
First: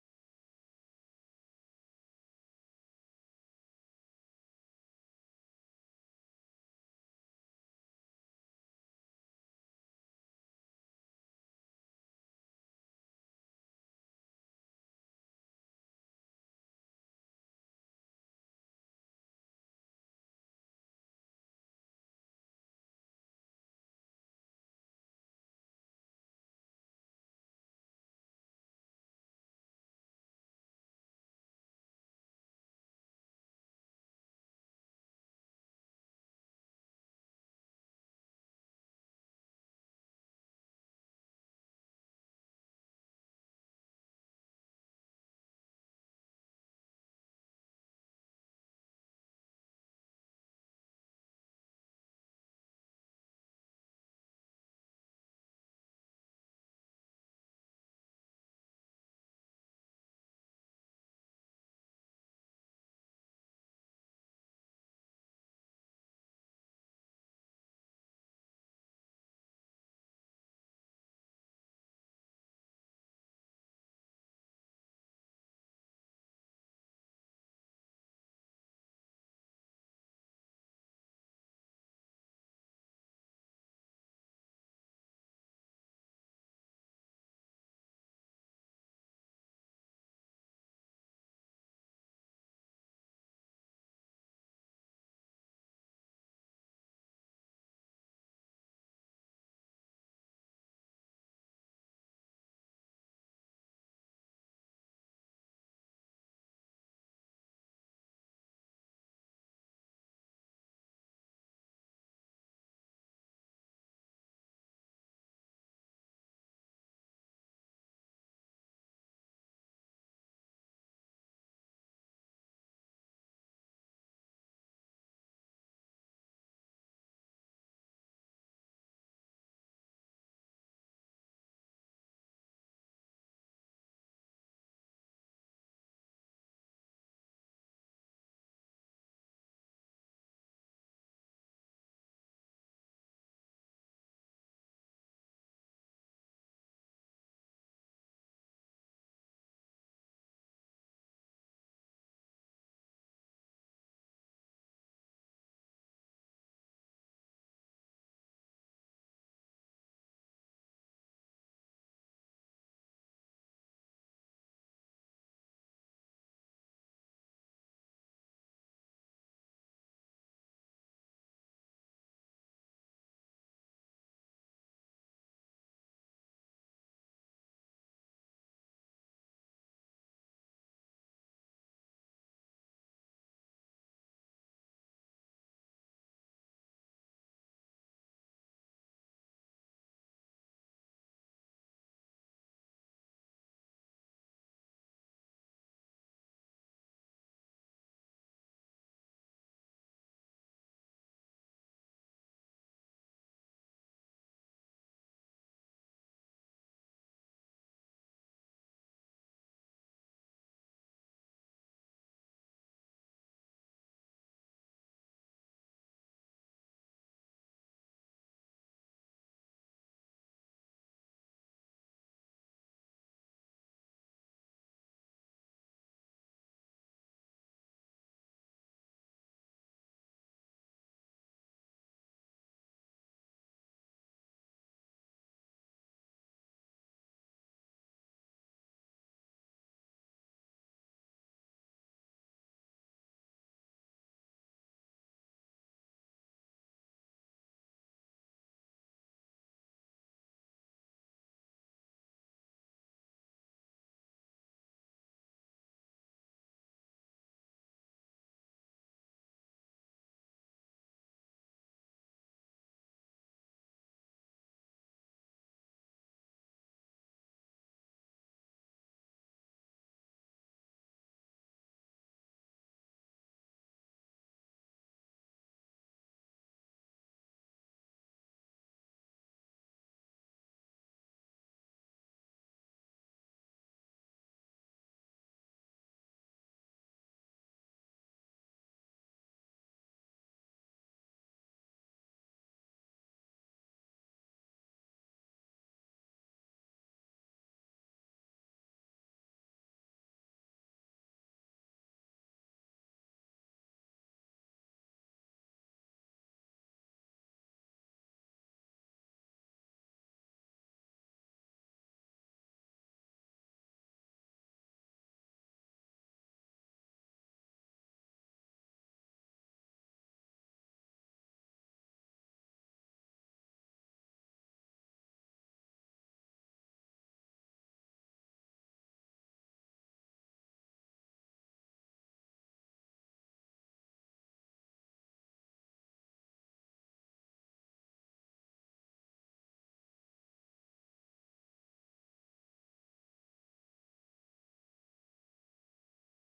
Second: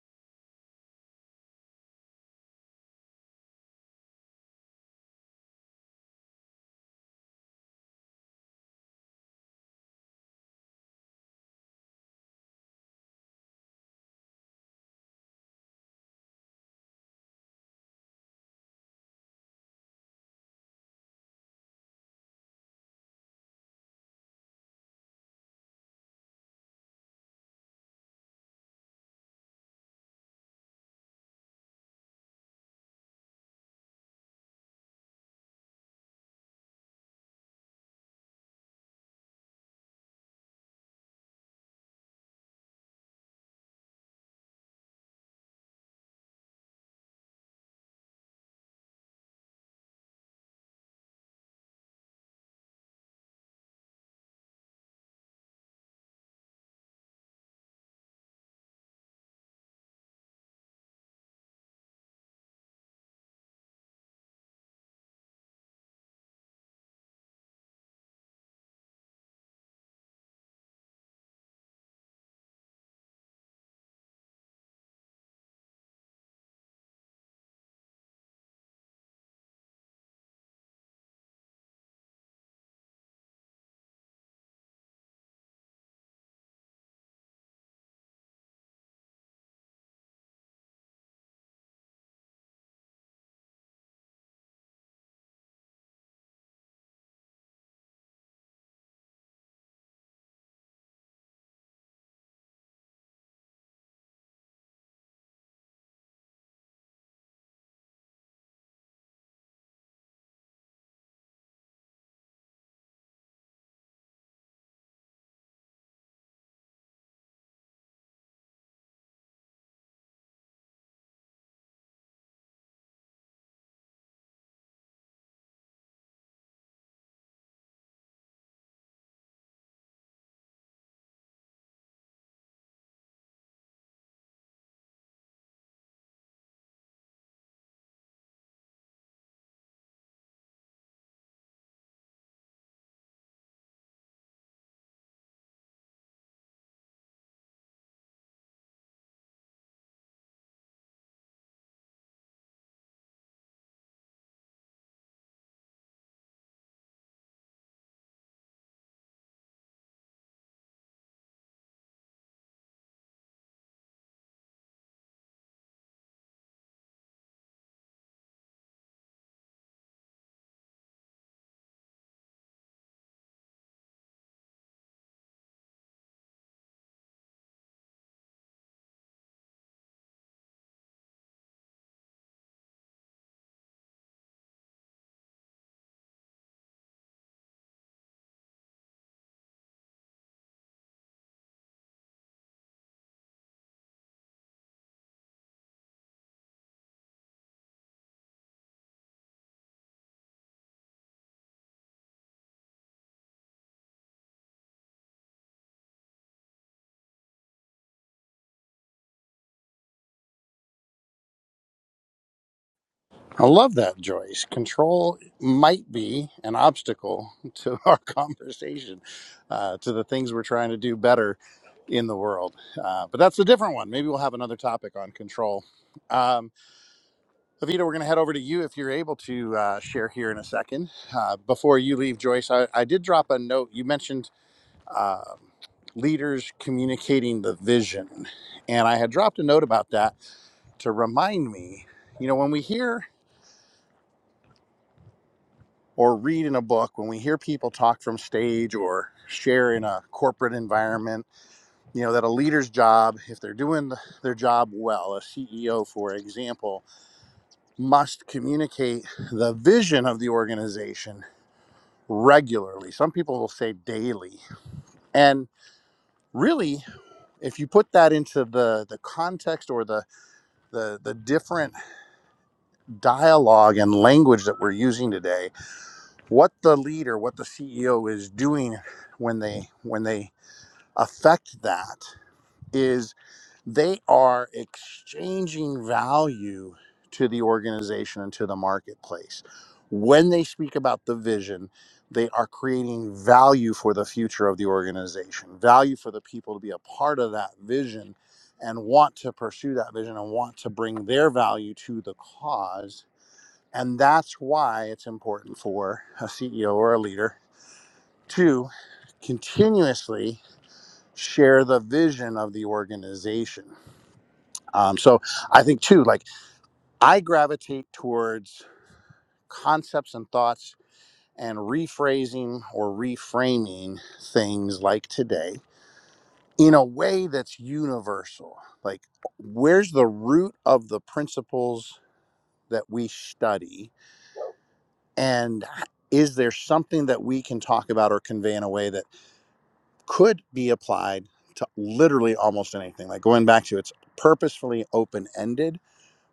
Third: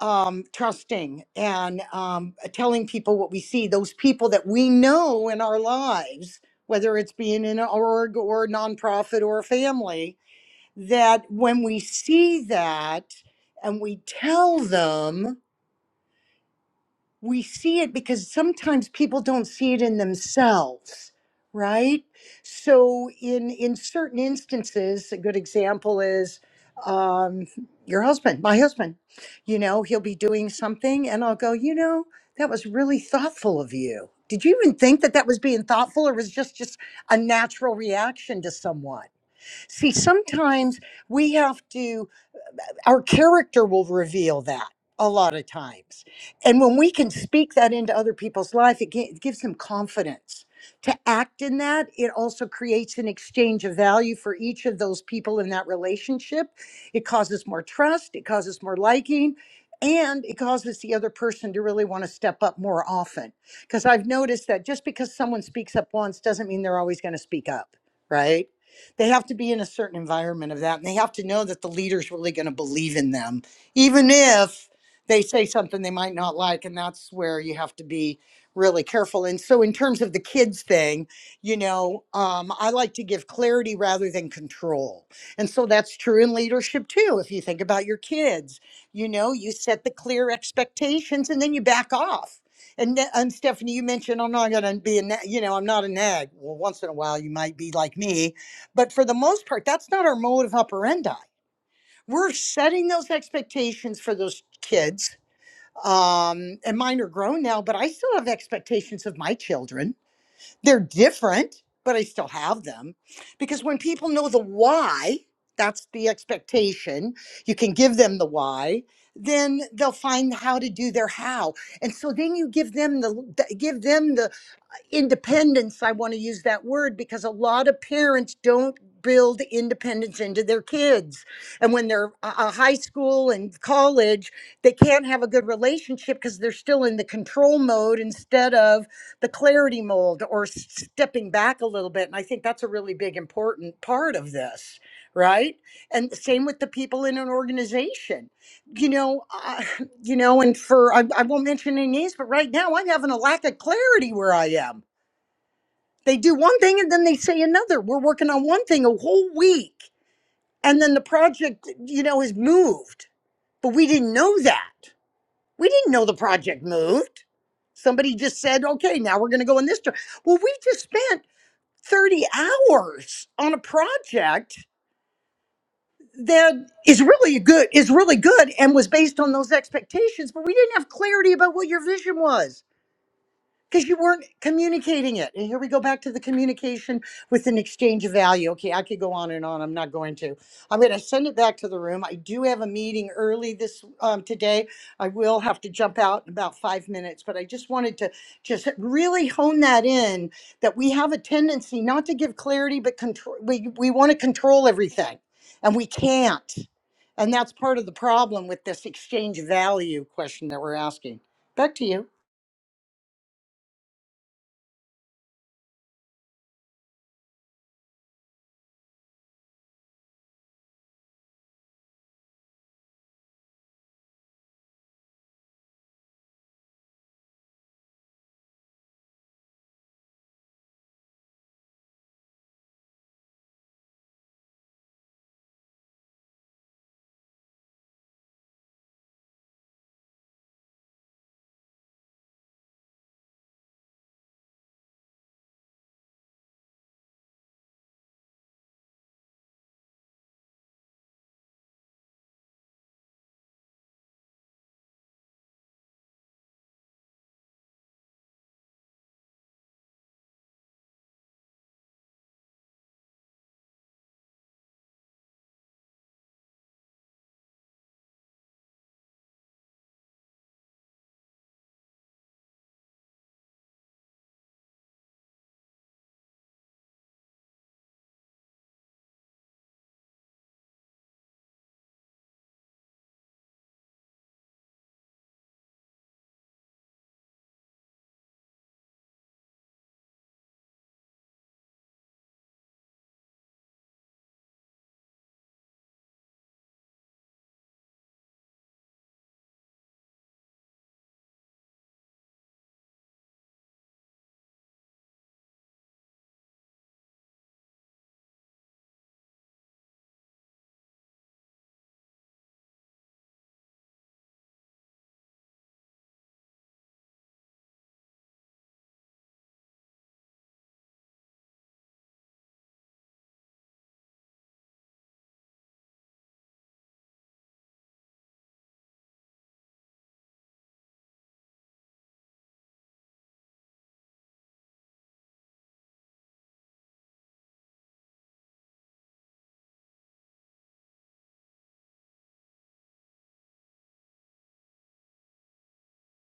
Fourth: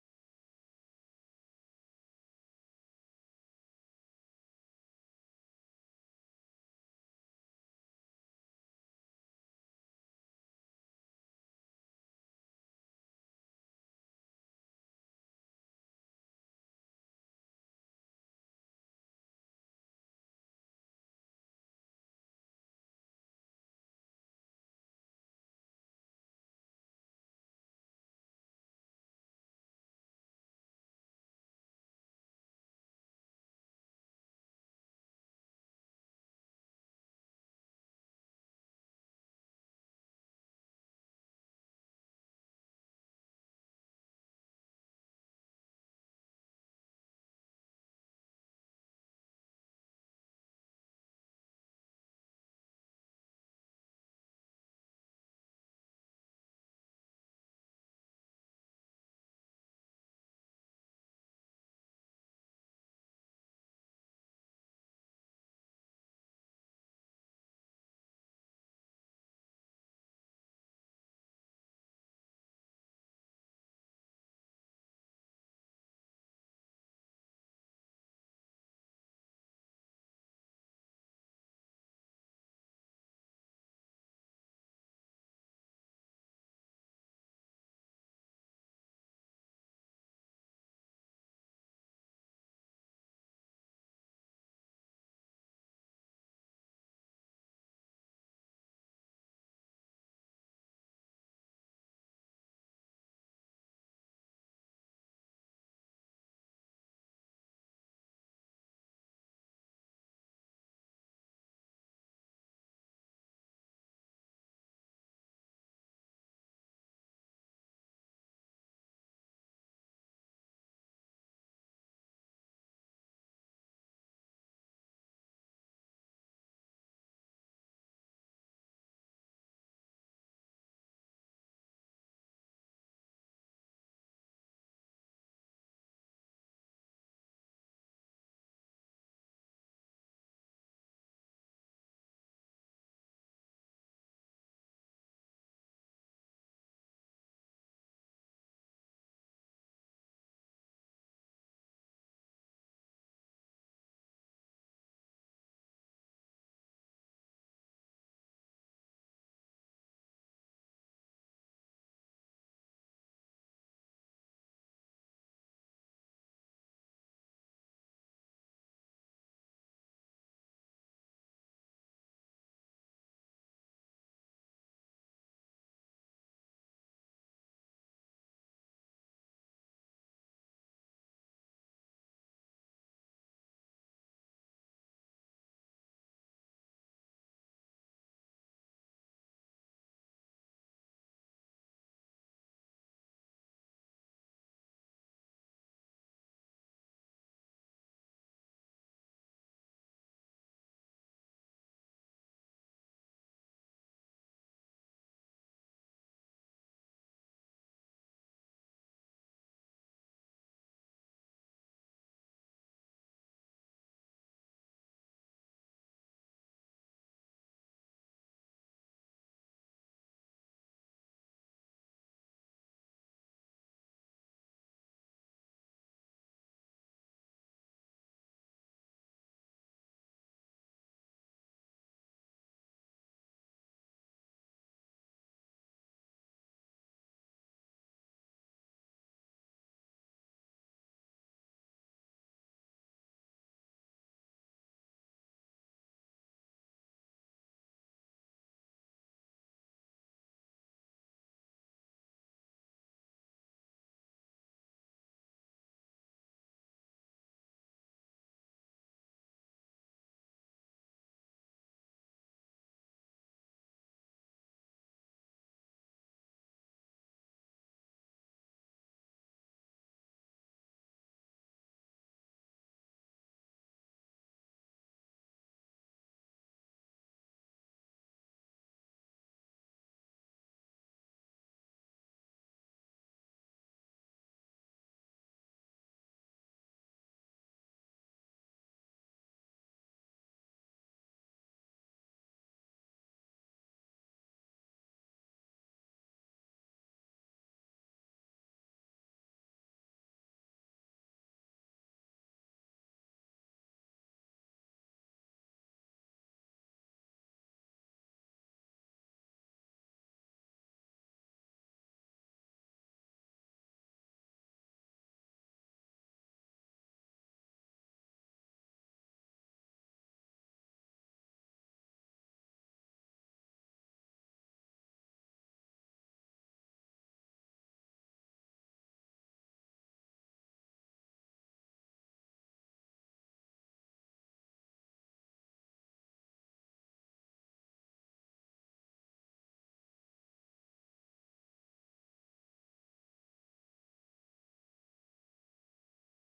[SPEAKER 4] um, trusting and um, telling people what we see, those people that we know in our lives, whether it's being in an org or a nonprofit or a family, that when we see that and we tell them, we see it because sometimes people don't see it in themselves right so in in certain instances a good example is um your husband my husband you know he'll be doing something and i'll go you know that was really thoughtful of you did you even think that that was being thoughtful or was just just a natural reaction to someone see sometimes we have to our character will reveal that a lot of times. And when we can speak that into other people's life, it, gi- it gives them confidence to act in that. It also creates an exchange of value for each of those people in that relationship. It causes more trust, it causes more liking. And it causes the other person to really want to step up more often. Because I've noticed that just because someone speaks up once doesn't mean they're always going to speak up, right? they have to be in a certain environment of that and they have to know that the leader's really going to believe in them even if they say something they might not like and that's where you have to be really careful and so in terms of the kids thing you know um, i like to give clarity rather than control and so that's true in leadership too if you think about your kids you know you set the clear expectations and then you back off and, ne- and Stephanie, you mentioned I'm not going to be a, na- you know, I'm not a nag. Well, once in a while you might be like me, but for the most part, that's not our mode of operandi. We're setting those expectations for those kids. Um, and mine are grown now, but I still have expectations of my children. They're different, but I still have them because when people know the why, that's the expectation, you can give them the why, then they'll find how to do their how. And so then you give them the give them the independence i want to use that word because a lot of parents don't build independence into their kids and when they're a a high school and college they can't have a good relationship because they're still in the control mode instead of the clarity mold or s- stepping back a little bit and i think that's a really big important part of this right and same with the people in an organization you know uh, you know and for I, I won't mention any names but right now i'm having a lack of clarity where i am they do one thing and then they say another. We're working on one thing a whole week and then the project, you know, has moved. But we didn't know that. We didn't know the project moved. Somebody just said, okay, now we're going to go in this. dir-" Well, we've just spent 30 hours on a project that is really good, is really good and was based on those expectations, but we didn't have clarity about what your vision was. because you weren't communicating it. And here we go back to the communication with an exchange of value. Okay, I could go on and on. I'm not going to. I'm going to send it back to the room. I do have a meeting early this um, today. I will have to jump out in about five minutes, but I just wanted to just really hone that in that we have a tendency not to give clarity, but control. We we want to control everything, and we can't. And that's part of the problem with this exchange value question that we're asking. Back to you.
[SPEAKER 1] I love that, Joyce. Control might be an obstacle to [laughs] our conversation, uh, to the things we're trying to do better in the world. Uh, but that's a different one. Maybe we'll have another topic on control. Um, Avita, we're going to head over to you if you're able to uh, share here in a second. Uh, before you leave, Joyce, I, I did drop a note. You mentioned um leaders communicating the vision, and I had dropped a note about that to remind me. You know, when we hear or read in a book, when we hear people talk from stage or share in a corporate environment, you know, that a leader's job, if they're doing their job well, a CEO, for example, must communicate the vision of the organization regularly. Some people will say daily. And really, if you put that into the, the context or the, the, the different dialogue and language that we're using today, what the leader, what the CEO is doing when they when they affect that is they are exchanging value to the organization and to the marketplace. When they speak about the vision, they are creating value for the future of the organization, value for the people to be a part of that vision and want to pursue that vision and want to bring their value to the cause. And that's why it's important for a CEO or a leader to continuously share the vision of the organization. Um, so I think too, like I gravitate towards concepts and thoughts and rephrasing or reframing things like today in a way that's universal. Like, where's the root of the principles that we study? And is there something that we can talk about or convey in a way that could be applied to literally almost anything. Like going back to it's purposefully open ended,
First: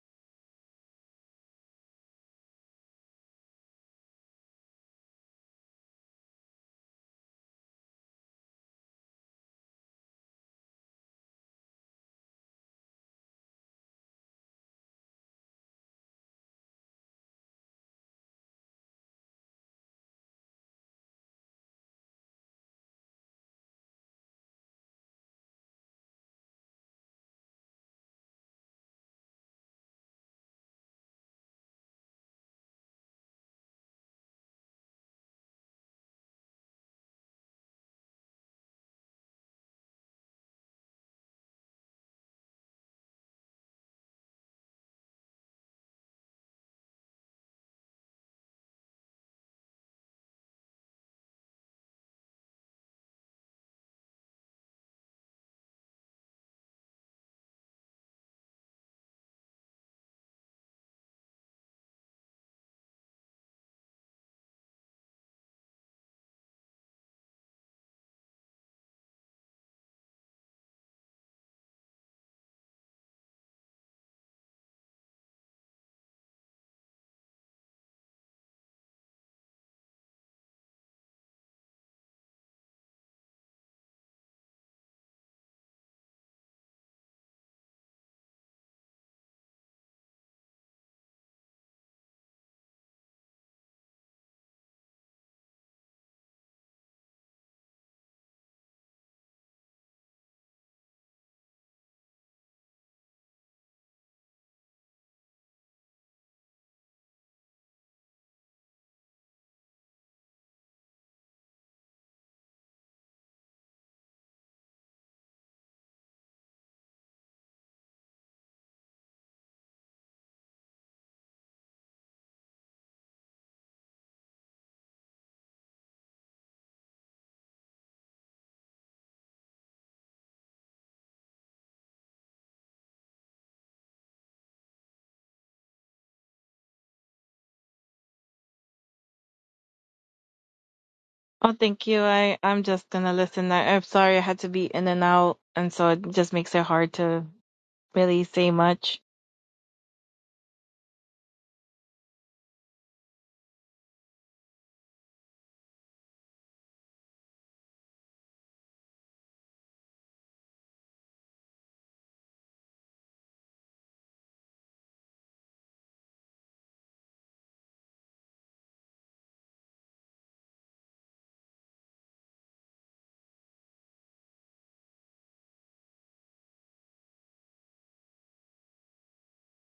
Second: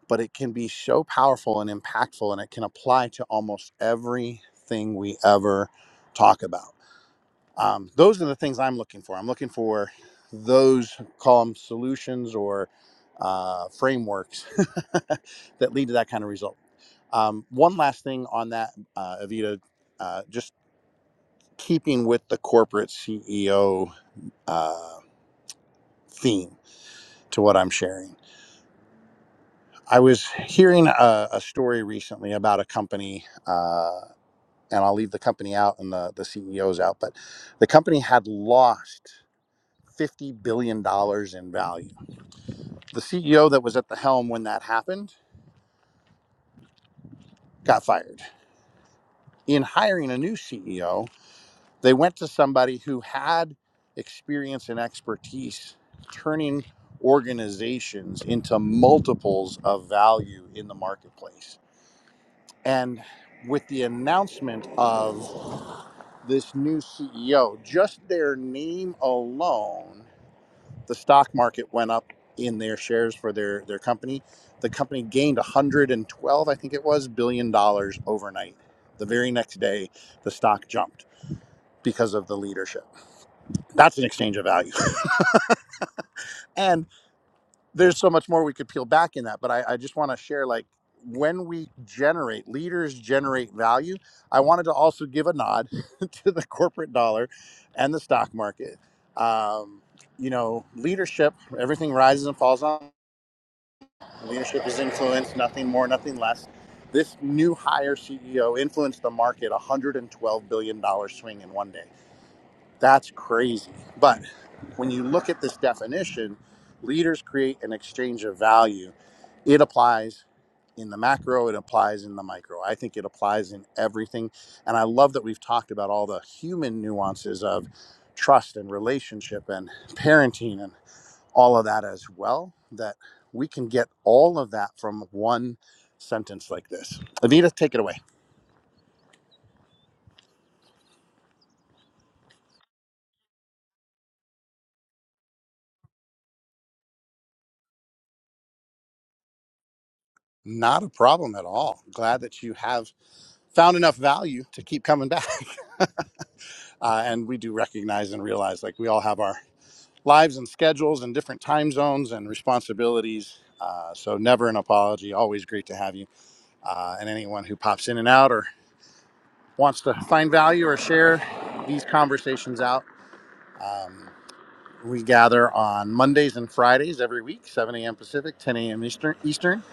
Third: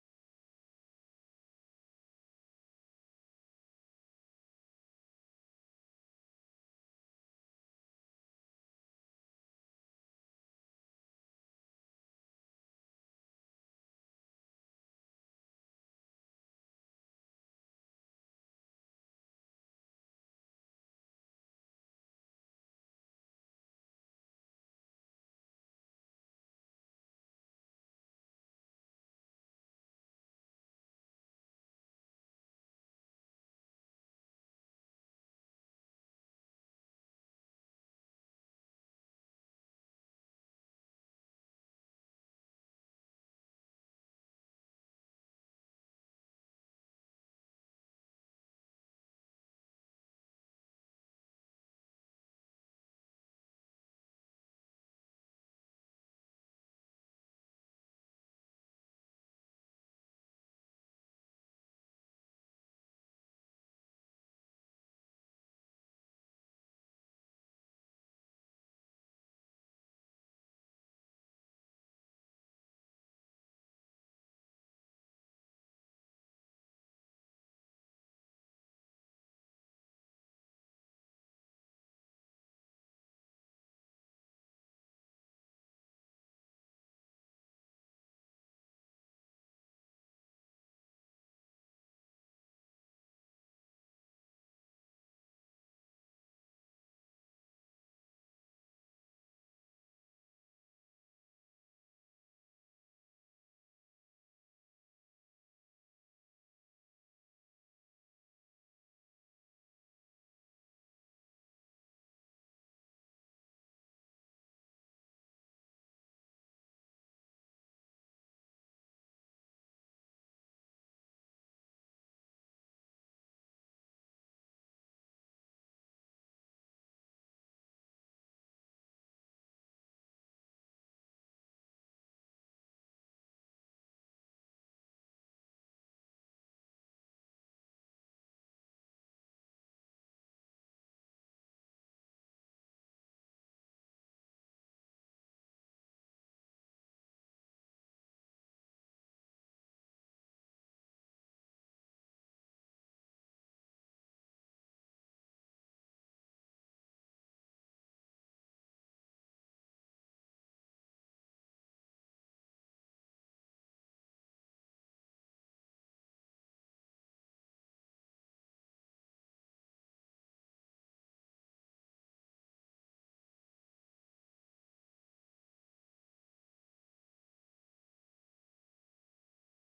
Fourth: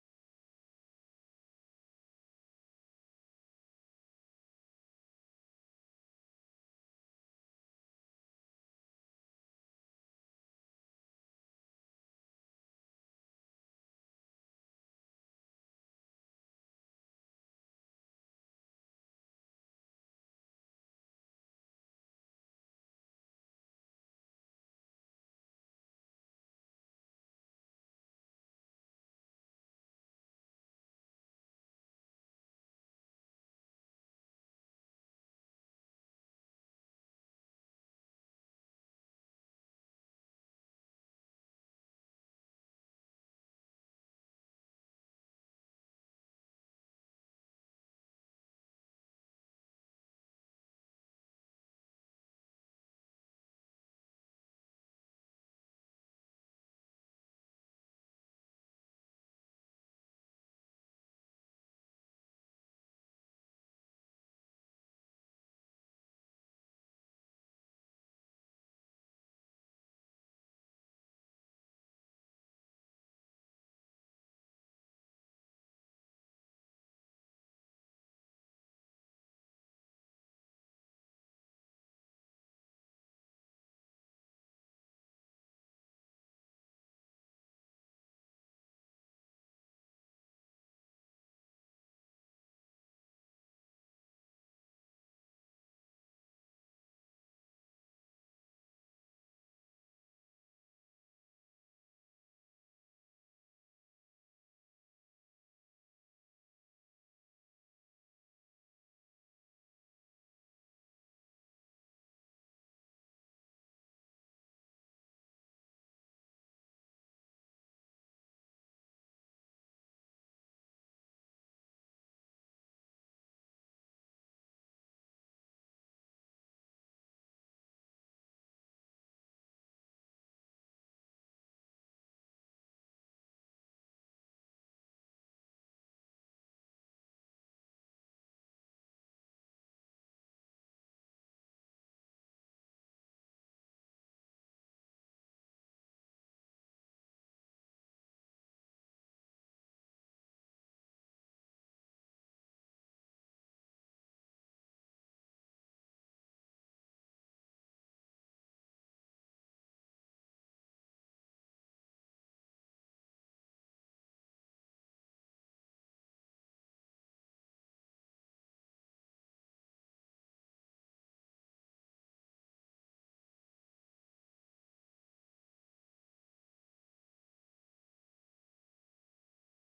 [SPEAKER 1] but it can be so powerful and impactful, and it can apply to almost everything we ever talk about. Um, those are the things I'm looking for. I'm looking for those call them solutions or uh, frameworks [laughs] that lead to that kind of result. Um, one last thing on that, uh, Evita, uh, just keeping with the corporate CEO theme to what I'm sharing. I was hearing a, a story recently about a company, uh, and I'll leave the company out and the, the CEOs out, but the company had lost $50 billion dollars in value. The CEO that was at the helm when that happened got fired. In hiring a new CEO, they went to somebody who had experience and expertise turning organizations into multiples of value in the marketplace And with the announcement of this new CEO, just their name alone, the stock market went up in their shares for their, their company. The company gained 112, I think it was, billion dollars overnight. The very next day, the stock jumped because of the leadership. That's an exchange of value. [laughs] and. there's so much more we could peel back in that but i, I just want to share like when we generate leaders generate value i wanted to also give a nod [laughs] to the corporate dollar and the stock market um, you know leadership everything rises and falls on leadership is influence nothing more nothing less this new hire ceo influenced the market $112 billion dollars swing in one day that's crazy but when you look at this definition, leaders create an exchange of value. It applies in the macro, it applies in the micro. I think it applies in everything. And I love that we've talked about all the human nuances of trust and relationship and parenting and all of that as well, that we can get all of that from one sentence like this. Anita, take it away.
[SPEAKER 2] Oh, thank you. I I'm just gonna listen. I, I'm sorry I had to be in and out, and so it just makes it hard to really say much.
[SPEAKER 1] Not a problem at all. Glad that you have found enough value to keep coming back. [laughs] uh, and we do recognize and realize like we all have our lives and schedules and different time zones and responsibilities uh, so never an apology always great to have you uh, and anyone who pops in and out or wants to find value or share these conversations out um, we gather on mondays and fridays every week 7 a.m pacific 10 a.m eastern eastern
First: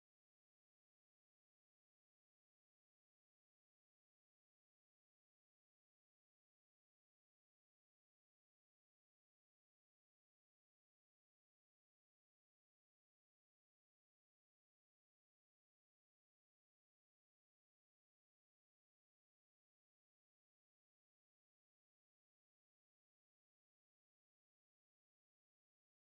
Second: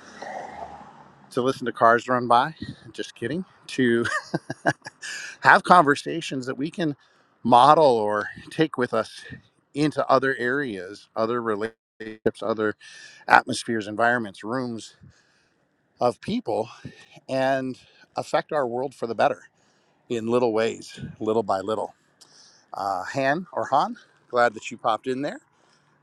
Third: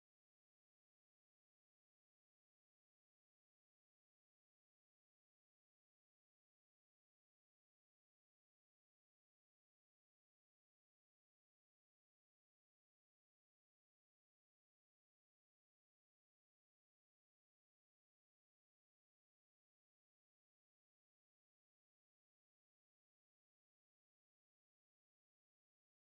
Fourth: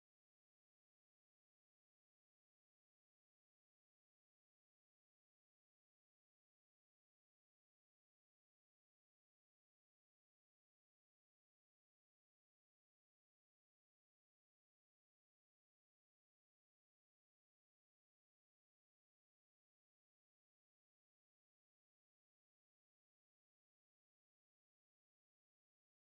[SPEAKER 1] to listen to cars run by just kidding To. have conversations that we can model or take with us into other areas, other relationships, other atmospheres, environments, rooms of people, and affect our world for the better in little ways, little by little. Uh, Han or Han, glad that you popped in there.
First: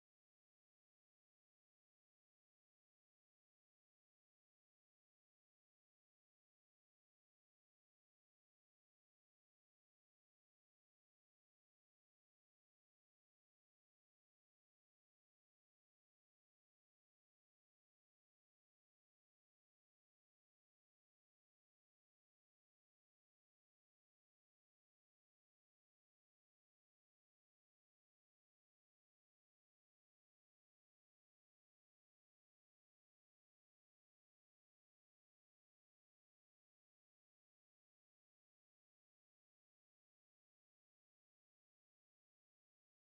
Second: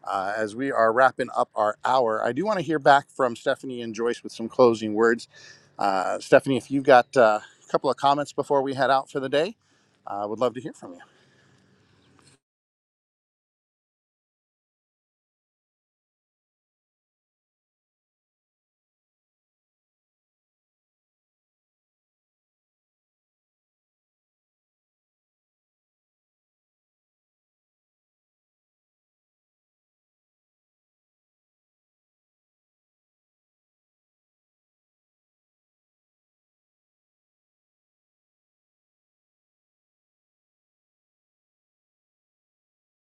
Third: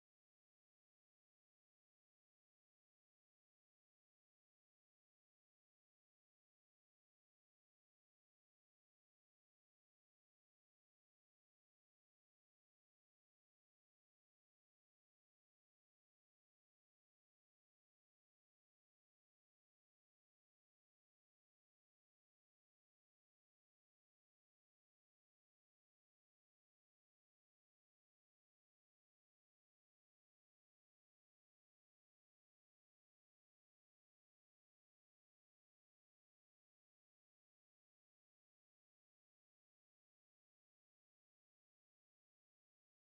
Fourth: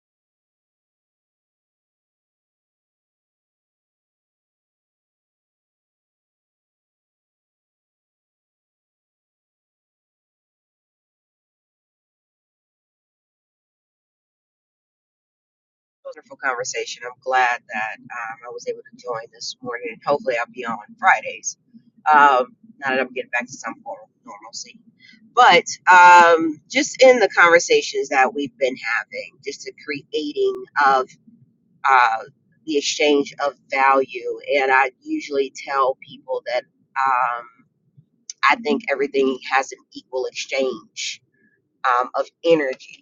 [SPEAKER 1] Uh, as we are wrapping up our hour, I do want to hear back from Stephanie and Joyce with some closing words. Uh, Stephanie, if you've got uh, a couple of comments before we head out for the day, I uh, would love to hear from you.
[SPEAKER 3] Wonderful conversation. I'm glad that um, I was able to join this morning, and hopefully I'll be on Fridays. Um, now that I'm getting back to some form of normalcy, but um, just in the conversations that we've been having, just the creating of uh, the exchange of value, and I usually tell people that um, I think everything has an equal exchange um, of energy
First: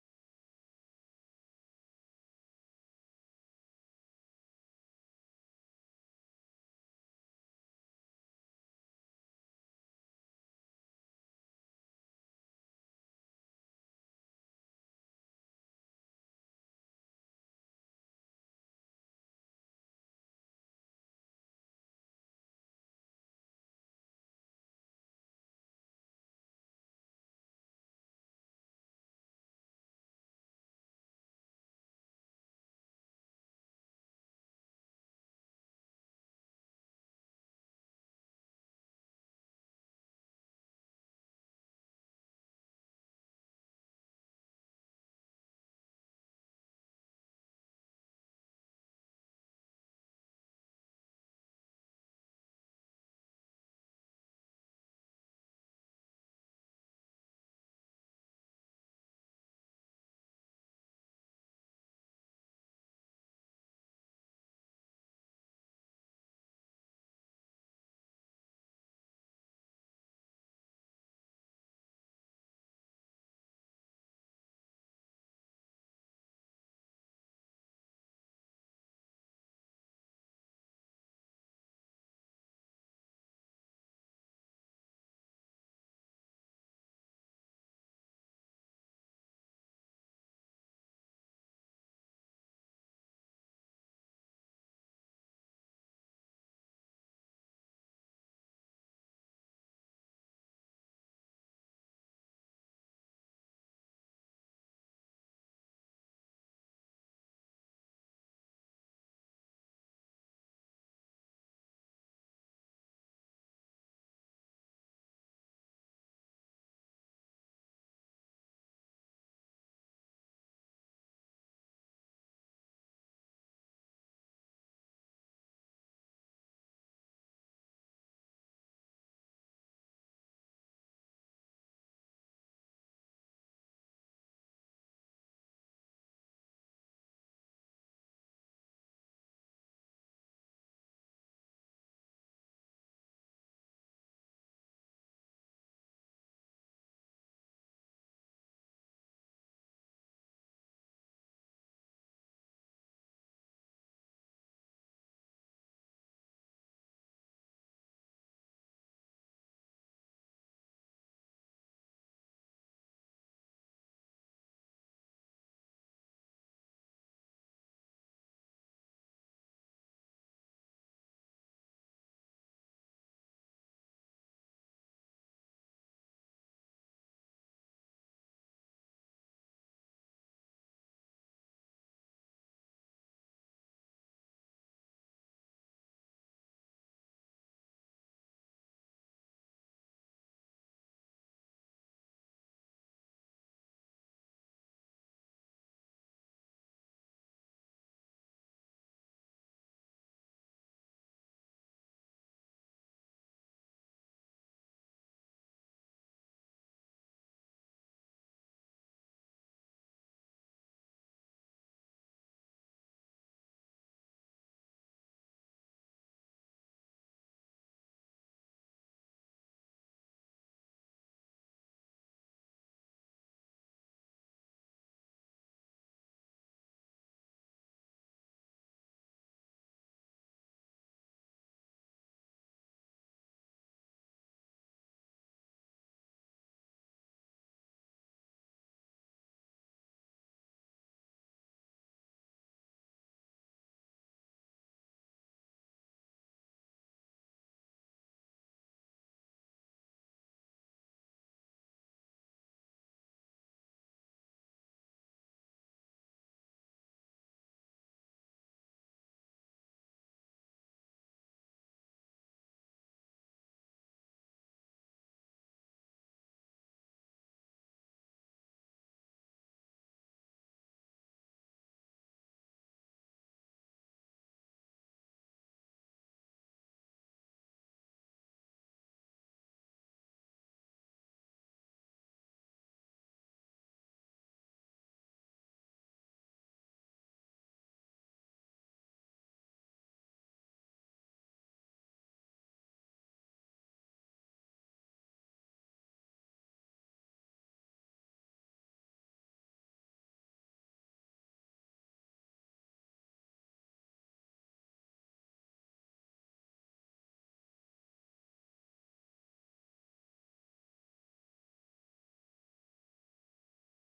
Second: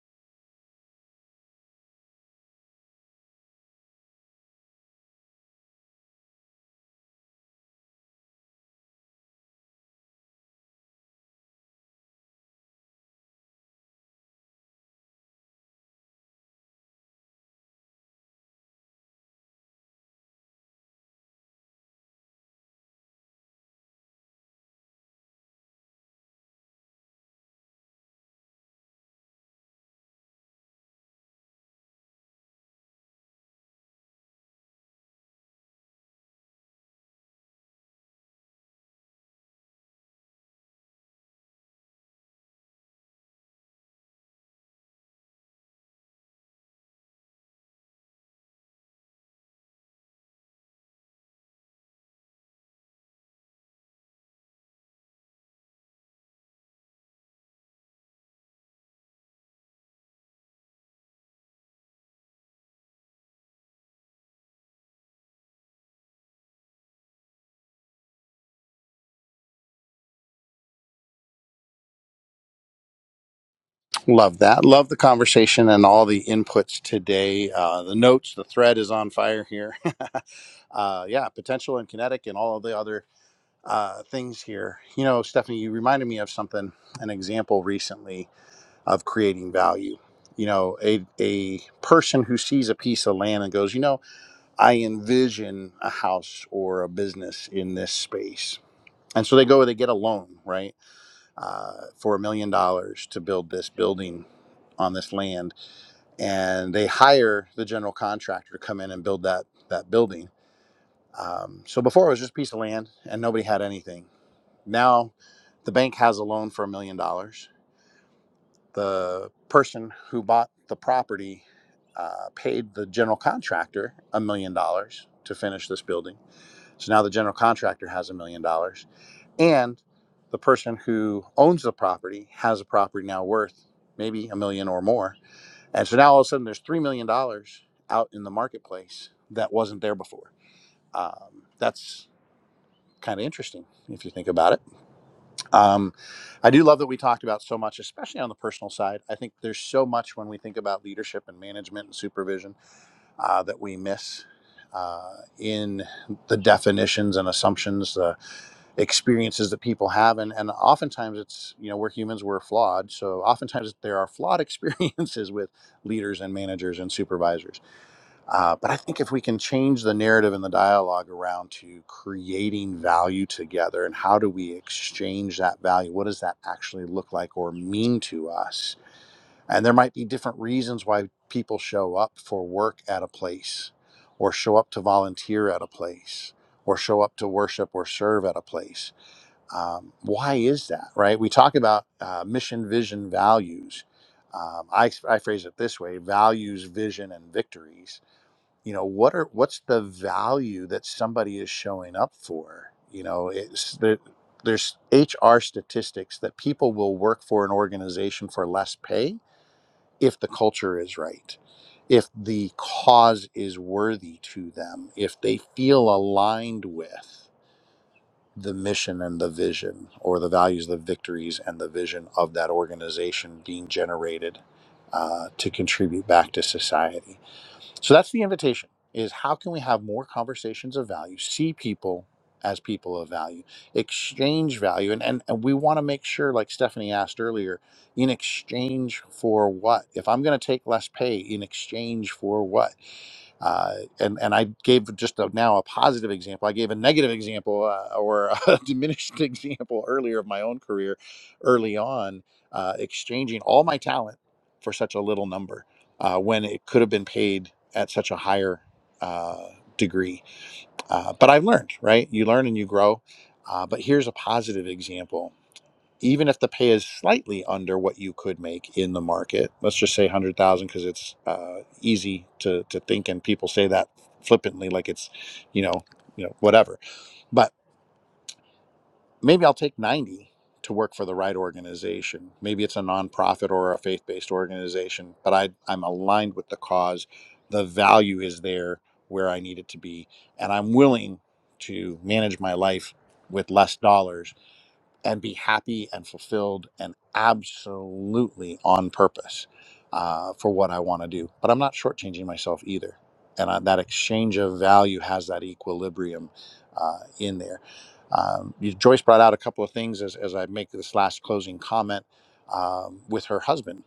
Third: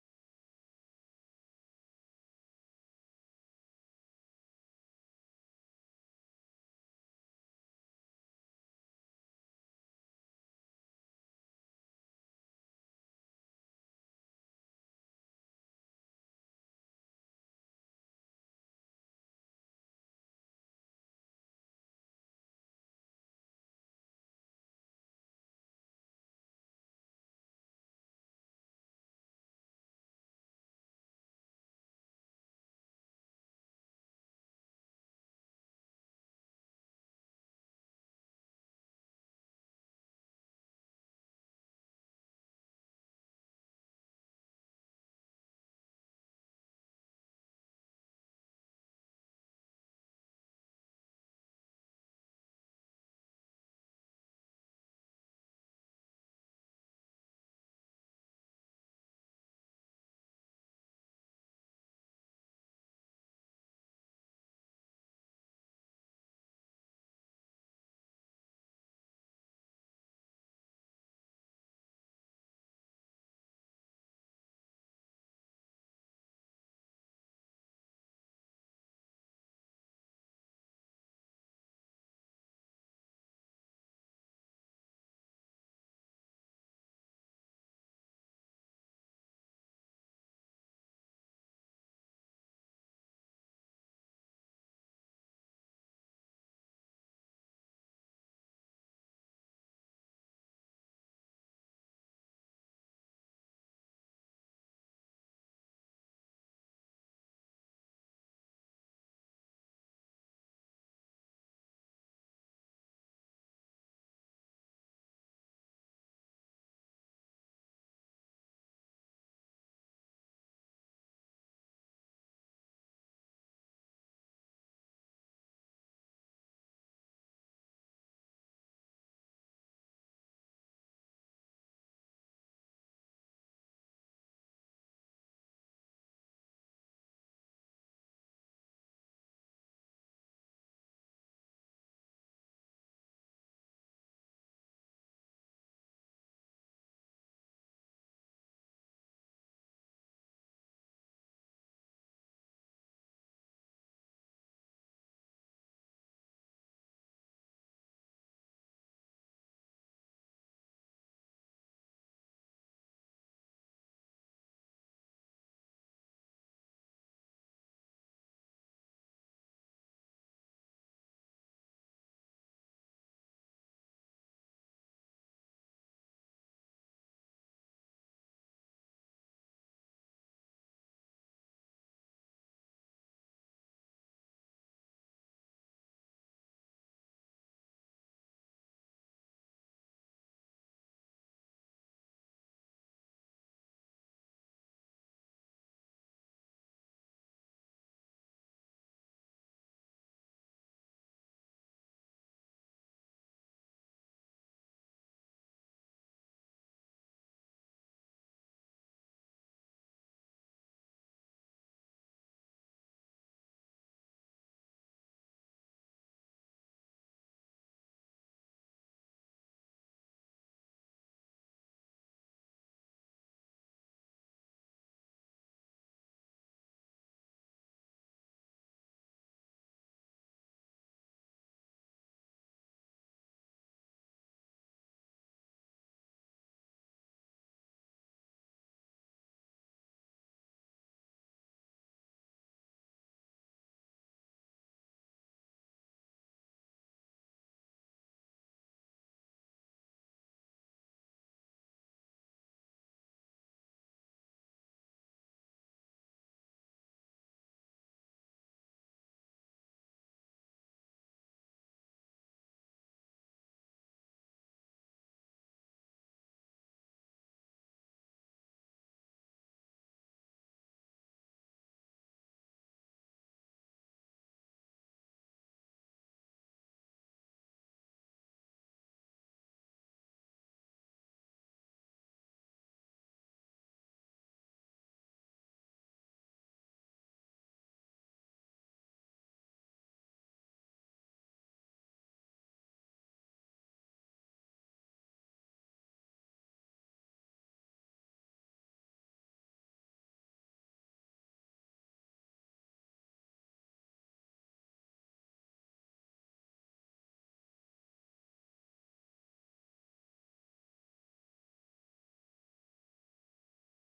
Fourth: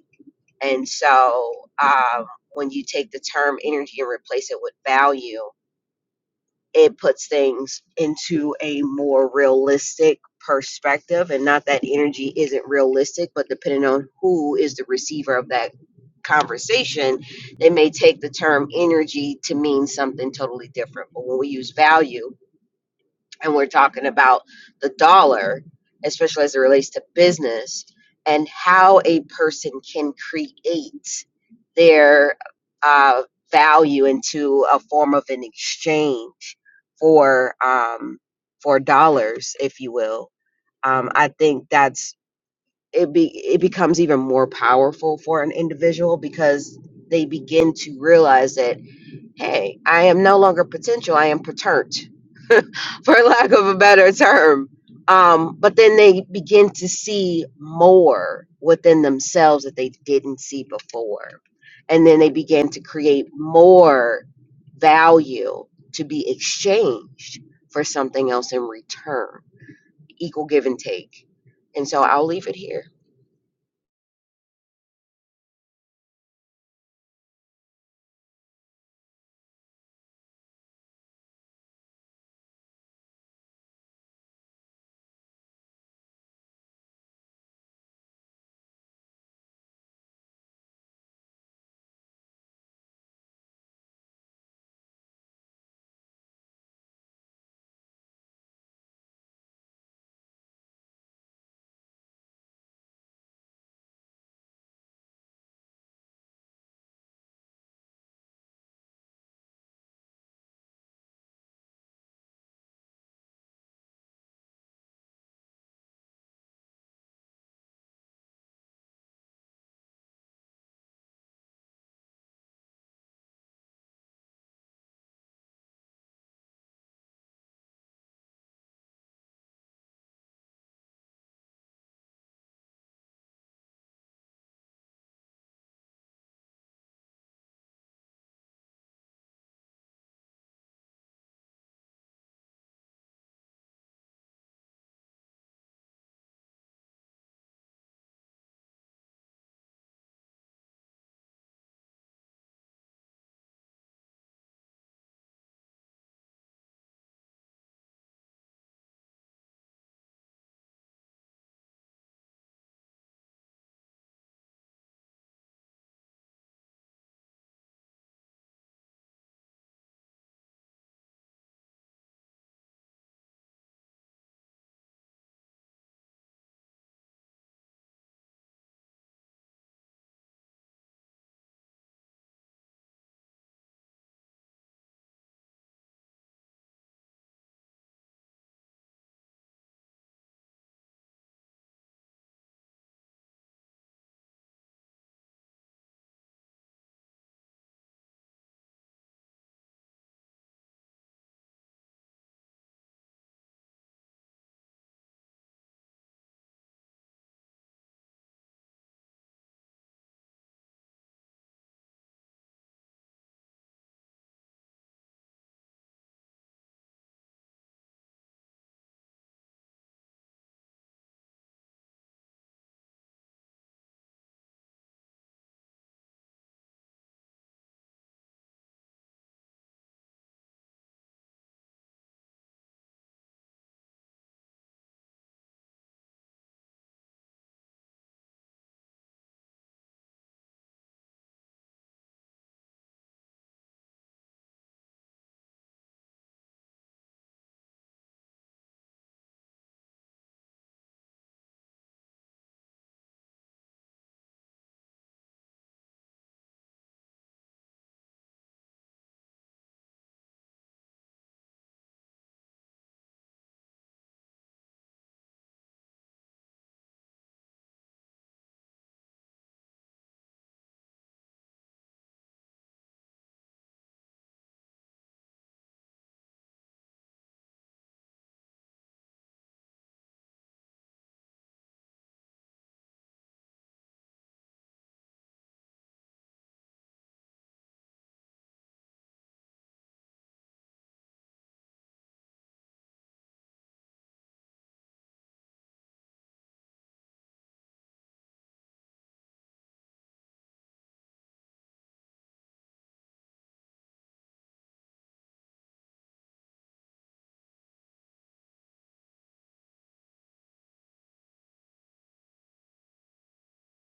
[SPEAKER 3] and so um, when you take the term energy and replace it with value, it puts things into a more realistic perspective. And not that energy isn't realistic, but depending on who is the receiver of that conversation, they may take the term energy to mean something totally different. But when we use value, and we're talking about the dollar, especially as it relates to business and how a person can create their uh, value into a form of an exchange for um, for dollars, if you will. Um, I think that's it. Be it becomes even more powerful for an individual because they begin to realize that hey, I am no longer potential; I am perturned for lack of a better term. Um, but then they begin to see more within themselves that they didn't see before. And then they begin to create more value to be exchanged for something else in return, equal give and take. And so I'll leave it here.
[SPEAKER 1] Love that. Love the conversation and all the inputs today. Uh, the notes, the thread is on fire here. [laughs] uh, yeah, potential and kinetic and all of the other uh, things here. You know, Stephanie, you reminded me of something, an example recently of creating value. You know, a, a person who sees a piece of land and goes, you know, I envision a house or a business in this space. And so they go, they get a loan, right, uh, for a million dollars to build this building on this land and they hire the general contractor to come in and build that that building. Um, so before it was just a piece of land and nobody had anything. Now the bank has a loan for a million dollars. The person who bought the property uh, paid the general contractor a million dollars to finish this building. So now the general contractor has a million dollars and the person who owns the property has a property now worth maybe a million or more and so now all of a sudden there's $3 million dollars out in the marketplace that wasn't there before. Um, that's kind of interesting if you think about it. Um, I do love that we talked about so much, especially on the personal side. I think there's so much when we think about leadership and management and supervision uh, that we miss. Uh, in the definitions and assumptions, the experiences that people have, and and oftentimes it's you know we're humans, we're flawed, so oftentimes there are flawed [laughs] experiences with leaders and managers and supervisors uh, but I think if we can change the narrative and the dialogue around to creating value together and how do we exchange that value? What does that actually look like or mean to us? And there might be different reasons why people show up for work at a place or show up to volunteer at a place or show up to worship or serve at a place. Um, why is that, right? We talk about uh, mission, vision, values. Um, I, I phrase it this way values, vision, and victories you know what are what's the value that somebody is showing up for you know it's there, there's hr statistics that people will work for an organization for less pay if the culture is right if the cause is worthy to them if they feel aligned with the mission and the vision or the values the victories and the vision of that organization being generated uh, to contribute back to society so that's the invitation is how can we have more conversations of value, see people as people of value, exchange value. And, and, and we want to make sure, like Stephanie asked earlier, in exchange for what? If I'm going to take less pay, in exchange for what? uh, and and I gave just a, now a positive example. I gave a negative example uh, or a [laughs] diminished example earlier of my own career, early on, uh, exchanging all my talent for such a little number uh, when it could have been paid at such a higher uh, degree. Uh, but I've learned, right? You learn and you grow. Uh, but here's a positive example even if the pay is slightly under what you could make in the market, let's just say 100,000 because it's uh, easy to, to think and people say that flippantly like it's, you know, you know, whatever. But maybe I'll take 90 to work for the right organization. Maybe it's a nonprofit or a faith-based organization, but I I'm aligned with the cause. The value is there where I need it to be and I'm willing to manage my life with less dollars and be happy and fulfilled and absolutely on purpose uh, for what I want to do. But I'm not shortchanging myself either. And I, that exchange of value has that equilibrium uh, in there. Um, you- Joyce brought out a couple of things as, as I make this last closing comment um, with her husband.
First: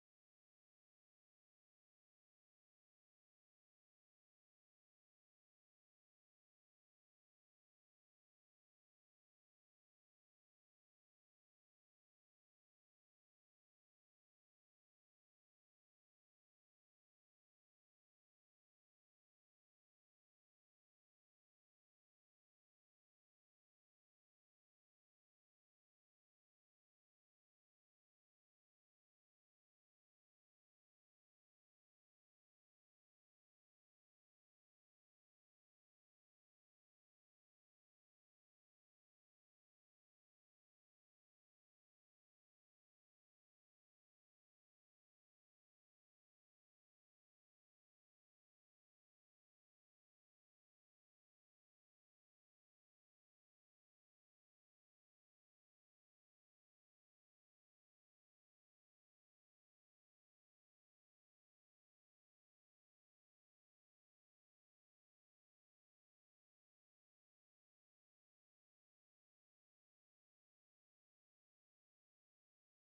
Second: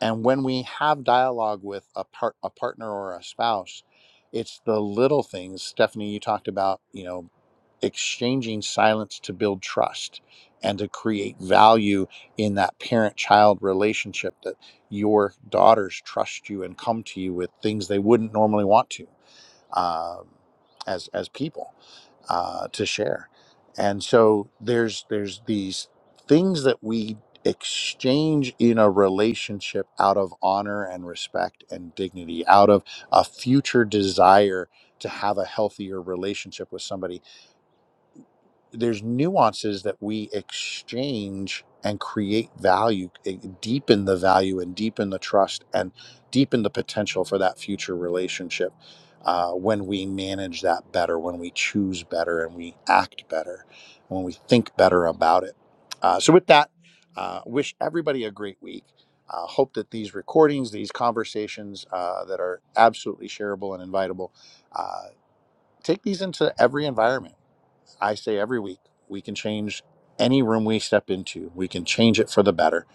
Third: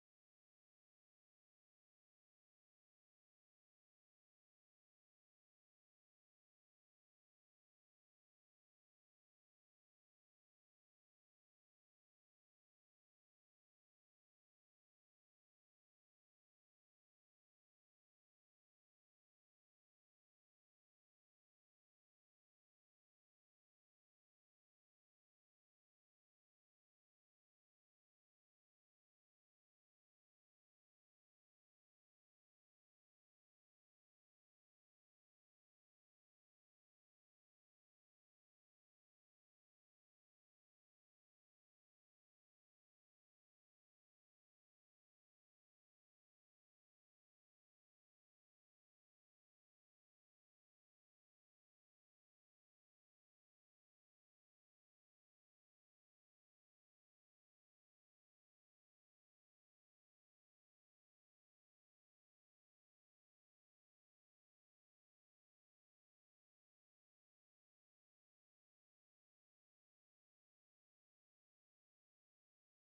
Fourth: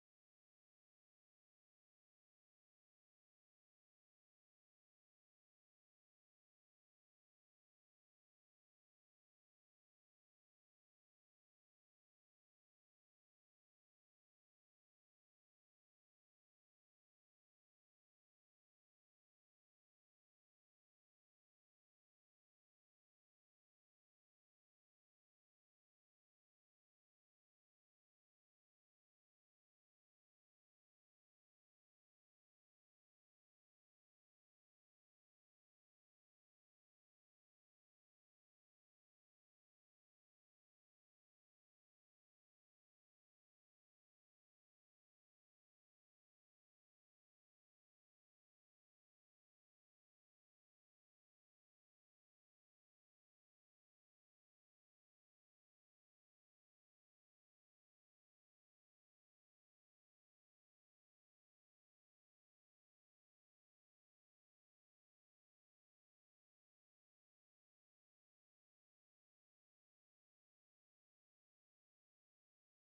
[SPEAKER 1] And when we have dialogue with a, part, a partner or a spouse, it's the little things. Stephanie, you talked about, you know, exchanging silence to build trust and to create value in that parent child relationship that your daughters trust you and come to you with things they wouldn't normally want to um, as as people uh, to share and so there's there's these things that we exchange in a relationship out of honor and respect and dignity out of a future desire to have a healthier relationship with somebody there's nuances that we exchange and create value eh, deepen the value and deepen the trust and deepen the potential for that future relationship uh, when we manage that better when we choose better and we act better when we think better about it uh, so with that uh, wish everybody a great week uh, hope that these recordings these conversations uh, that are absolutely shareable and invitable uh, take these into every environment I say every week, we can change any room we step into. We can change it for the better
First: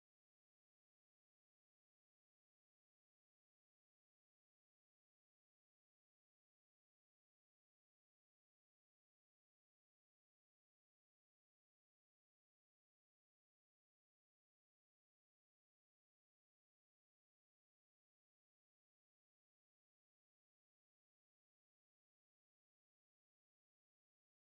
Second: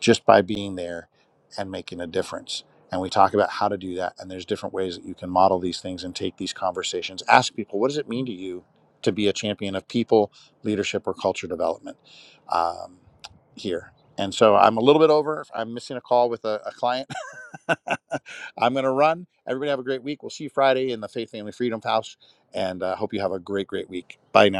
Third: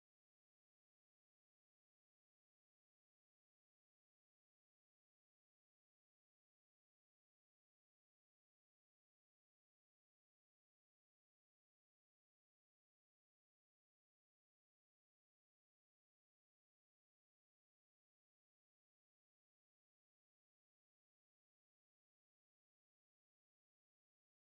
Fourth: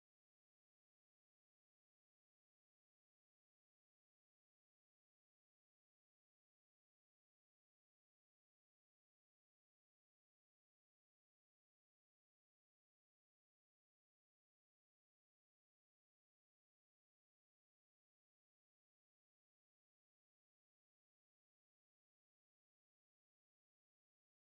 [SPEAKER 1] just by being there and making a difference. And we talk about how to do that. And there's different ways that you can model these things and take these conversations. Ask people, what does it mean to you to be a champion of people, leadership, or culture development um, here? And so I'm a little bit over. I'm missing a call with a, a client. [laughs] I'm going to run. Everybody have a great week. We'll see you Friday in the Faith Family Freedom House. And uh, hope you have a great, great week. Bye now.